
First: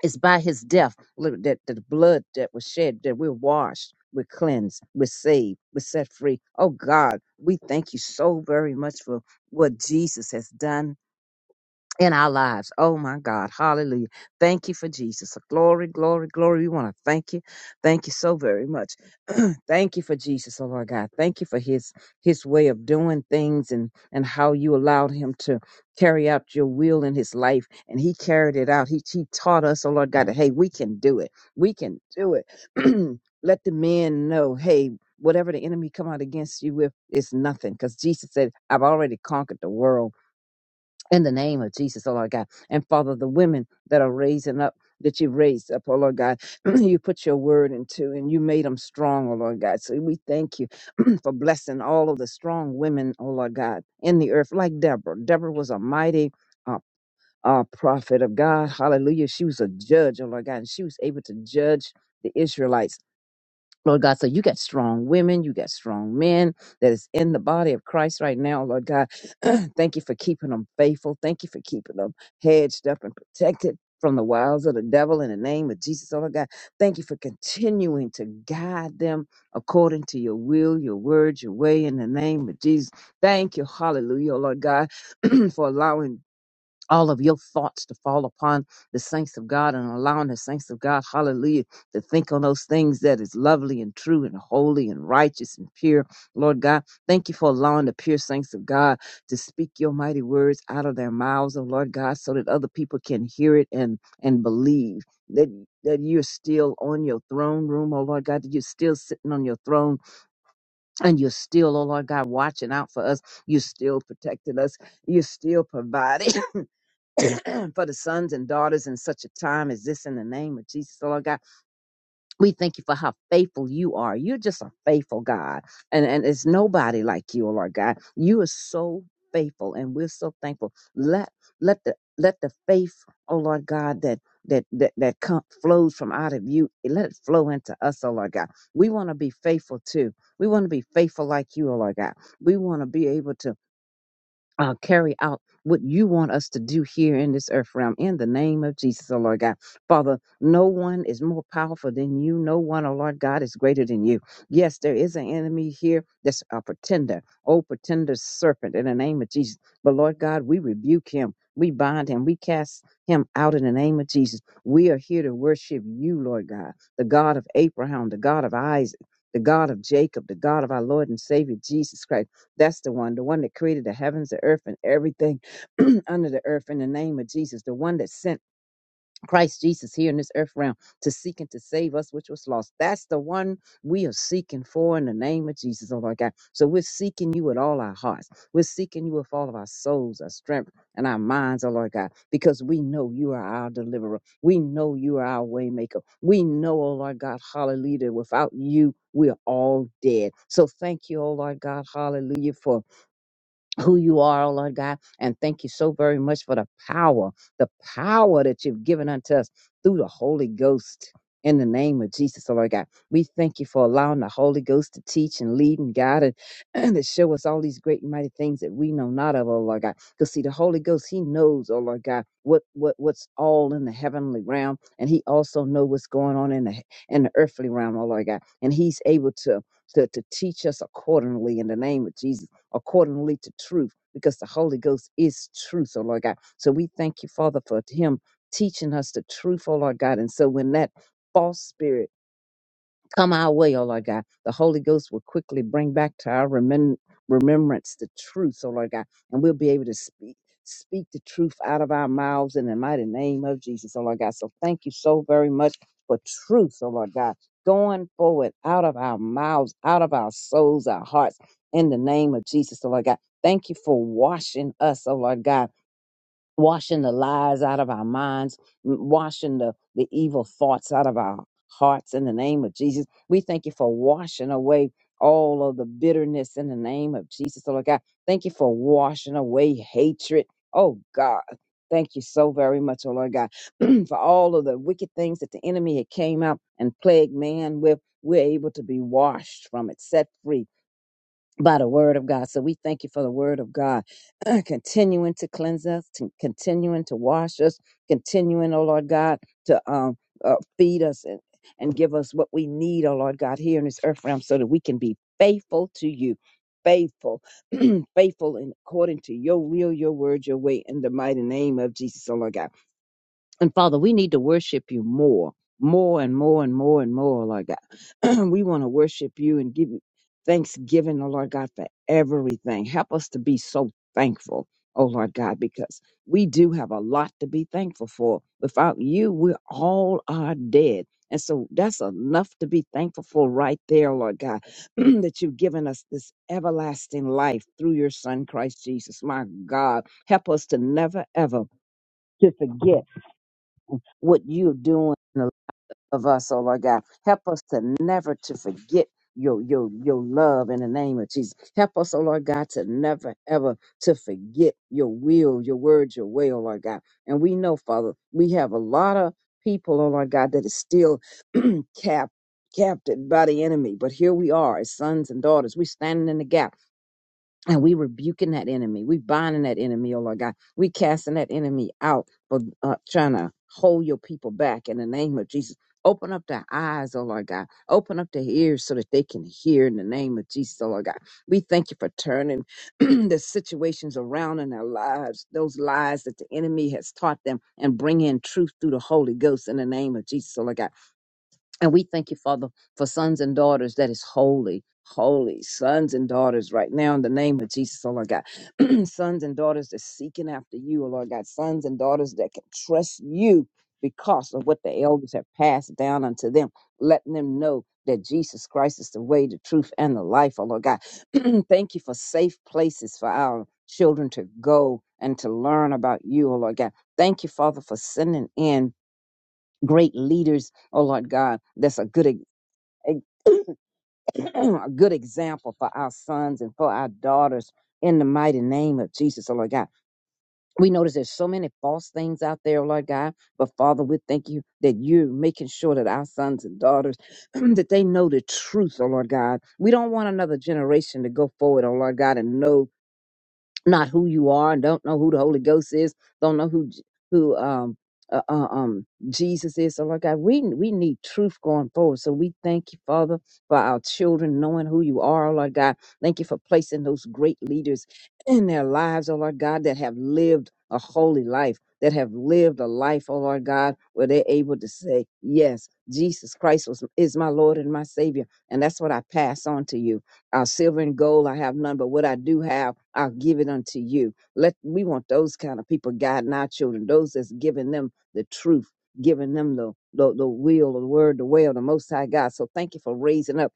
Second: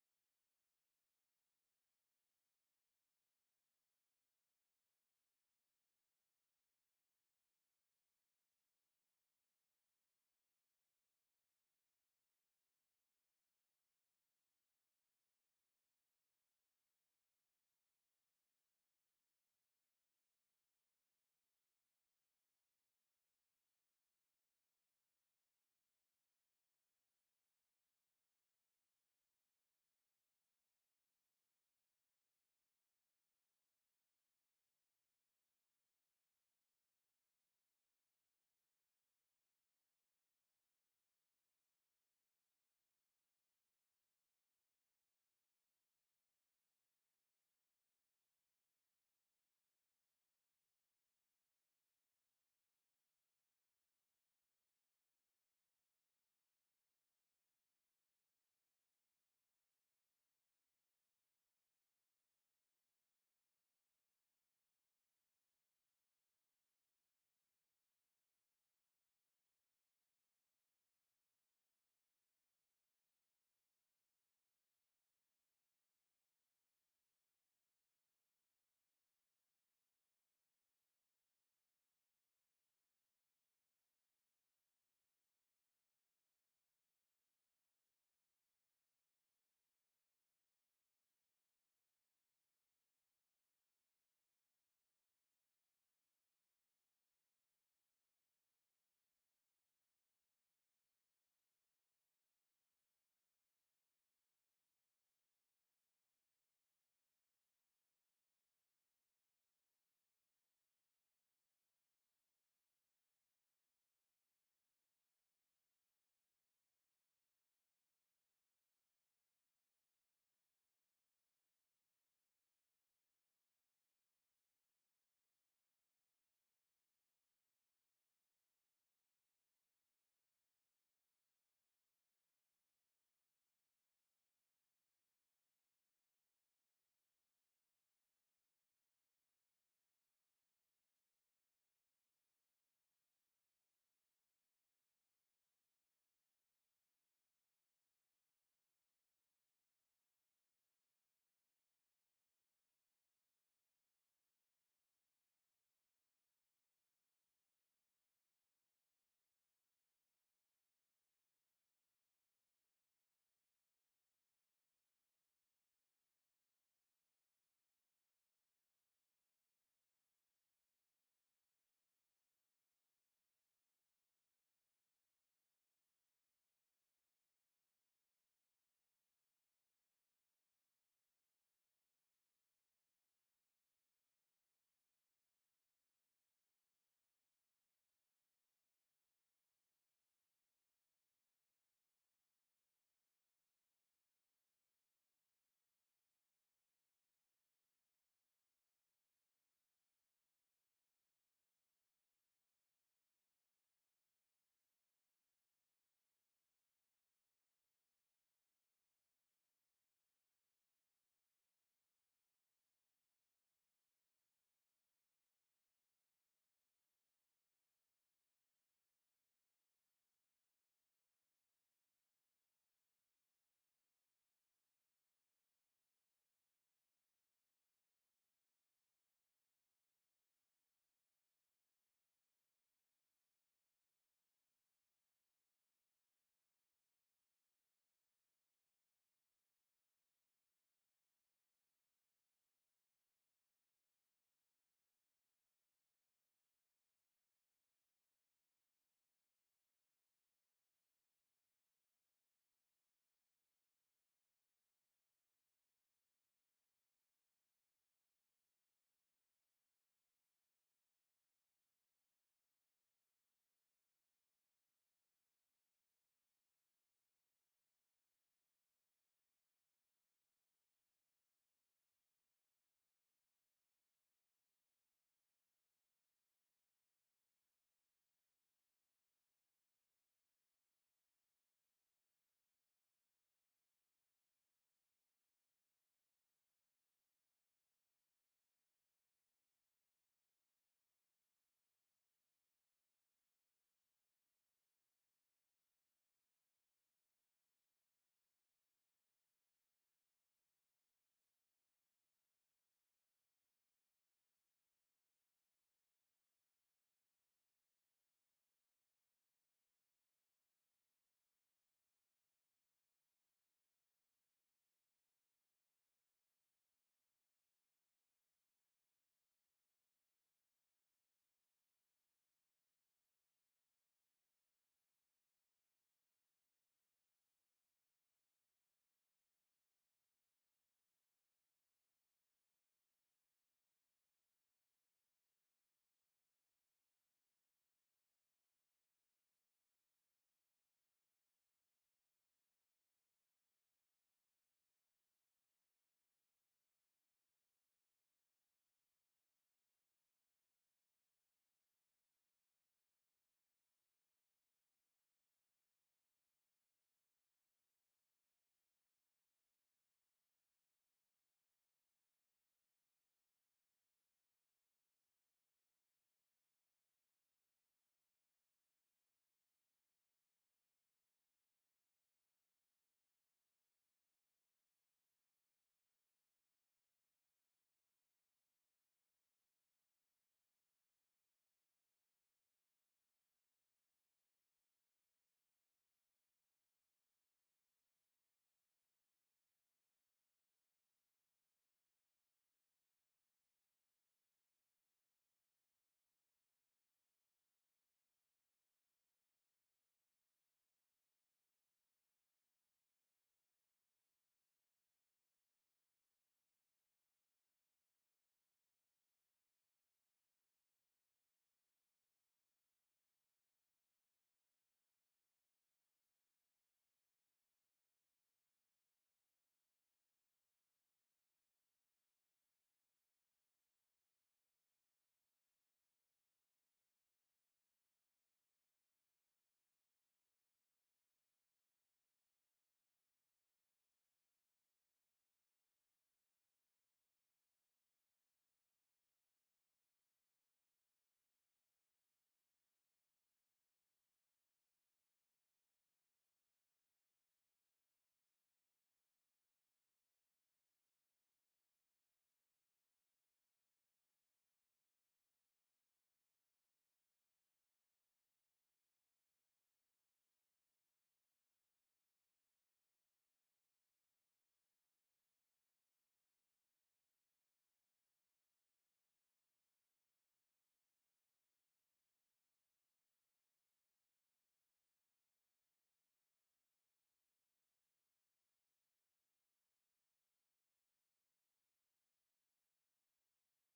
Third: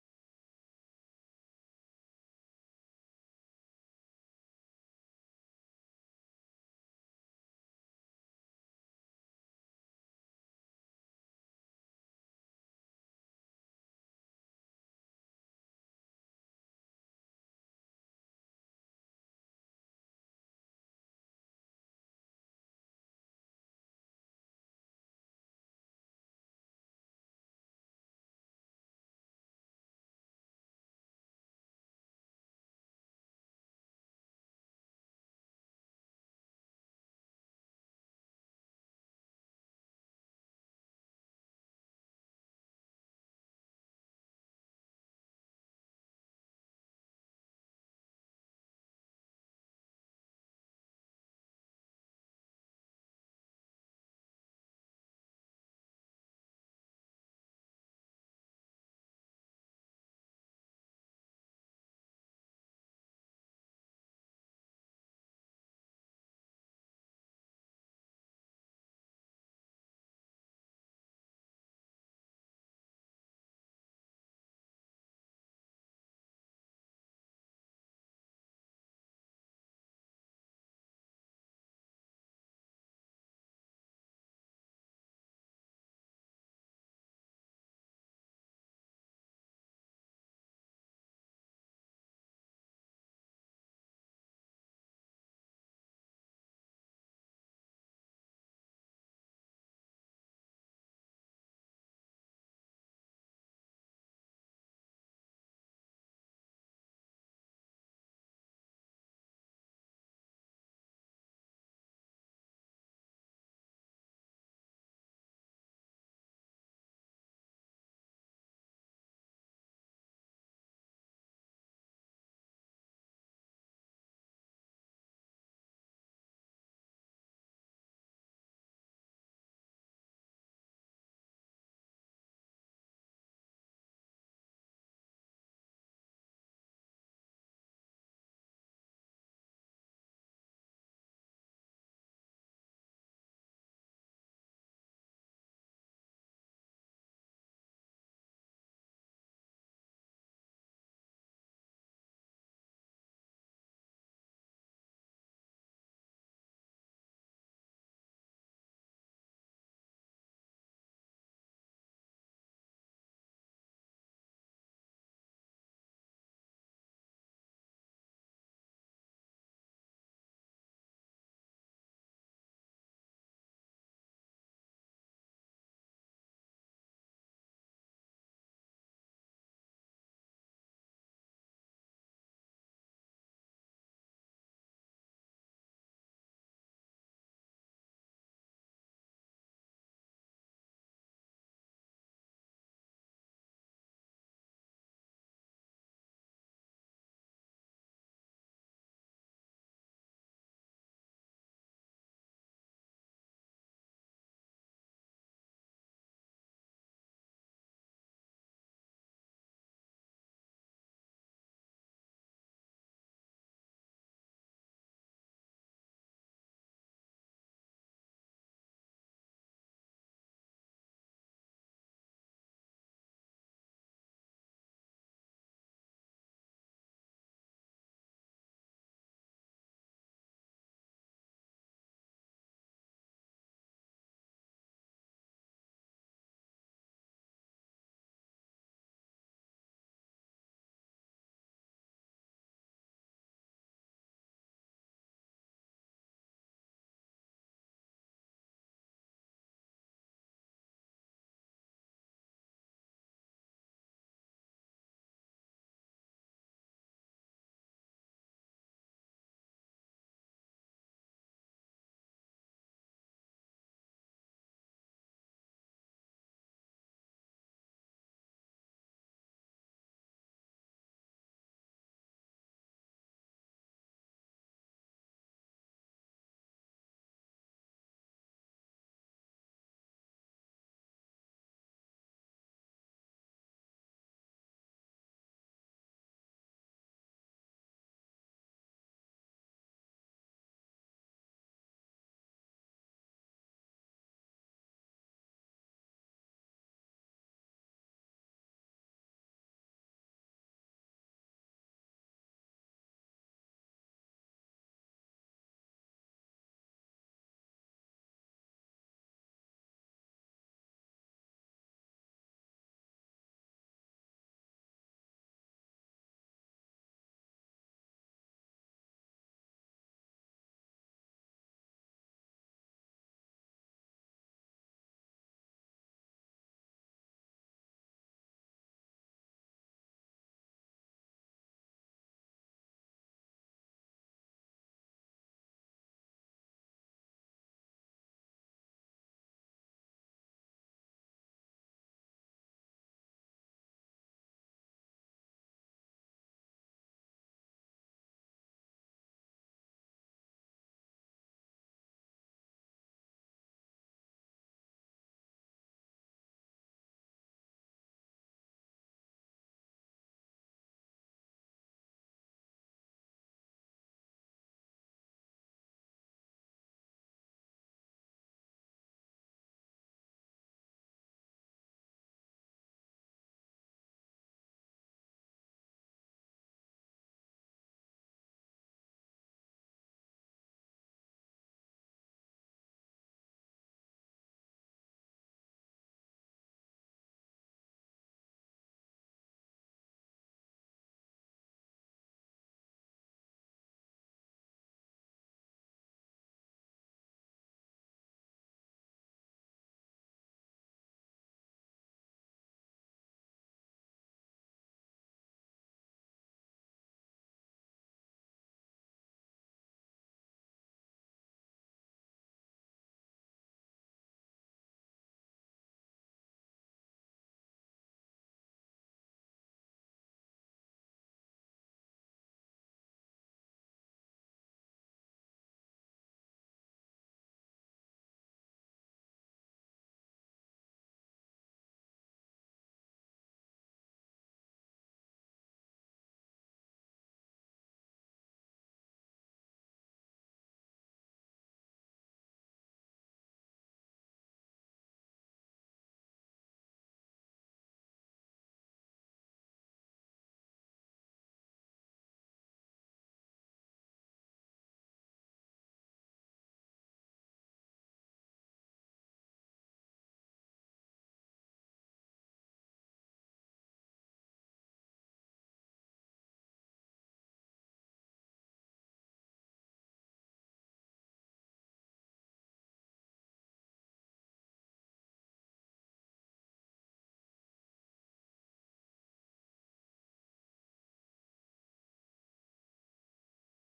Speaker 3: It's by his death li- that that the blood that was shed, that we're washed, we're cleansed, we're saved, we're set free. Oh God, we thank you so very much for what Jesus has done in our lives. Oh my God. Hallelujah. Thank you for Jesus. Glory, glory, glory. We want to thank you. Thank you so very much. thank you for Jesus, oh Lord God. Thank you for his his way of doing things and and how you allowed him to carry out your will in his life. And he carried it out. He he taught us, oh Lord God, that hey, we can do it. We can do it. Let the men know, hey, whatever the enemy come out against you with is nothing. Because Jesus said, I've already conquered the world in the name of Jesus, oh Lord God. And Father, the women that are raising up, that you raised up, oh Lord God, you put your word into and you made them strong, oh Lord God. So we thank you for blessing all of the strong women, oh Lord God, in the earth, like Deborah. Deborah was a mighty. Uh, uh, prophet of God, hallelujah. She was a judge, oh Lord God, and she was able to judge the Israelites Lord God, so you got strong women, you got strong men that is in the body of Christ right now, Lord God. Thank you for keeping them faithful. Thank you for keeping them hedged up and protected from the wiles of the devil in the name of Jesus, oh Lord God. Thank you for continuing to guide them according to your will, your word, your way in the name of Jesus. Thank you, hallelujah, oh Lord God, for allowing all of your thoughts to fall upon the saints of God and allowing the saints of God, hallelujah, to think on those things that is lovely and true and holy and righteous and pure. Lord God, thank you for allowing the pure saints of God to speak your mighty words out of their mouths, oh Lord God, so that other people can hear it and and believe that that you're still on your throne room, oh Lord God, that you're still sitting on your throne and you're still, oh Lord God, watching out for us. You're still protecting us. You're still providing. for the sons and daughters in such a time as this in the name of Jesus, oh Lord God. We thank you for how faithful you are. You're just a faithful God. And and it's nobody like you, oh Lord God. You are so faithful and we're so thankful. Let let the let the faith, oh Lord God, that that that that come, flows from out of you, let it flow into us, oh Lord God. We want to be faithful too. We want to be faithful like you, oh Lord God. We want to be able to uh, carry out what you want us to do here in this earth realm in the name of Jesus, oh Lord God. Father, no one is more powerful than you. No one, oh Lord God, is greater than you. Yes, there is an enemy here that's a pretender, oh pretender serpent in the name of Jesus. But Lord God, we rebuke him. We bind him. We cast him out in the name of Jesus. We are here to worship you, Lord God, the God of Abraham, the God of Isaac, the God of Jacob, the God of our Lord and Savior Jesus Christ. That's the one, the one that created the heavens, the earth, and everything under the earth in the name of Jesus, the one that sent Christ Jesus here in this earth realm to seek and to save us, which was lost. That's the one we are seeking for in the name of Jesus, oh Lord God. So we're seeking you with all our hearts. We're seeking you with all of our souls, our strength, and our minds, oh Lord God, because we know you are our deliverer. We know you are our waymaker. We know, oh Lord God, hallelujah, that without you, we are all dead. So thank you, oh Lord God, hallelujah, for who you are, oh Lord God. And thank you so very much for the power, the power that you've given unto us through the Holy Ghost. In the name of Jesus, oh Lord God, we thank you for allowing the Holy Ghost to teach and lead and guide and, and to show us all these great and mighty things that we know not of, oh Lord God. Because see, the Holy Ghost, He knows, oh Lord God, what what what's all in the heavenly realm, and He also knows what's going on in the in the earthly realm, oh Lord God, and He's able to to, to teach us accordingly in the name of Jesus accordingly to truth, because the Holy Ghost is truth, oh Lord God. So we thank you, Father, for Him teaching us the truth, oh Lord God. And so when that false spirit come our way, O Lord God. The Holy Ghost will quickly bring back to our remem- remembrance the truth, O Lord God, and we'll be able to speak speak the truth out of our mouths in the mighty name of Jesus, O Lord God. So thank you so very much for truth, O Lord God, going forward out of our mouths, out of our souls, our hearts, in the name of Jesus, O Lord God. Thank you for washing us, O Lord God washing the lies out of our minds, m- washing the, the evil thoughts out of our hearts in the name of Jesus. We thank you for washing away all of the bitterness in the name of Jesus, oh Lord God. Thank you for washing away hatred. Oh God. Thank you so very much, oh Lord God, for all of the wicked things that the enemy had came out and plagued man with. We're able to be washed from it, set free by the word of God. So we thank you for the word of God, continuing to cleanse us, to continuing to wash us, continuing, oh Lord God, to um, uh, feed us and, and give us what we need, oh Lord God, here in this earth realm so that we can be faithful to you. Faithful, faithful, and according to your will, your word, your way, in the mighty name of Jesus, oh Lord God. And Father, we need to worship you more, more and more and more and more, Lord God. we want to worship you and give you thanksgiving, oh Lord God, for everything. Help us to be so thankful, oh Lord God, because we do have a lot to be thankful for. Without you, we all are dead. And so that's enough to be thankful for right there, Lord God, that you've given us this everlasting life through your Son, Christ Jesus. My God, help us to never, ever to forget what you're doing in the love of us, oh Lord God. Help us to never to forget your your your love in the name of Jesus. Help us, oh Lord God, to never ever to forget your will, your word, your way, oh Lord God. And we know, Father, we have a lot of people, oh Lord God, that is still cap captured by the enemy. But here we are as sons and daughters. We're standing in the gap. And we rebuking that enemy. We binding that enemy, oh Lord God. We casting that enemy out for uh, trying to hold your people back in the name of Jesus. Open up their eyes, oh Lord God. Open up their ears so that they can hear in the name of Jesus, oh Lord God. We thank you for turning the situations around in their lives, those lies that the enemy has taught them, and bring in truth through the Holy Ghost in the name of Jesus, oh Lord God. And we thank you, Father, for sons and daughters that is holy, holy sons and daughters right now in the name of Jesus, oh Lord God. sons and daughters that's seeking after you, oh Lord God. Sons and daughters that can trust you because of what the elders have passed down unto them, letting them know that Jesus Christ is the way, the truth, and the life, oh Lord God. thank you for safe places for our children to go and to learn about you, oh Lord God. Thank you, Father, for sending in great leaders, oh Lord God, that's a good ex- a good example for our sons and for our daughters in the mighty name of Jesus, oh Lord God. We notice there's so many false things out there, oh Lord God, but Father, we thank you that you're making sure that our sons and daughters that they know the truth, oh Lord God. We don't want another generation to go forward, oh Lord God, and know not who you are and don't know who the Holy Ghost is, don't know who J- who um uh, uh, um Jesus is. So Lord God, we we need truth going forward. So we thank you, Father, for our children knowing who you are, oh Lord God. Thank you for placing those great leaders in their lives, oh Lord God, that have lived a holy life, that have lived a life, oh Lord God, where they're able to say, Yes, Jesus Christ was is my Lord and my Savior. And that's what I pass on to you. Our silver and gold I have none, but what I do have, I'll give it unto you. Let we want those kind of people guiding our children, those that's giving them the truth, giving them the the, the will, the word, the way of the most high God. So thank you for raising up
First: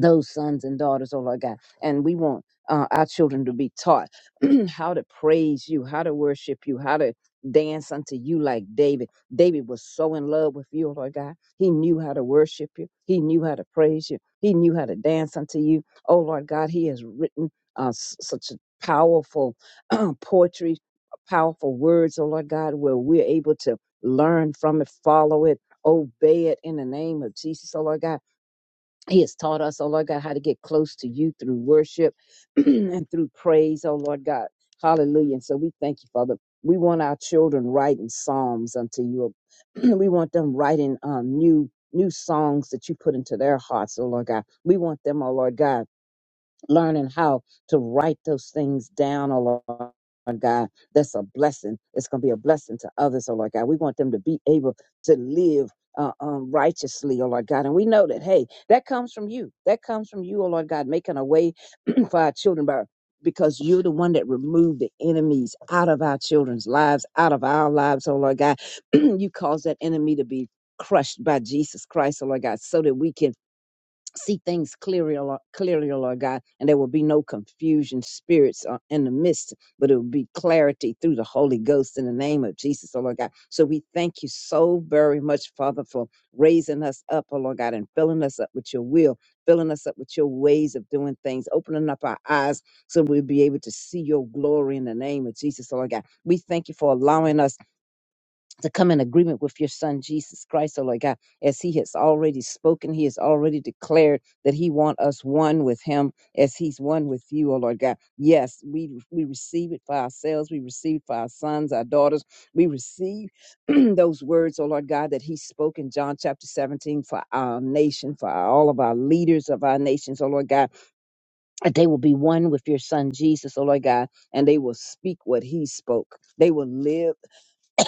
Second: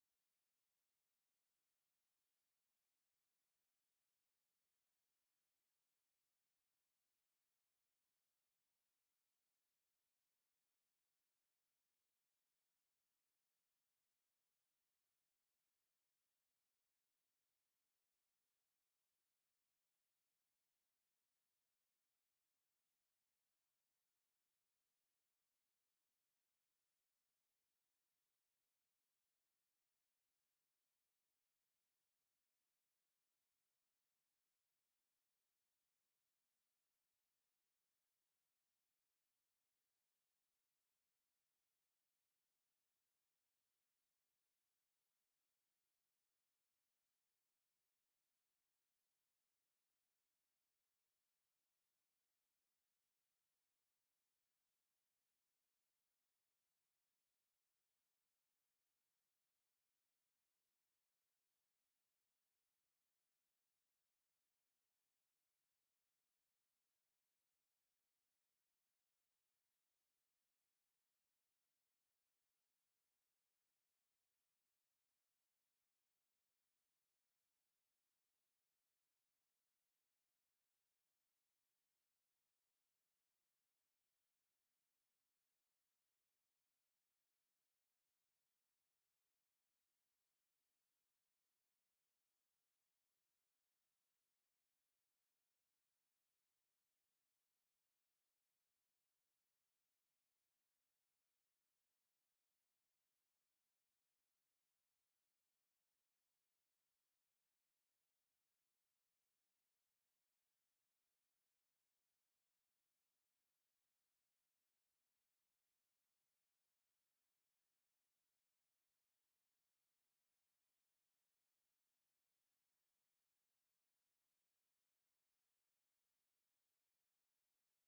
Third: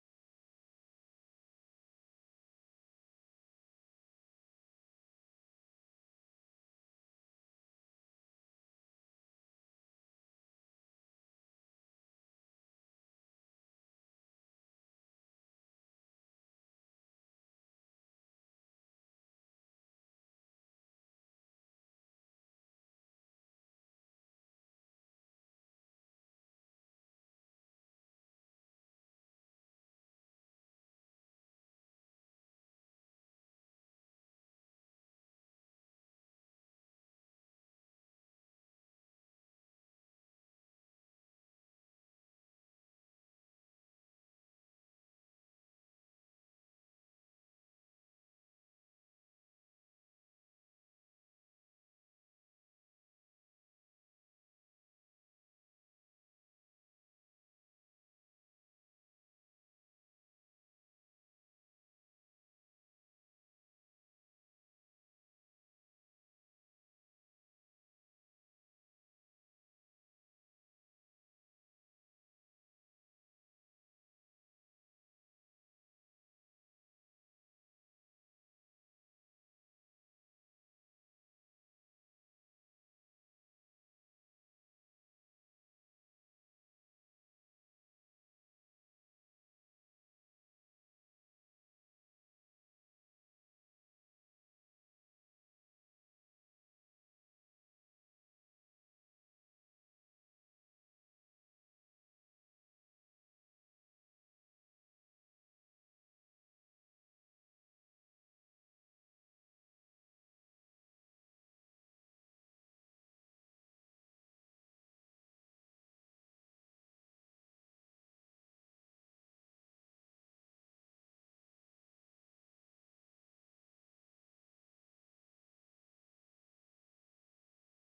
Speaker 3: those sons and daughters, oh Lord God. And we want uh, our children to be taught how to praise you, how to worship you, how to dance unto you like David. David was so in love with you, oh Lord God. He knew how to worship you, he knew how to praise you, he knew how to dance unto you. Oh Lord God, he has written uh, s- such a powerful poetry, powerful words, oh Lord God, where we're able to learn from it, follow it. Obey it in the name of Jesus, oh Lord God he has taught us, oh Lord God, how to get close to you through worship and through praise, oh Lord God. Hallelujah. And so we thank you, Father. We want our children writing psalms unto you. we want them writing um, new new songs that you put into their hearts, oh Lord God. We want them, oh Lord God learning how to write those things down, oh Lord God. That's a blessing. It's going to be a blessing to others, oh Lord God. We want them to be able to live. Uh, um, righteously, oh Lord God. And we know that, hey, that comes from you. That comes from you, oh Lord God, making a way for our children by, because you're the one that removed the enemies out of our children's lives, out of our lives, oh Lord God. you caused that enemy to be crushed by Jesus Christ, oh Lord God, so that we can see things clearly, Lord- clearly, Lord God, and there will be no confusion spirits uh, in the midst, but it will be clarity through the Holy Ghost in the name of Jesus, oh Lord God. So we thank you so very much, Father, for raising us up, oh Lord God, and filling us up with your will, filling us up with your ways of doing things, opening up our eyes so we'll be able to see your glory in the name of Jesus, oh Lord God. We thank you for allowing us to come in agreement with your son Jesus Christ, oh Lord God, as he has already spoken, he has already declared that he want us one with him as he's one with you, oh Lord God. Yes, we we receive it for ourselves, we receive for our sons, our daughters, we receive those words, oh Lord God, that he spoke in John chapter 17 for our nation, for our, all of our leaders of our nations, oh Lord God, that they will be one with your son Jesus, oh Lord God, and they will speak what he spoke. They will live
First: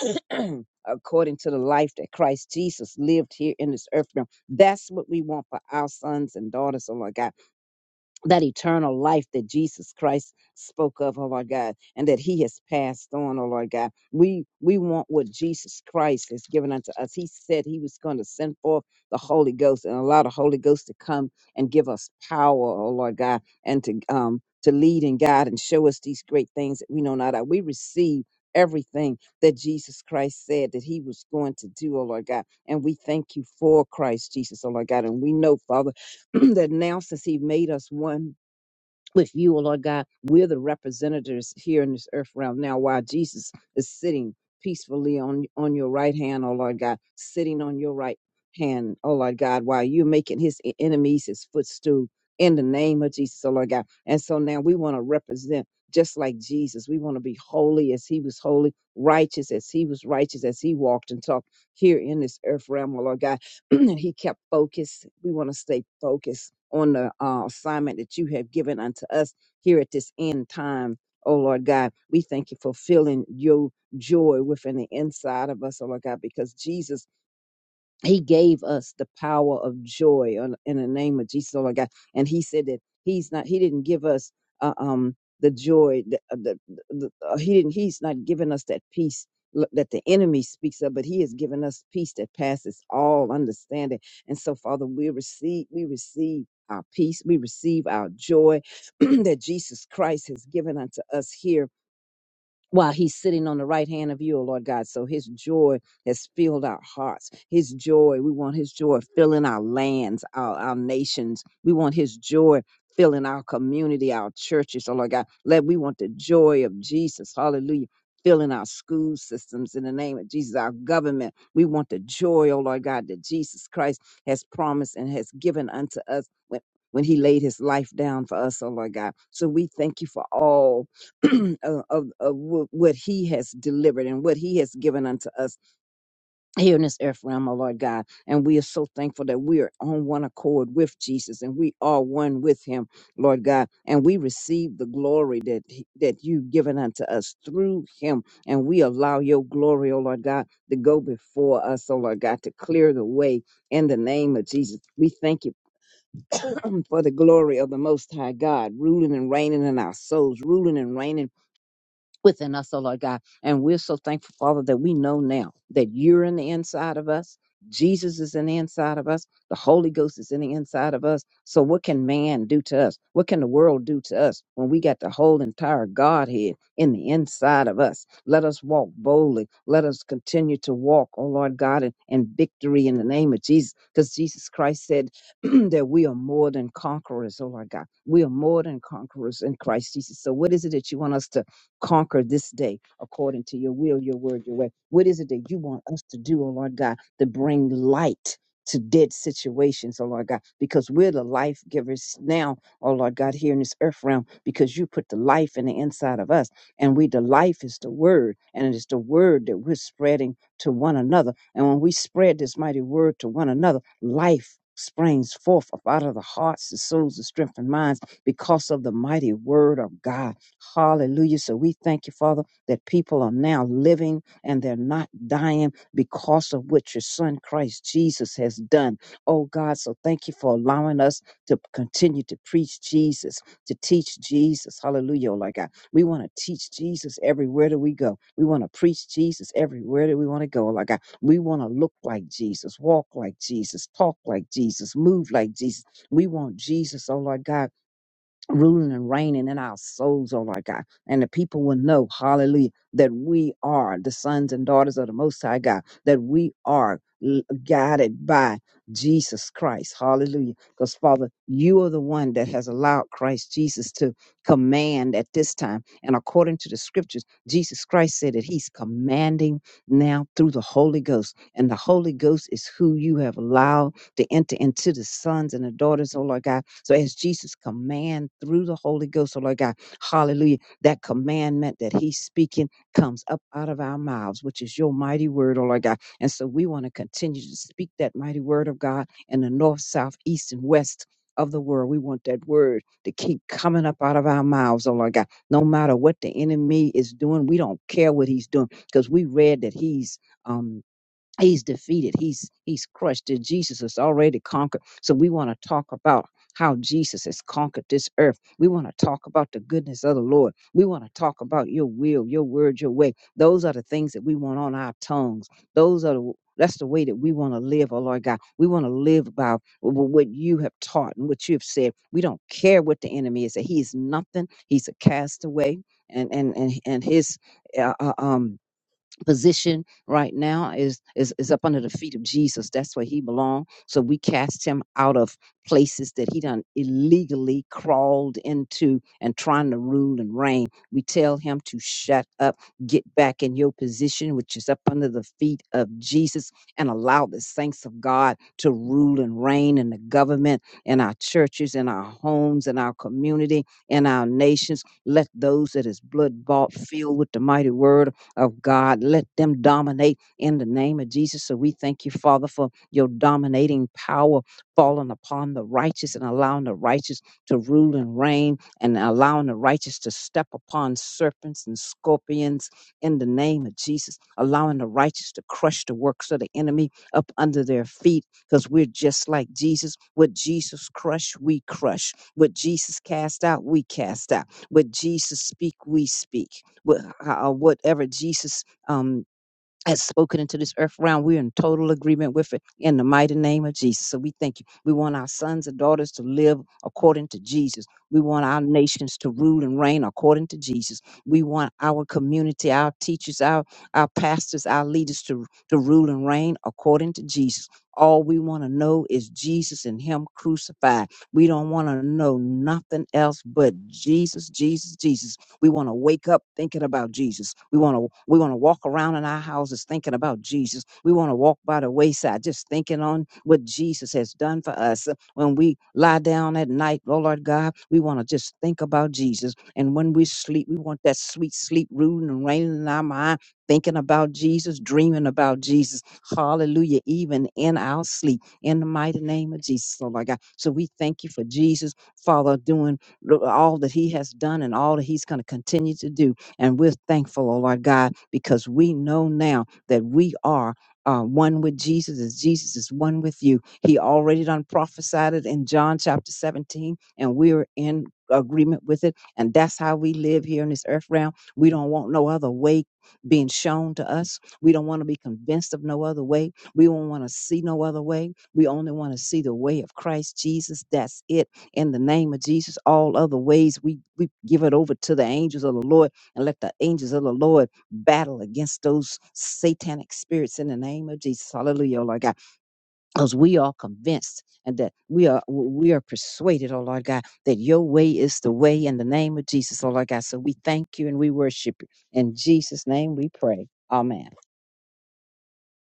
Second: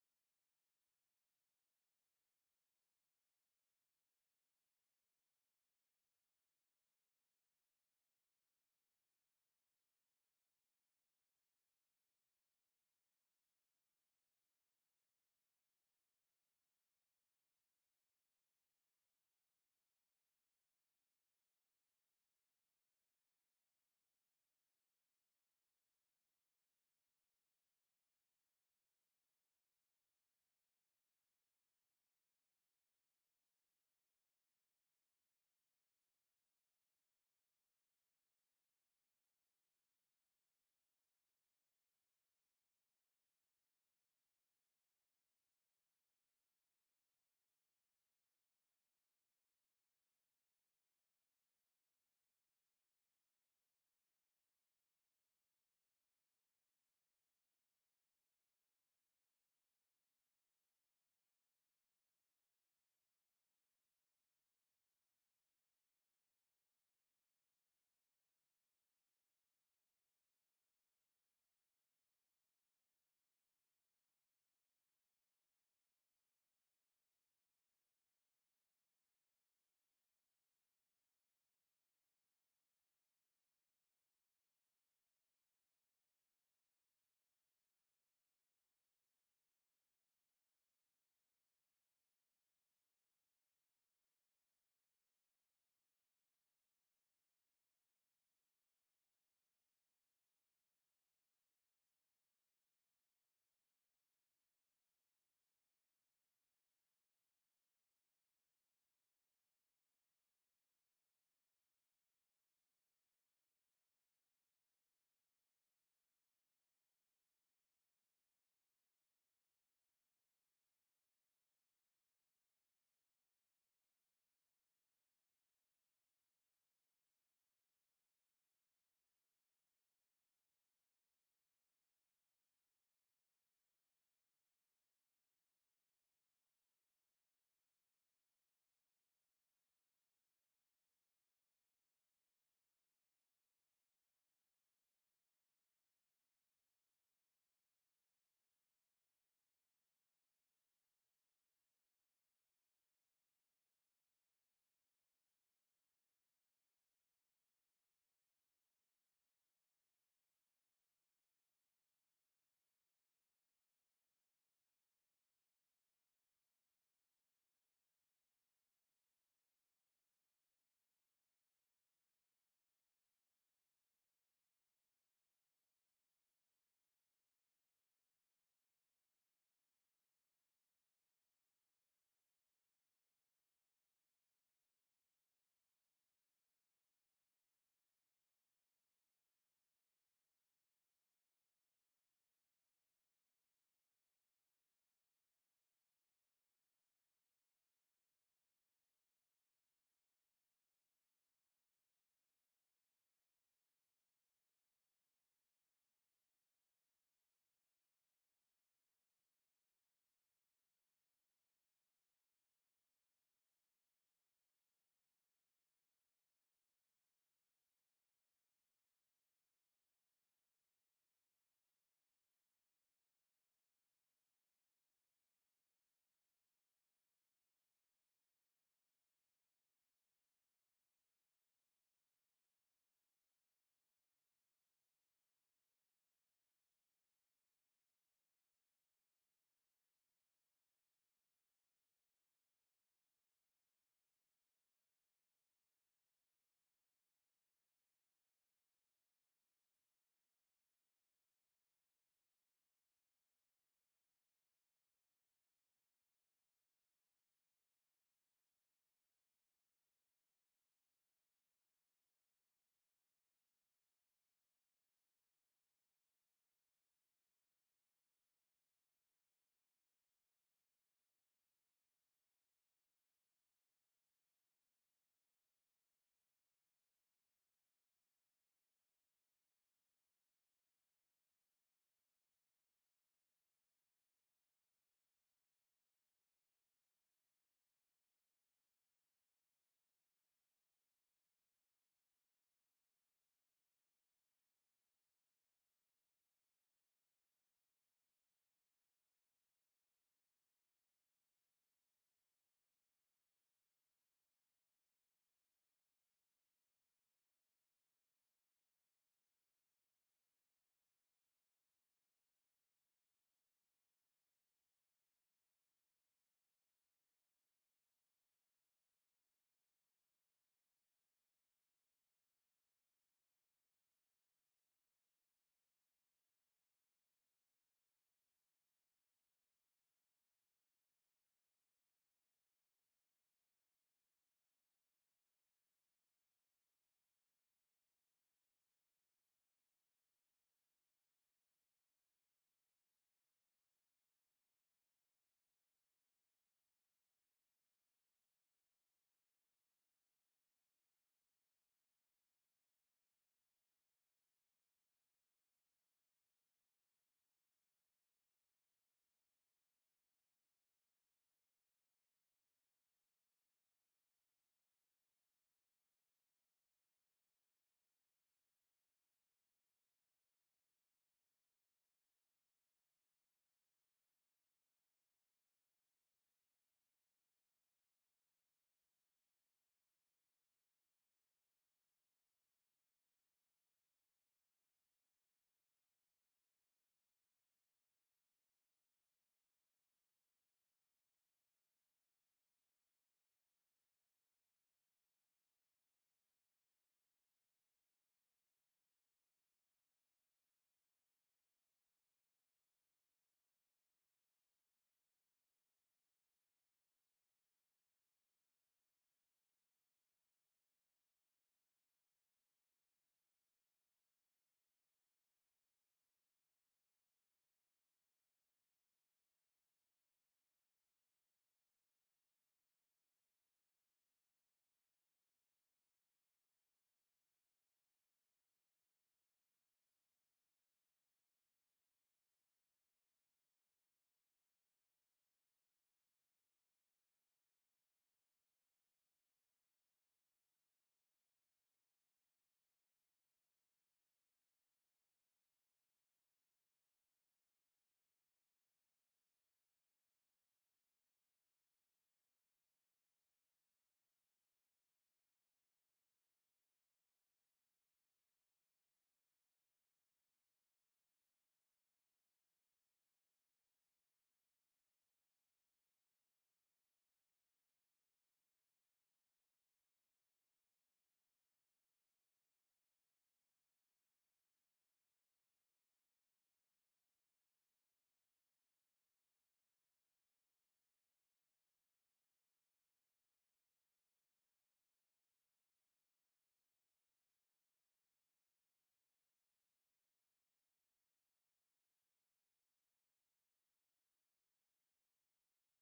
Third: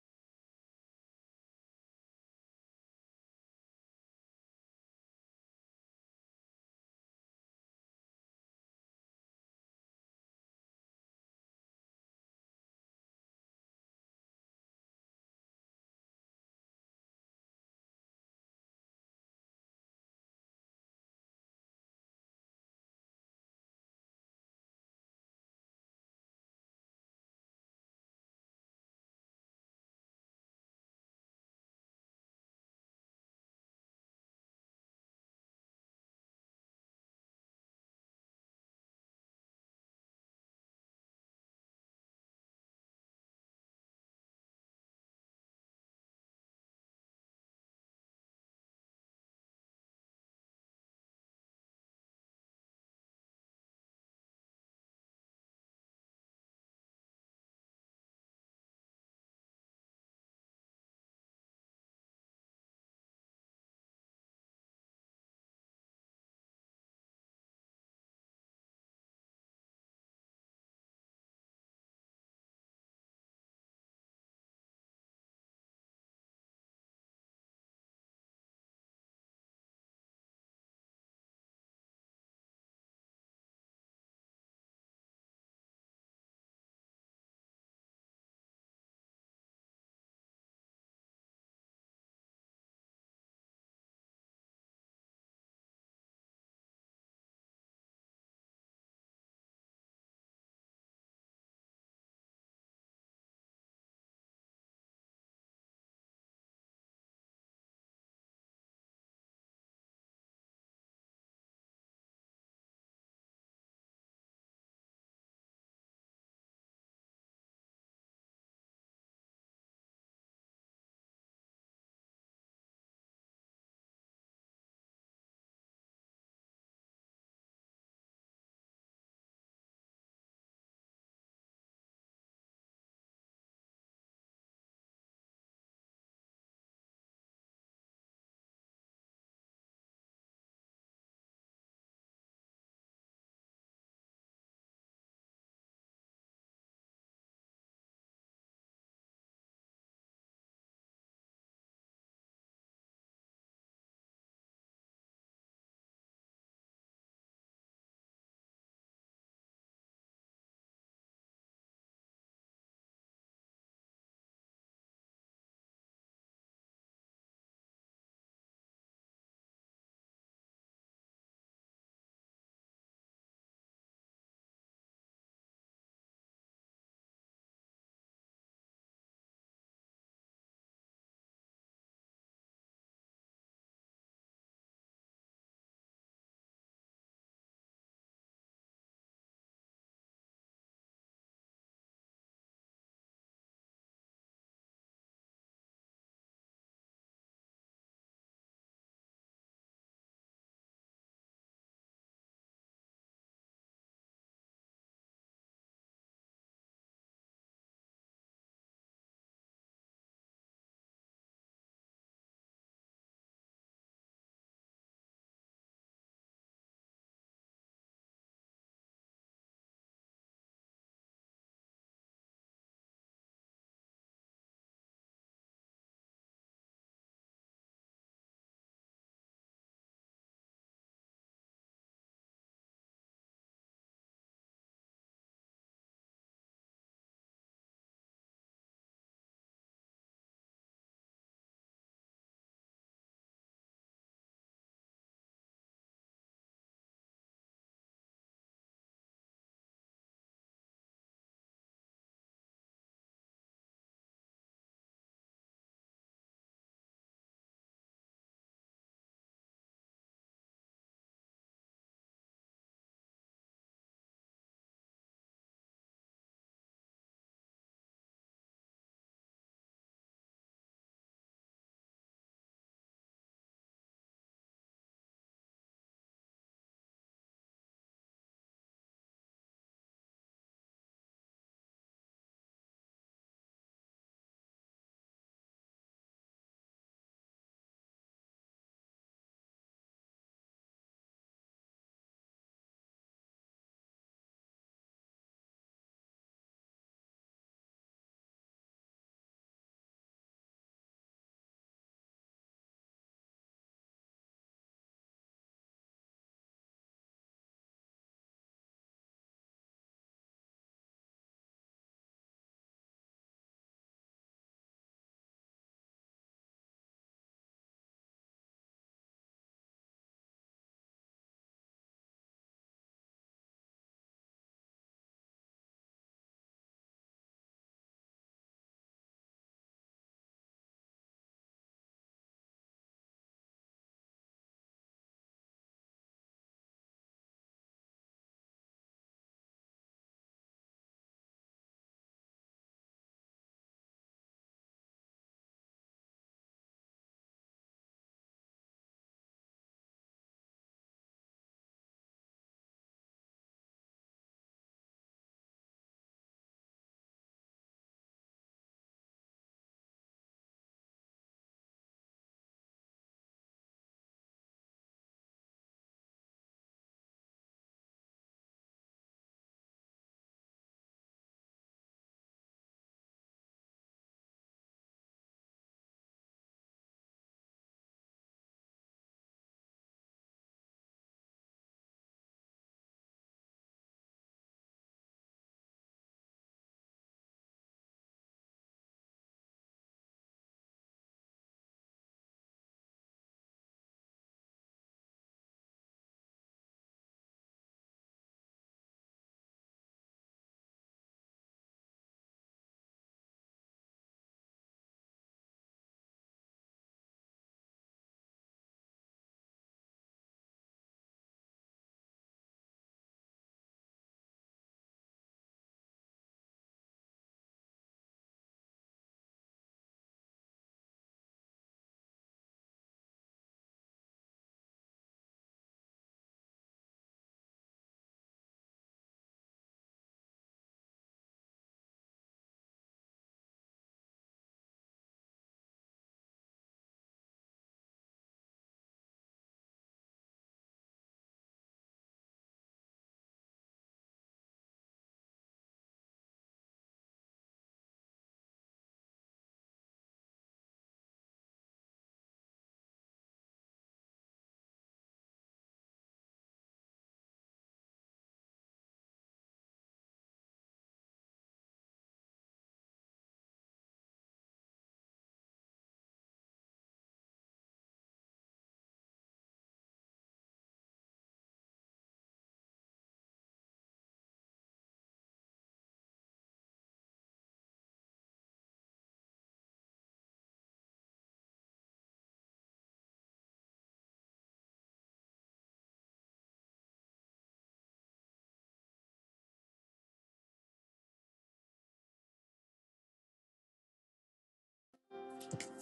Speaker 3: according to the life that Christ Jesus lived here in this earth realm. That's what we want for our sons and daughters, oh Lord God that eternal life that Jesus Christ spoke of, oh Lord God, and that He has passed on, oh Lord God. We we want what Jesus Christ has given unto us. He said He was going to send forth the Holy Ghost and allow the Holy Ghost to come and give us power, oh Lord God, and to um to lead and guide and show us these great things that we know not of. We receive everything that Jesus Christ said that he was going to do, oh Lord God. And we thank you for Christ Jesus, oh Lord God. And we know, Father that now since he made us one with you, O Lord God, we're the representatives here in this earth realm now while Jesus is sitting peacefully on, on your right hand, O Lord God, sitting on your right hand, O Lord God, while you're making his e- enemies his footstool in the name of Jesus, O Lord God. And so now we want to represent just like Jesus. We want to be holy as he was holy, righteous as he was righteous, as he walked and talked here in this earth realm, O Lord God. he kept focused. We want to stay focused on the uh, assignment that you have given unto us here at this end time. Oh Lord God, we thank you for filling your joy within the inside of us, oh Lord God, because Jesus he gave us the power of joy on- in the name of Jesus, oh my God. And He said that He's not. He didn't give us uh, um the joy. The, uh, the, the, uh, he didn't. He's not giving us that peace l- that the enemy speaks of, but He has given us peace that passes all understanding. And so, Father, we receive. We receive. Our peace, we receive our joy that Jesus Christ has given unto us here while he's sitting on the right hand of you, O Lord God. So his joy has filled our hearts. His joy, we want his joy filling our lands, our, our nations. We want his joy filling our community, our churches, oh Lord God. Let we want the joy of Jesus. Hallelujah. Filling our school systems in the name of Jesus, our government. We want the joy, oh Lord God, that Jesus Christ has promised and has given unto us when, when he laid his life down for us, oh Lord God. So we thank you for all of, of, of what he has delivered and what he has given unto us here in this earth realm, oh Lord God. And we are so thankful that we are on one accord with Jesus and we are one with him, Lord God. And we receive the glory that, he- that you've given unto us through him. And we allow your glory, oh Lord God, to go before us, oh Lord God, to clear the way in the name of Jesus. We thank you for the glory of the Most High God, ruling and reigning in our souls, ruling and reigning within us, oh Lord God. And we're so thankful, Father, that we know now that you're in the inside of us. Jesus is in the inside of us. The Holy Ghost is in the inside of us. So what can man do to us? What can the world do to us when we got the whole entire Godhead in the inside of us? Let us walk boldly. Let us continue to walk, oh Lord God, in, in victory in the name of Jesus. Because Jesus Christ said that we are more than conquerors, oh Lord God. We are more than conquerors in Christ Jesus. So what is it that you want us to conquer this day according to your will, your word, your way. What is it that you want us to do, oh Lord God, to bring light to dead situations, oh Lord God, because we're the life givers now, oh Lord God, here in this earth realm, because you put the life in the inside of us. And we, the life is the word, and it is the word that we're spreading to one another. And when we spread this mighty word to one another, life springs forth up out of the hearts, the souls, the strength, and minds because of the mighty word of God. Hallelujah. So we thank you, Father, that people are now living and they're not dying because of what your son Christ Jesus has done. Oh God, so thank you for allowing us to continue to preach Jesus, to teach Jesus. Hallelujah, oh Lord God. We want to teach Jesus everywhere that we go. We want to preach Jesus everywhere that we want to go, oh Lord God. We want to look like Jesus, walk like Jesus, talk like Jesus, move like Jesus. We want Jesus, oh Lord God ruling and reigning in our souls, oh Lord God. And the people will know, hallelujah, that we are the sons and daughters of the Most High God, that we are l- guided by Jesus Christ, hallelujah. Because, Father, you are the one that has allowed Christ Jesus to command at this time. And according to the scriptures, Jesus Christ said that he's commanding now through the Holy Ghost. And the Holy Ghost is who you have allowed to enter into the sons and the daughters, oh Lord God. So as Jesus command through the Holy Ghost, oh Lord God, hallelujah, that commandment that he's speaking comes up out of our mouths, which is your mighty word, oh Lord God. And so we want to continue to speak that mighty word of God in the north, south, east, and west of the world. We want that word to keep coming up out of our mouths, oh Lord God. No matter what the enemy is doing, we don't care what he's doing because we read that he's um He's defeated. He's he's crushed. That Jesus has already conquered. So we want to talk about how Jesus has conquered this earth. We want to talk about the goodness of the Lord. We want to talk about your will, your word, your way. Those are the things that we want on our tongues. Those are the that's the way that we want to live, oh Lord God. We want to live by wh- what you have taught and what you have said. We don't care what the enemy is. That he is nothing. He's a castaway, and and and and his uh, uh, um position right now is is is up under the feet of Jesus. That's where he belongs. So we cast him out of places that he done illegally crawled into and trying to rule and reign. We tell him to shut up, get back in your position, which is up under the feet of Jesus, and allow the saints of God to rule and reign in the government, in our churches, in our homes, in our community, in our nations. Let those that is blood bought, filled with the mighty word of God. Let them dominate in the name of Jesus. So we thank you, Father, for your dominating power falling upon the righteous and allowing the righteous to rule and reign and allowing the righteous to step upon serpents and scorpions in the name of Jesus, allowing the righteous to crush the works of the enemy up under their feet because we're just like Jesus. What Jesus crushed, we crush. What Jesus cast out, we cast out. What Jesus speak, we speak wh- how, uh, whatever Jesus um, has spoken into this earth realm, we're in total agreement with it in the mighty name of Jesus. So we thank you. We want our sons and daughters to live according to Jesus. We want our nations to rule and reign according to Jesus. We want our community, our teachers, our, our pastors, our leaders to, to rule and reign according to Jesus. All we want to know is Jesus and Him crucified. We don't want to know nothing else but Jesus, Jesus, Jesus. We want to wake up thinking about Jesus. We want to we want to walk around in our houses thinking about Jesus. We want to walk by the wayside just thinking on what Jesus has done for us. When we lie down at night, oh Lord God, we want to just think about Jesus. And when we sleep, we want that sweet sleep rooting and reigning in our mind, thinking about Jesus, dreaming about Jesus. Hallelujah. Even in our sleep, in the mighty name of Jesus, oh Lord God. So we thank you for Jesus, Father, doing lo- all that He has done and all that He's going to continue to do. And we're thankful, oh Lord God, because we know now that we are. Uh, one with Jesus as Jesus is one with you. He already done prophesied it in John chapter 17, and we're in agreement with it. And that's how we live here in this earth realm. We don't want no other way being shown to us. We don't want to be convinced of no other way. We don't want to see no other way. We only want to see the way of Christ Jesus. That's it in the name of Jesus. All other ways, we, we give it over to the angels of the Lord and let the angels of the Lord battle against those satanic spirits in the name of Jesus. Hallelujah, oh Lord God. Because we are convinced and that we are we are persuaded, oh Lord God, that your way is the way in the name of Jesus, oh Lord God. So we thank you and we worship you. In Jesus' name we pray. Amen.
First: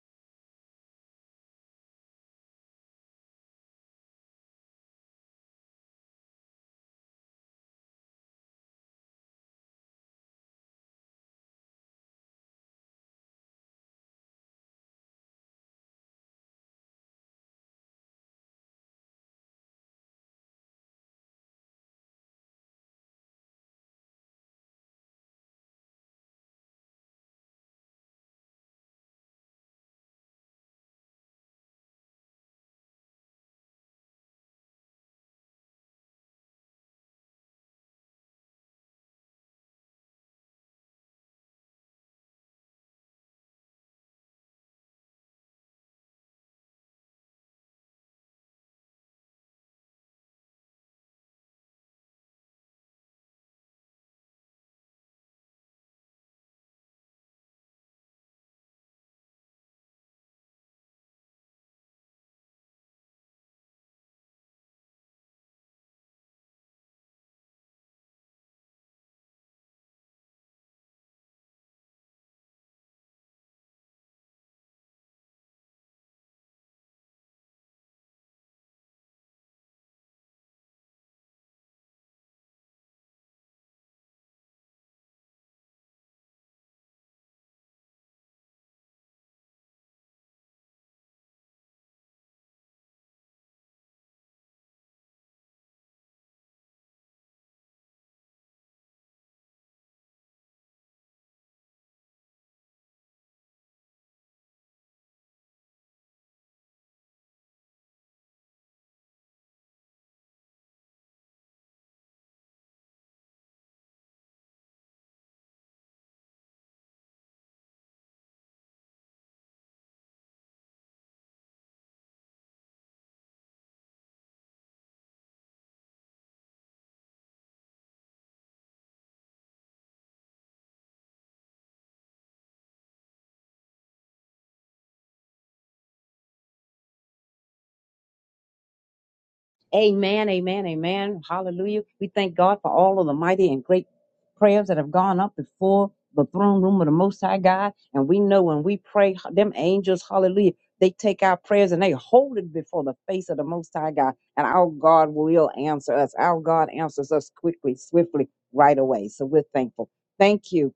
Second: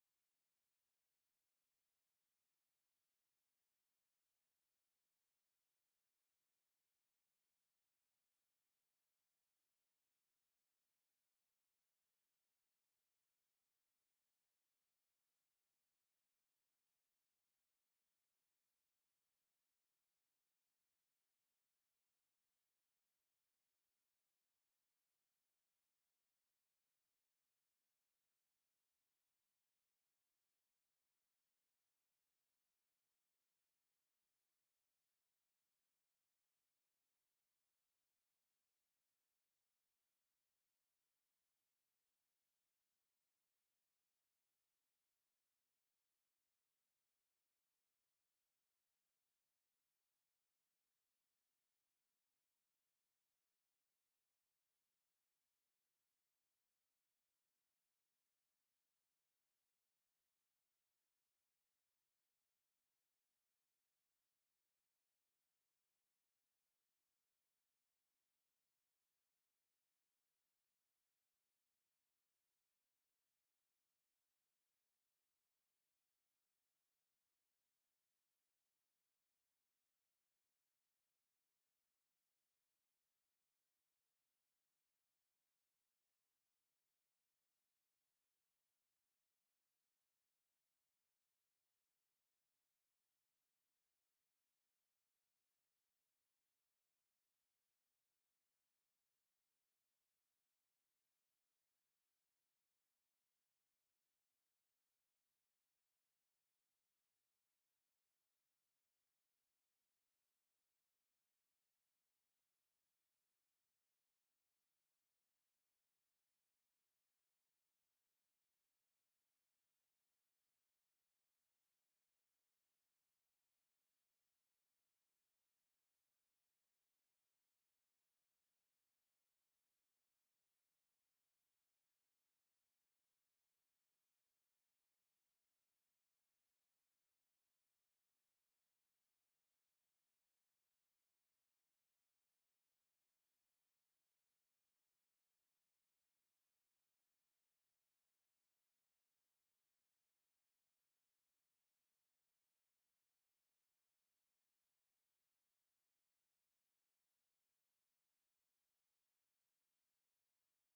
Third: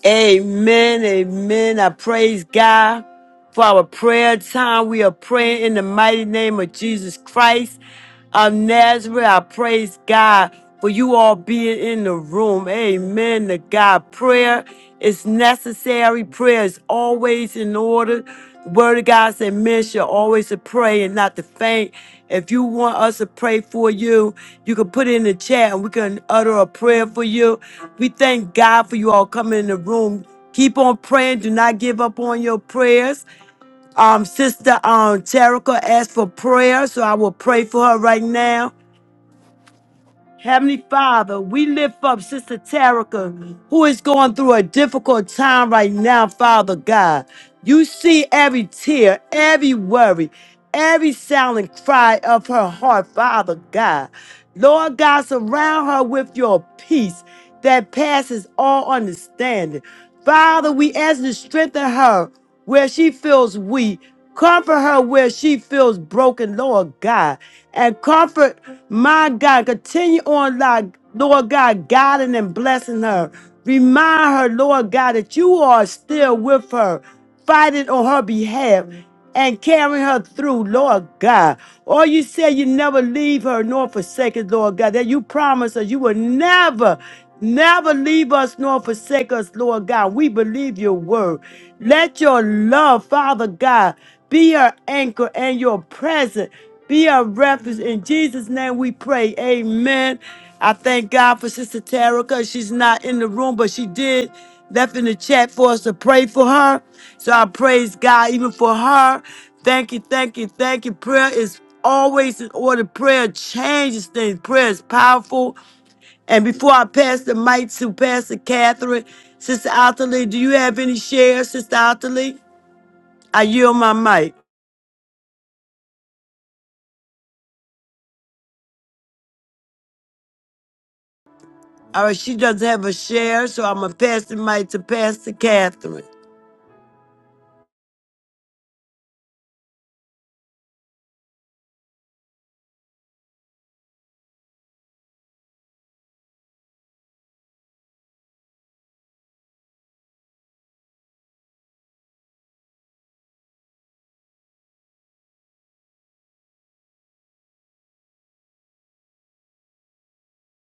Speaker 1: Amen. Amen. I praise God. for our prayer time. We are praying in the mighty name of Jesus Christ of Nazareth. I praise God for you all being in the room. Amen. To God, prayer is necessary. Prayer is always in order. The Word of God said, men shall always to pray and not to faint. If you want us to pray for you, you can put it in the chat and we can utter a prayer for you. We thank God for you all coming in the room. Keep on praying. Do not give up on your prayers. Um, Sister um, Terica asked for prayer, so I will pray for her right now. Heavenly Father, we lift up Sister Terica, who is going through a difficult time right now, Father God. You see every tear, every worry, every silent cry of her heart, Father God. Lord God, surround her with your peace that passes all understanding. Father, we ask you to strengthen her where she feels weak. Comfort her where she feels broken, Lord God. And comfort my God. Continue on, Lord Lord God, guiding and blessing her. Remind her, Lord God, that you are still with her, fighting on her behalf and carrying her through, Lord God. Or you say you never leave her nor forsake her, Lord God, that you promise her you will never. Never leave us nor forsake us, Lord God. We believe your word. Let your love, Father God, be our anchor and your presence be our refuge. In Jesus' name we pray. Amen. I thank God for Sister Terica. She's not in the room, but she did left in the chat for us to pray for her. So I praise God even for her. Thank you, thank you, thank you. Prayer is always in order. Prayer changes things. Prayer is powerful. And before I pass the mic to Pastor Catherine, Sister Otterly, do you have any shares, Sister Otterly? I yield my mic. All right, she doesn't have a share, so I'm going to pass the mic to Pastor Catherine.
Speaker 3: Amen, amen, amen. Hallelujah. We thank God for all of the mighty and great prayers that have gone up before the throne room of the Most High God. And we know when we pray, them angels, hallelujah, they take our prayers and they hold it before the face of the Most High God. And our God will answer us. Our God answers us quickly, swiftly, right away. So we're thankful. Thank you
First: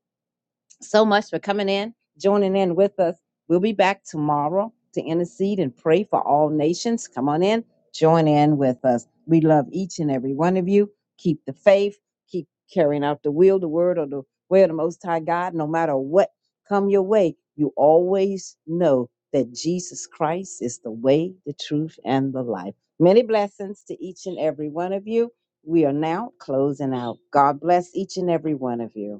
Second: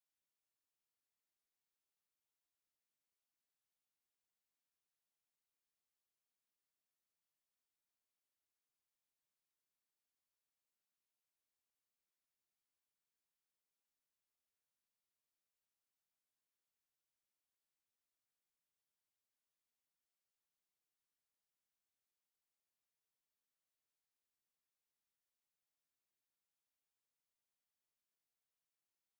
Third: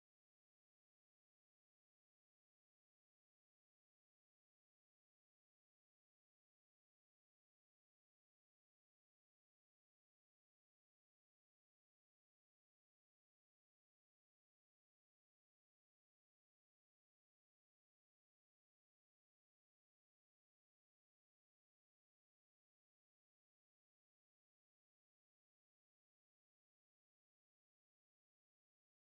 Speaker 3: so much for coming in, joining in with us. We'll be back tomorrow to intercede and pray for all nations. Come on in, join in with us. We love each and every one of you. Keep the faith, keep carrying out the will, the word, or the way of the Most High God. No matter what come your way, you always know that Jesus Christ is the way, the truth, and the life. Many blessings to each and every one of you. We are now closing out. God bless each and every one of you.